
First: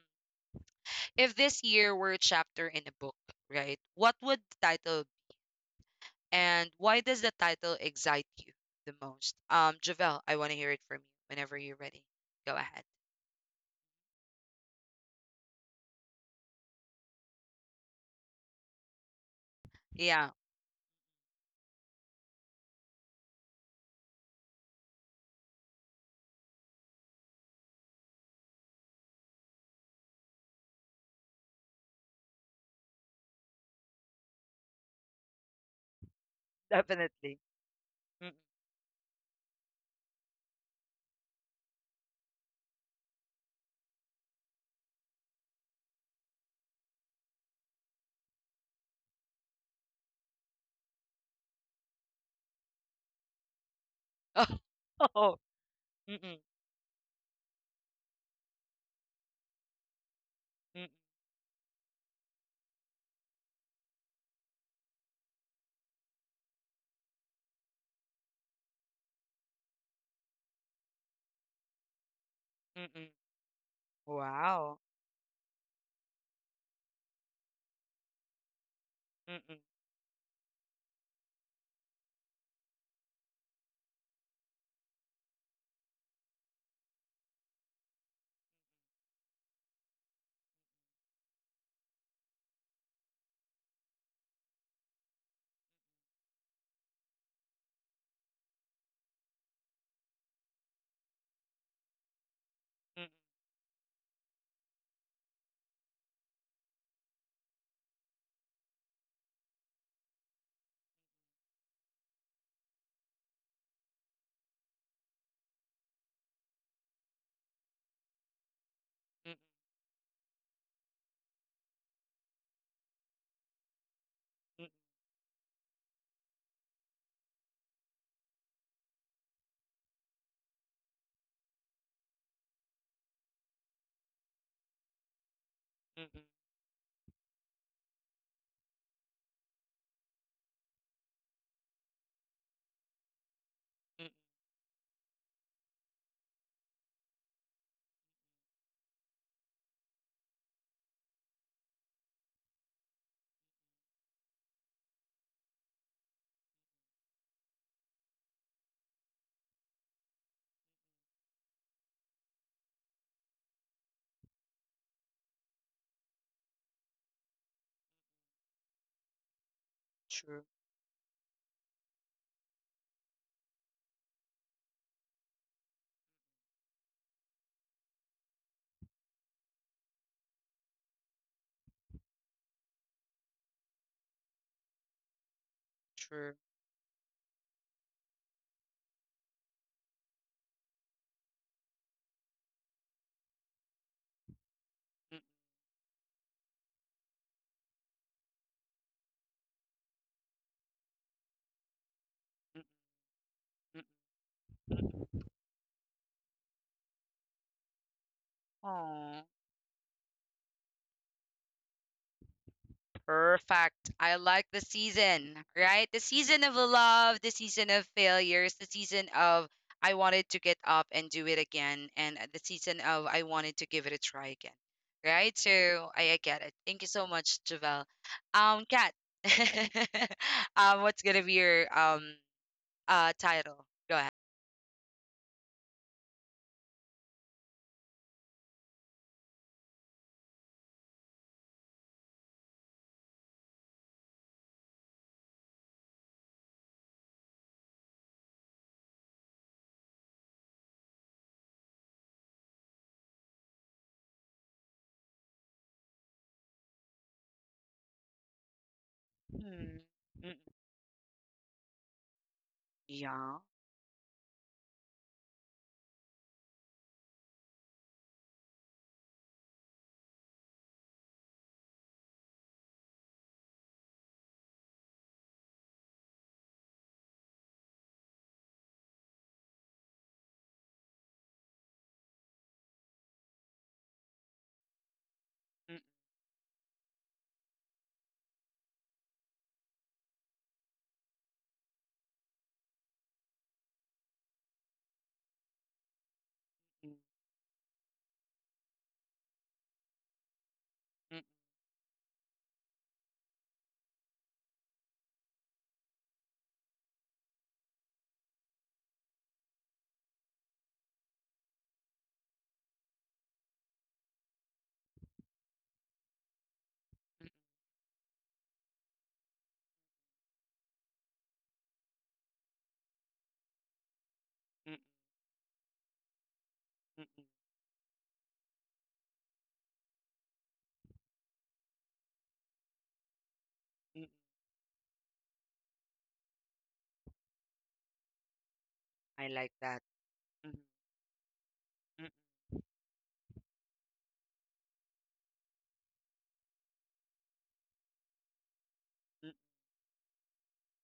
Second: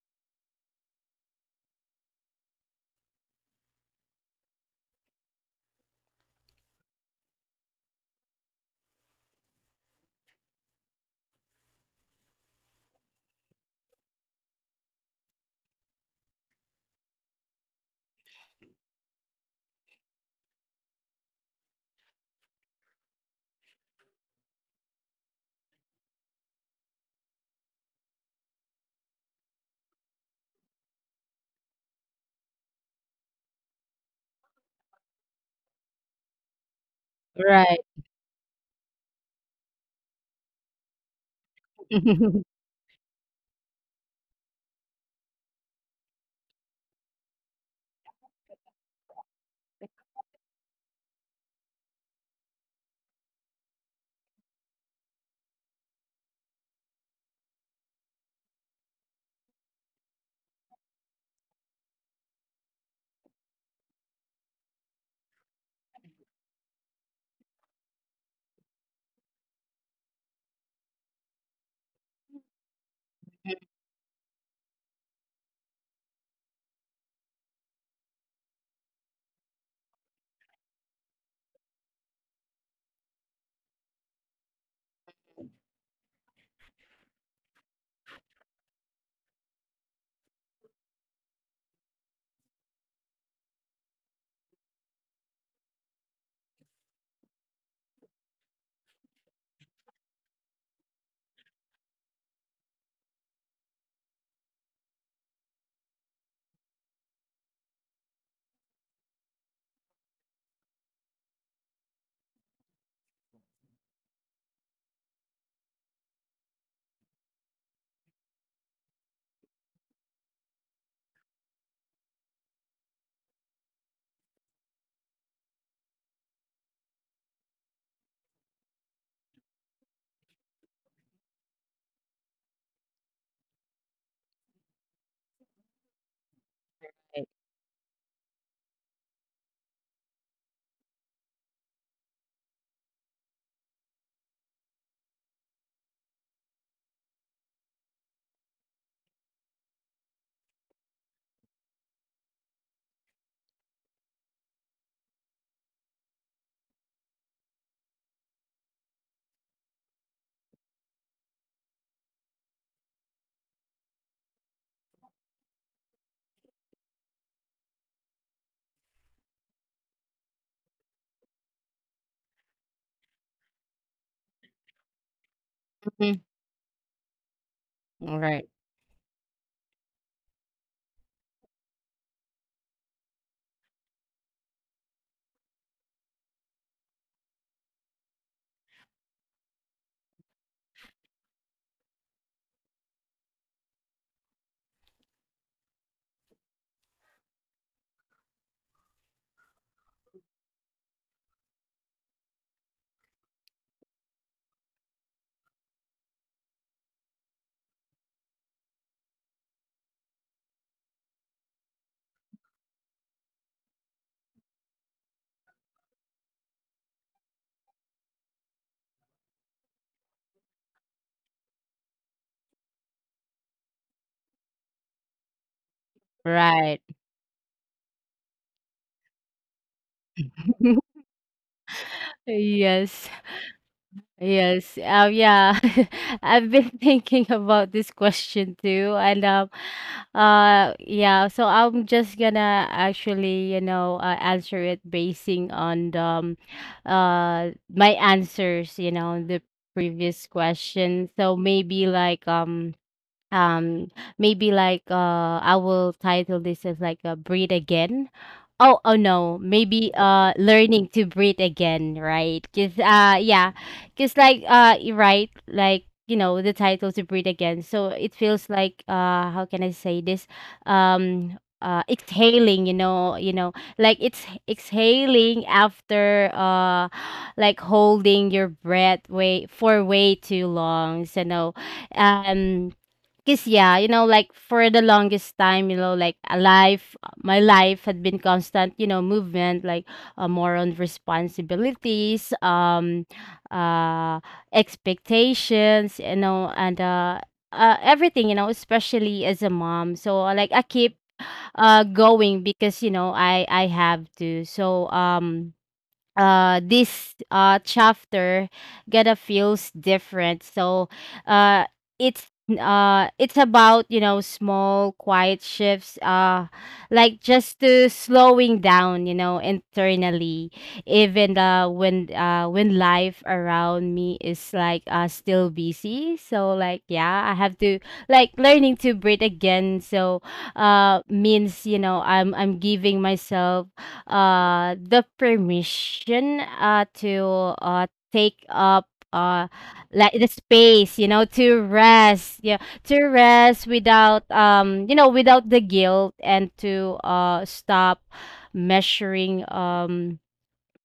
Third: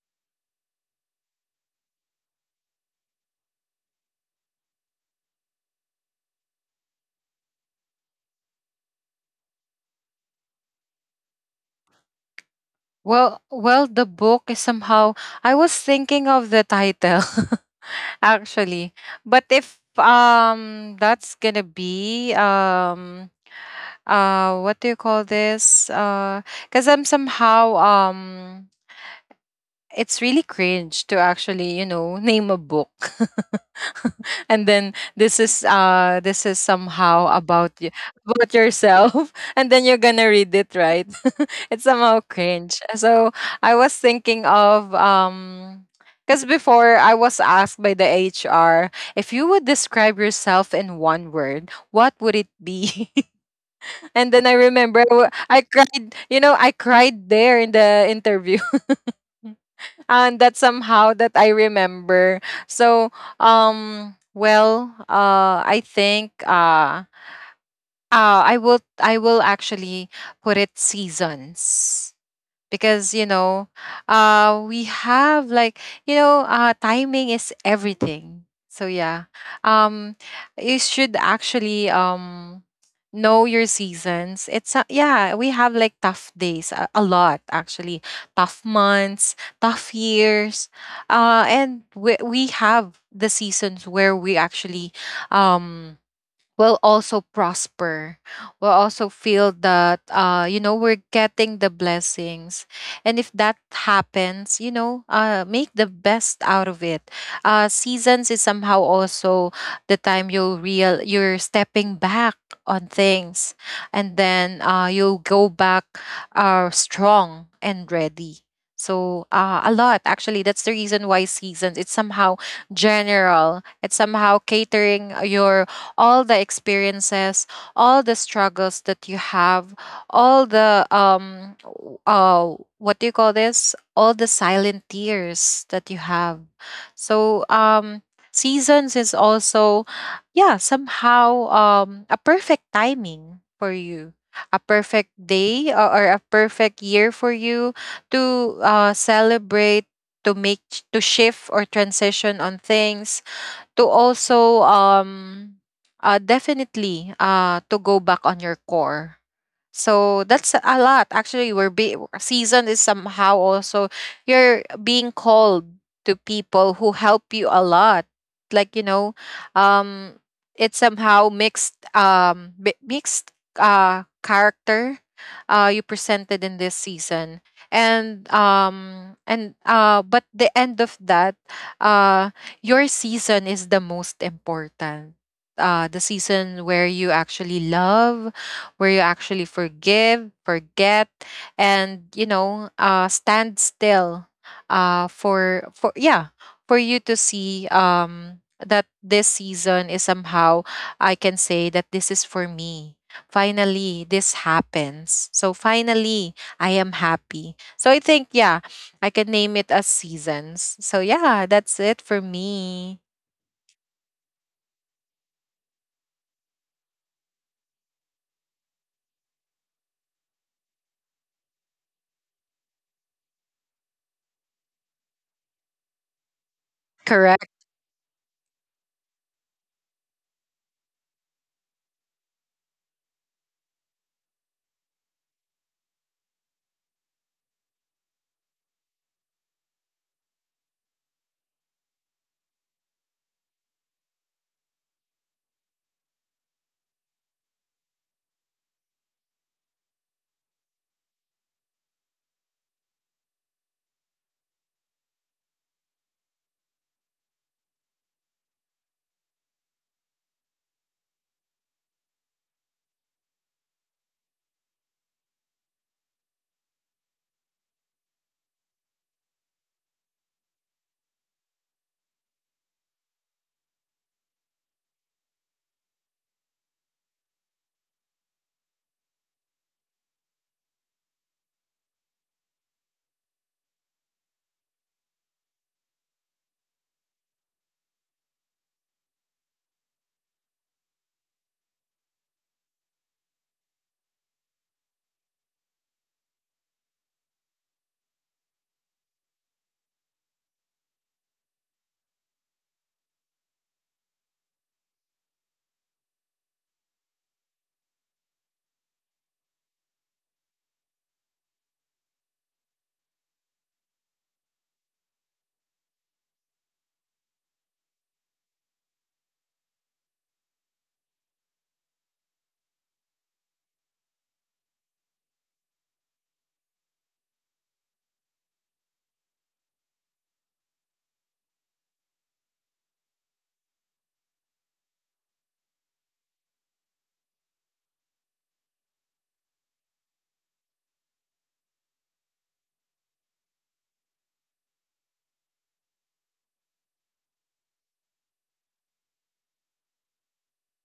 Speaker 1: if this year were a chapter in a book, right, what would the title, and why does the title excite you the most? Javel, I want to hear it from you whenever you're ready. Go ahead.
Speaker 2: Well, well, the book is somehow. I was thinking of the title, actually, but if
Speaker 1: Yeah,
Speaker 2: that's gonna be what do you call this, because I'm somehow it's really cringe to actually, you know, name a book, and then this is
Speaker 1: definitely.
Speaker 2: somehow
Speaker 3: right.
Speaker 2: about you, about yourself, and then you're gonna read it, right? It's somehow cringe. So I was thinking of, because before I was asked by the HR, if you would describe yourself in one word, what would it be? And then I
Speaker 1: Mm-mm.
Speaker 2: remember
Speaker 1: Oh, oh.
Speaker 2: I cried,
Speaker 1: Mm-mm,
Speaker 2: you know, I cried there in the interview. And that's
Speaker 1: mm-mm,
Speaker 2: somehow that I remember. So, well, I think uh, I will actually put it seasons.
Speaker 1: mm-mm.
Speaker 2: Because you know
Speaker 1: Wow.
Speaker 2: we have like, you know, timing is everything. So yeah,
Speaker 1: Mm-mm,
Speaker 2: um you should actually know your seasons. It's yeah, we have like tough days, a lot, actually, tough months, tough years, and we have the seasons where we actually um will also prosper, will also feel that, you know, we're getting the blessings.
Speaker 1: mm-mm,
Speaker 2: And if that happens, you know, make the best out of it. Seasons is somehow also the time you will real you're stepping back on things, and then you'll go back strong and ready.
Speaker 1: mm-mm,
Speaker 2: So a lot, actually, that's the reason why seasons, it's somehow general, it's somehow
Speaker 1: mm-mm,
Speaker 2: catering your all the experiences, all the struggles that you have, all the what do you call this? All the silent tears that you
Speaker 1: mm-mm,
Speaker 2: have.
Speaker 3: Right.
Speaker 2: So seasons is also, yeah, somehow a perfect timing for you.
Speaker 1: mm-mm.
Speaker 2: A perfect day, or a perfect year for you to celebrate, to make, to shift or transition on things, to also definitely to go back on your core. So that's a lot. Actually, season is somehow also you're being called to people who help you a lot. Like you know, um,
Speaker 1: True,
Speaker 2: it's somehow mixed mixed character you
Speaker 3: Mhm.
Speaker 2: presented in this season.
Speaker 3: Right,
Speaker 2: And but the end of that, uh your season is the most important, the
Speaker 1: true.
Speaker 2: season where you actually love, where you actually forgive, forget, and you know, stand still for, yeah, for you to see that this season is somehow, I can say that this is for
Speaker 1: Mm-mm,
Speaker 2: me.
Speaker 1: mm-mm,
Speaker 2: Finally, this
Speaker 1: mm-mm.
Speaker 2: happens. So finally, I am happy. So I think, yeah, I
Speaker 1: Aw.
Speaker 2: can name it as seasons. So yeah, that's it for me.
Speaker 1: Perfect. I like the season, right? The season of love, the season of failures, the season of I wanted to get up and do it again, and the season of I wanted to give it a try again, right? So I get it.
Speaker 3: right.
Speaker 1: Thank you so much,
Speaker 2: Correct.
Speaker 1: Javel. Kat, what's gonna be your
Speaker 3: Yes,
Speaker 1: title? Go ahead.
Speaker 3: yes. Yeah, I've been thinking about this question too, and yeah. So I'm just gonna actually, you know, answer it basing on the, my answers, you know, the previous question. So um maybe like I will title this as like a breathe again. Oh oh no,
Speaker 1: Mm,
Speaker 3: maybe
Speaker 1: mm,
Speaker 3: learning to breathe again, right? Because
Speaker 1: yeah.
Speaker 3: yeah, because like you're right, like you know the title to breathe again. So it feels like how can I say this? Exhaling, you know, you know, like it's exhaling after like holding your breath way for way too long. So no. um 'Cause yeah, you know, like for the longest time, you
Speaker 1: Mm,
Speaker 3: know, like a life, my life had been constant, you know, movement, like more on responsibilities, uh, expectations, you know, and
Speaker 1: mm,
Speaker 3: everything, you know, especially as a mom. So like I keep
Speaker 1: mm,
Speaker 3: going because you know I have to. So this chapter gonna feels different. So uh it's it's about you know small quiet shifts, like
Speaker 1: mm,
Speaker 3: just to slowing down, you know, internally, even when life around me is
Speaker 1: mm,
Speaker 3: like still busy. So like
Speaker 1: mm, mm,
Speaker 3: yeah I have to, like learning to breathe again. So means you know I'm giving myself
Speaker 1: mm.
Speaker 3: the permission to take up
Speaker 1: I
Speaker 3: uh
Speaker 1: like that.
Speaker 3: like the
Speaker 1: Mm,
Speaker 3: space, you know, to
Speaker 1: mm,
Speaker 3: rest, yeah, to rest without you know, without the guilt, and to stop
Speaker 1: mm,
Speaker 3: measuring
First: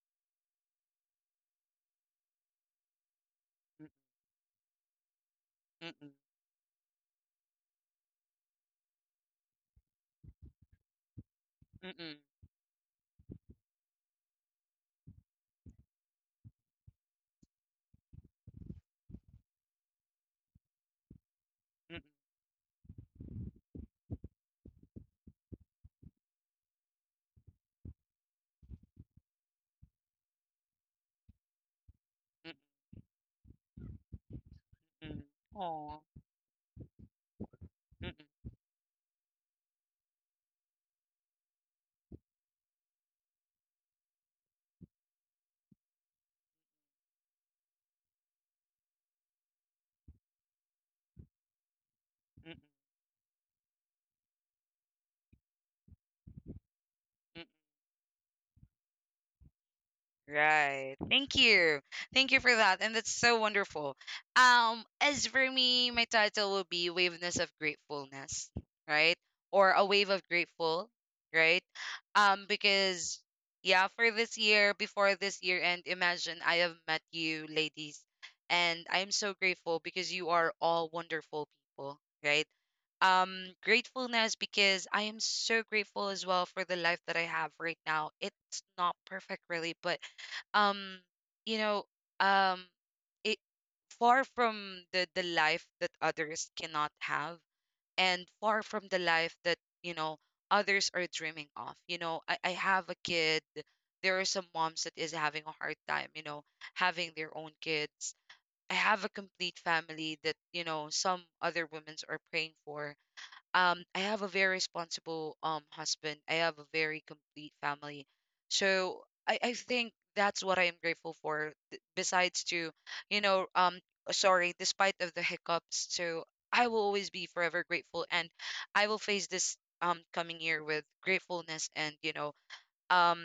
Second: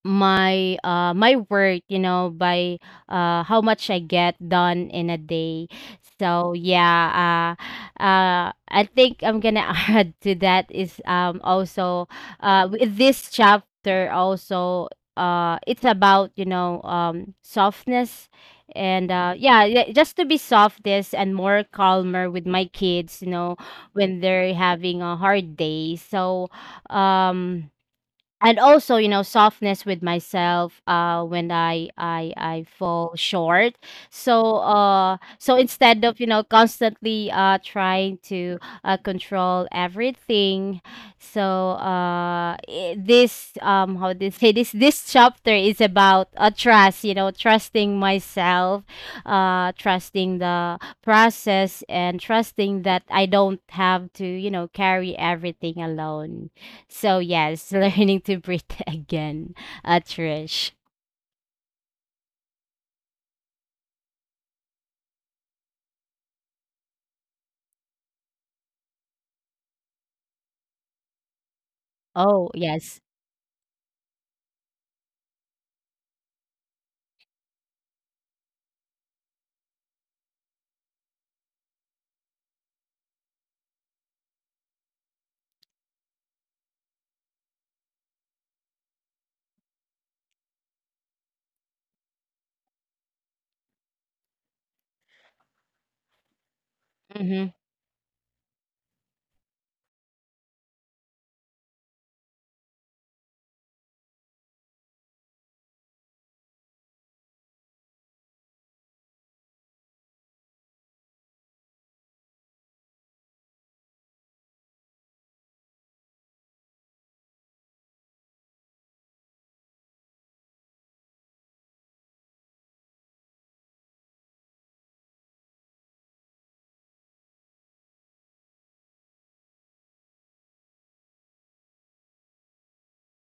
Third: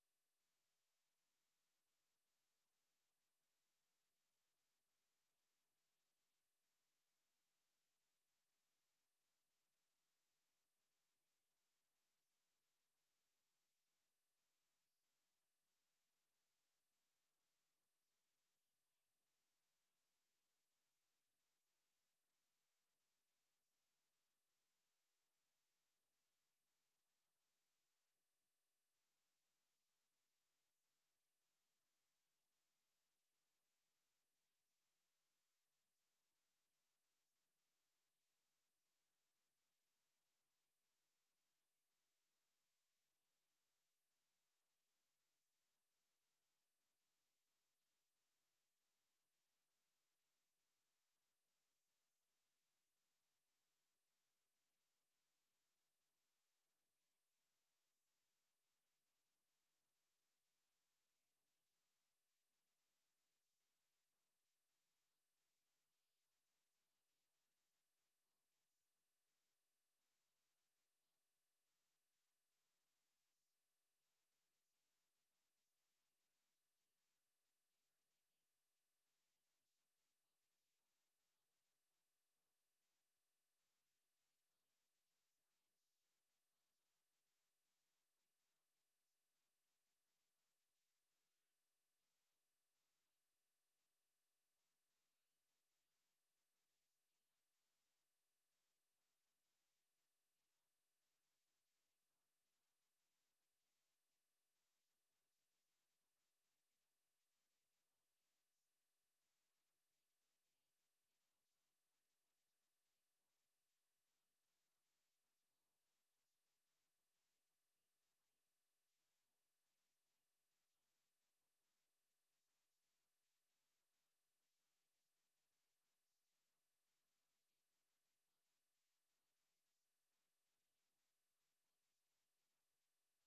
Speaker 3: my my work, you know, by how
Speaker 1: mm,
Speaker 3: much I get done in a day.
Speaker 1: mm, mm, mm,
Speaker 3: So yeah, I think I'm gonna add to that is
Speaker 1: mm, mm,
Speaker 3: also with this chapter also, it's about, you know, softness. And yeah, yeah, just to be softest and more
Speaker 1: mm,
Speaker 3: calmer with my kids, you know, when they're having a hard day. So um and also you know softness with myself when i i
Speaker 1: 嗯
Speaker 3: i fall short. So
Speaker 1: 嗯
Speaker 3: so
Speaker 1: 哦，
Speaker 3: instead of, you know, constantly
Speaker 1: 嗯嗯
Speaker 3: trying
Speaker 1: 嗯
Speaker 3: to control everything. So this, how they say this, this chapter is about a trust, you know, trusting myself, trusting the process, and
Speaker 1: 嗯嗯。
Speaker 3: trusting that I don't have to, you know, carry everything alone. So yes, learning to breathe again, Trish.
Speaker 1: Right. Thank you. Thank you for that. And that's so wonderful. As for me, my title will be Waveness of Gratefulness, right? Or a wave of grateful, right?
Speaker 3: Oh yes.
Speaker 1: Because yeah, for this year, before this year, and imagine I have met you ladies, and I'm so grateful because you are all wonderful people, right? Gratefulness, because I am so grateful as well for the life that I have right now. It's not perfect really, but um you know um it far from the life that others cannot have,
Speaker 3: Mm-hmm.
Speaker 1: and far from the life that, you know, others are dreaming of. You know, I have a kid. There are some moms that is having a hard time, you know, having their own kids. I have a complete family that, you know, some other women's are praying for. I have a very responsible husband. I have a very complete family. So I think that's what I am grateful for besides to, you know, sorry, despite of the hiccups. So I will always be forever grateful, and I will face this coming year with gratefulness, and you know, um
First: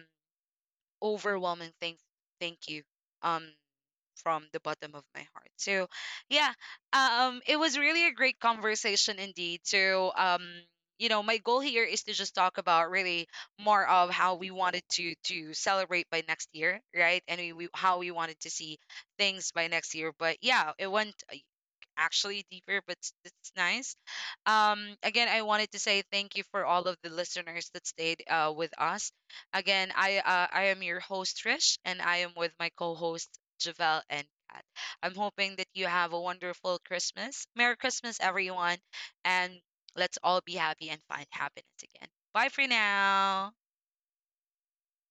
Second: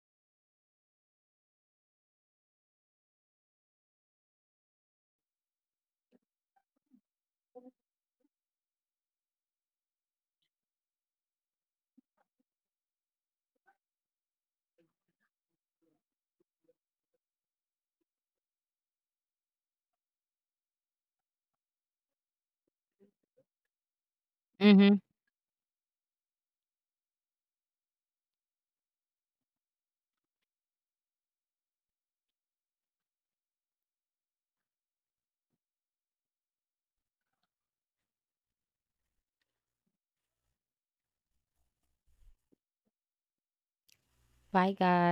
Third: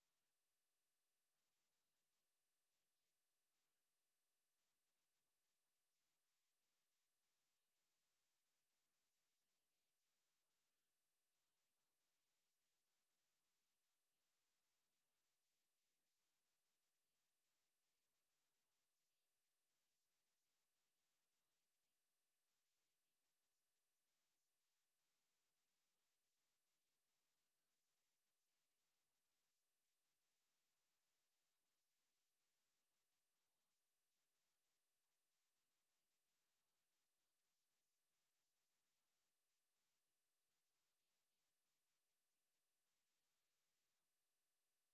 Speaker 1: overwhelming thank thank you. Um from the bottom of my heart. So, yeah, it was really a great conversation indeed. So, you know, my goal here is to just talk about really more of how we wanted to celebrate by next year, right? And we how we wanted to see things by next year. But yeah, it went actually deeper, but it's nice.
Speaker 3: Mm-hmm.
Speaker 1: Again, I wanted to say thank you for all of the listeners that stayed with us. Again, I am your host Trish, and I am with my co-host Javel and Kat. I'm hoping that you have a wonderful Christmas. Merry Christmas, everyone. And let's all be happy and find happiness again. Bye for now.
Speaker 3: Bye guys.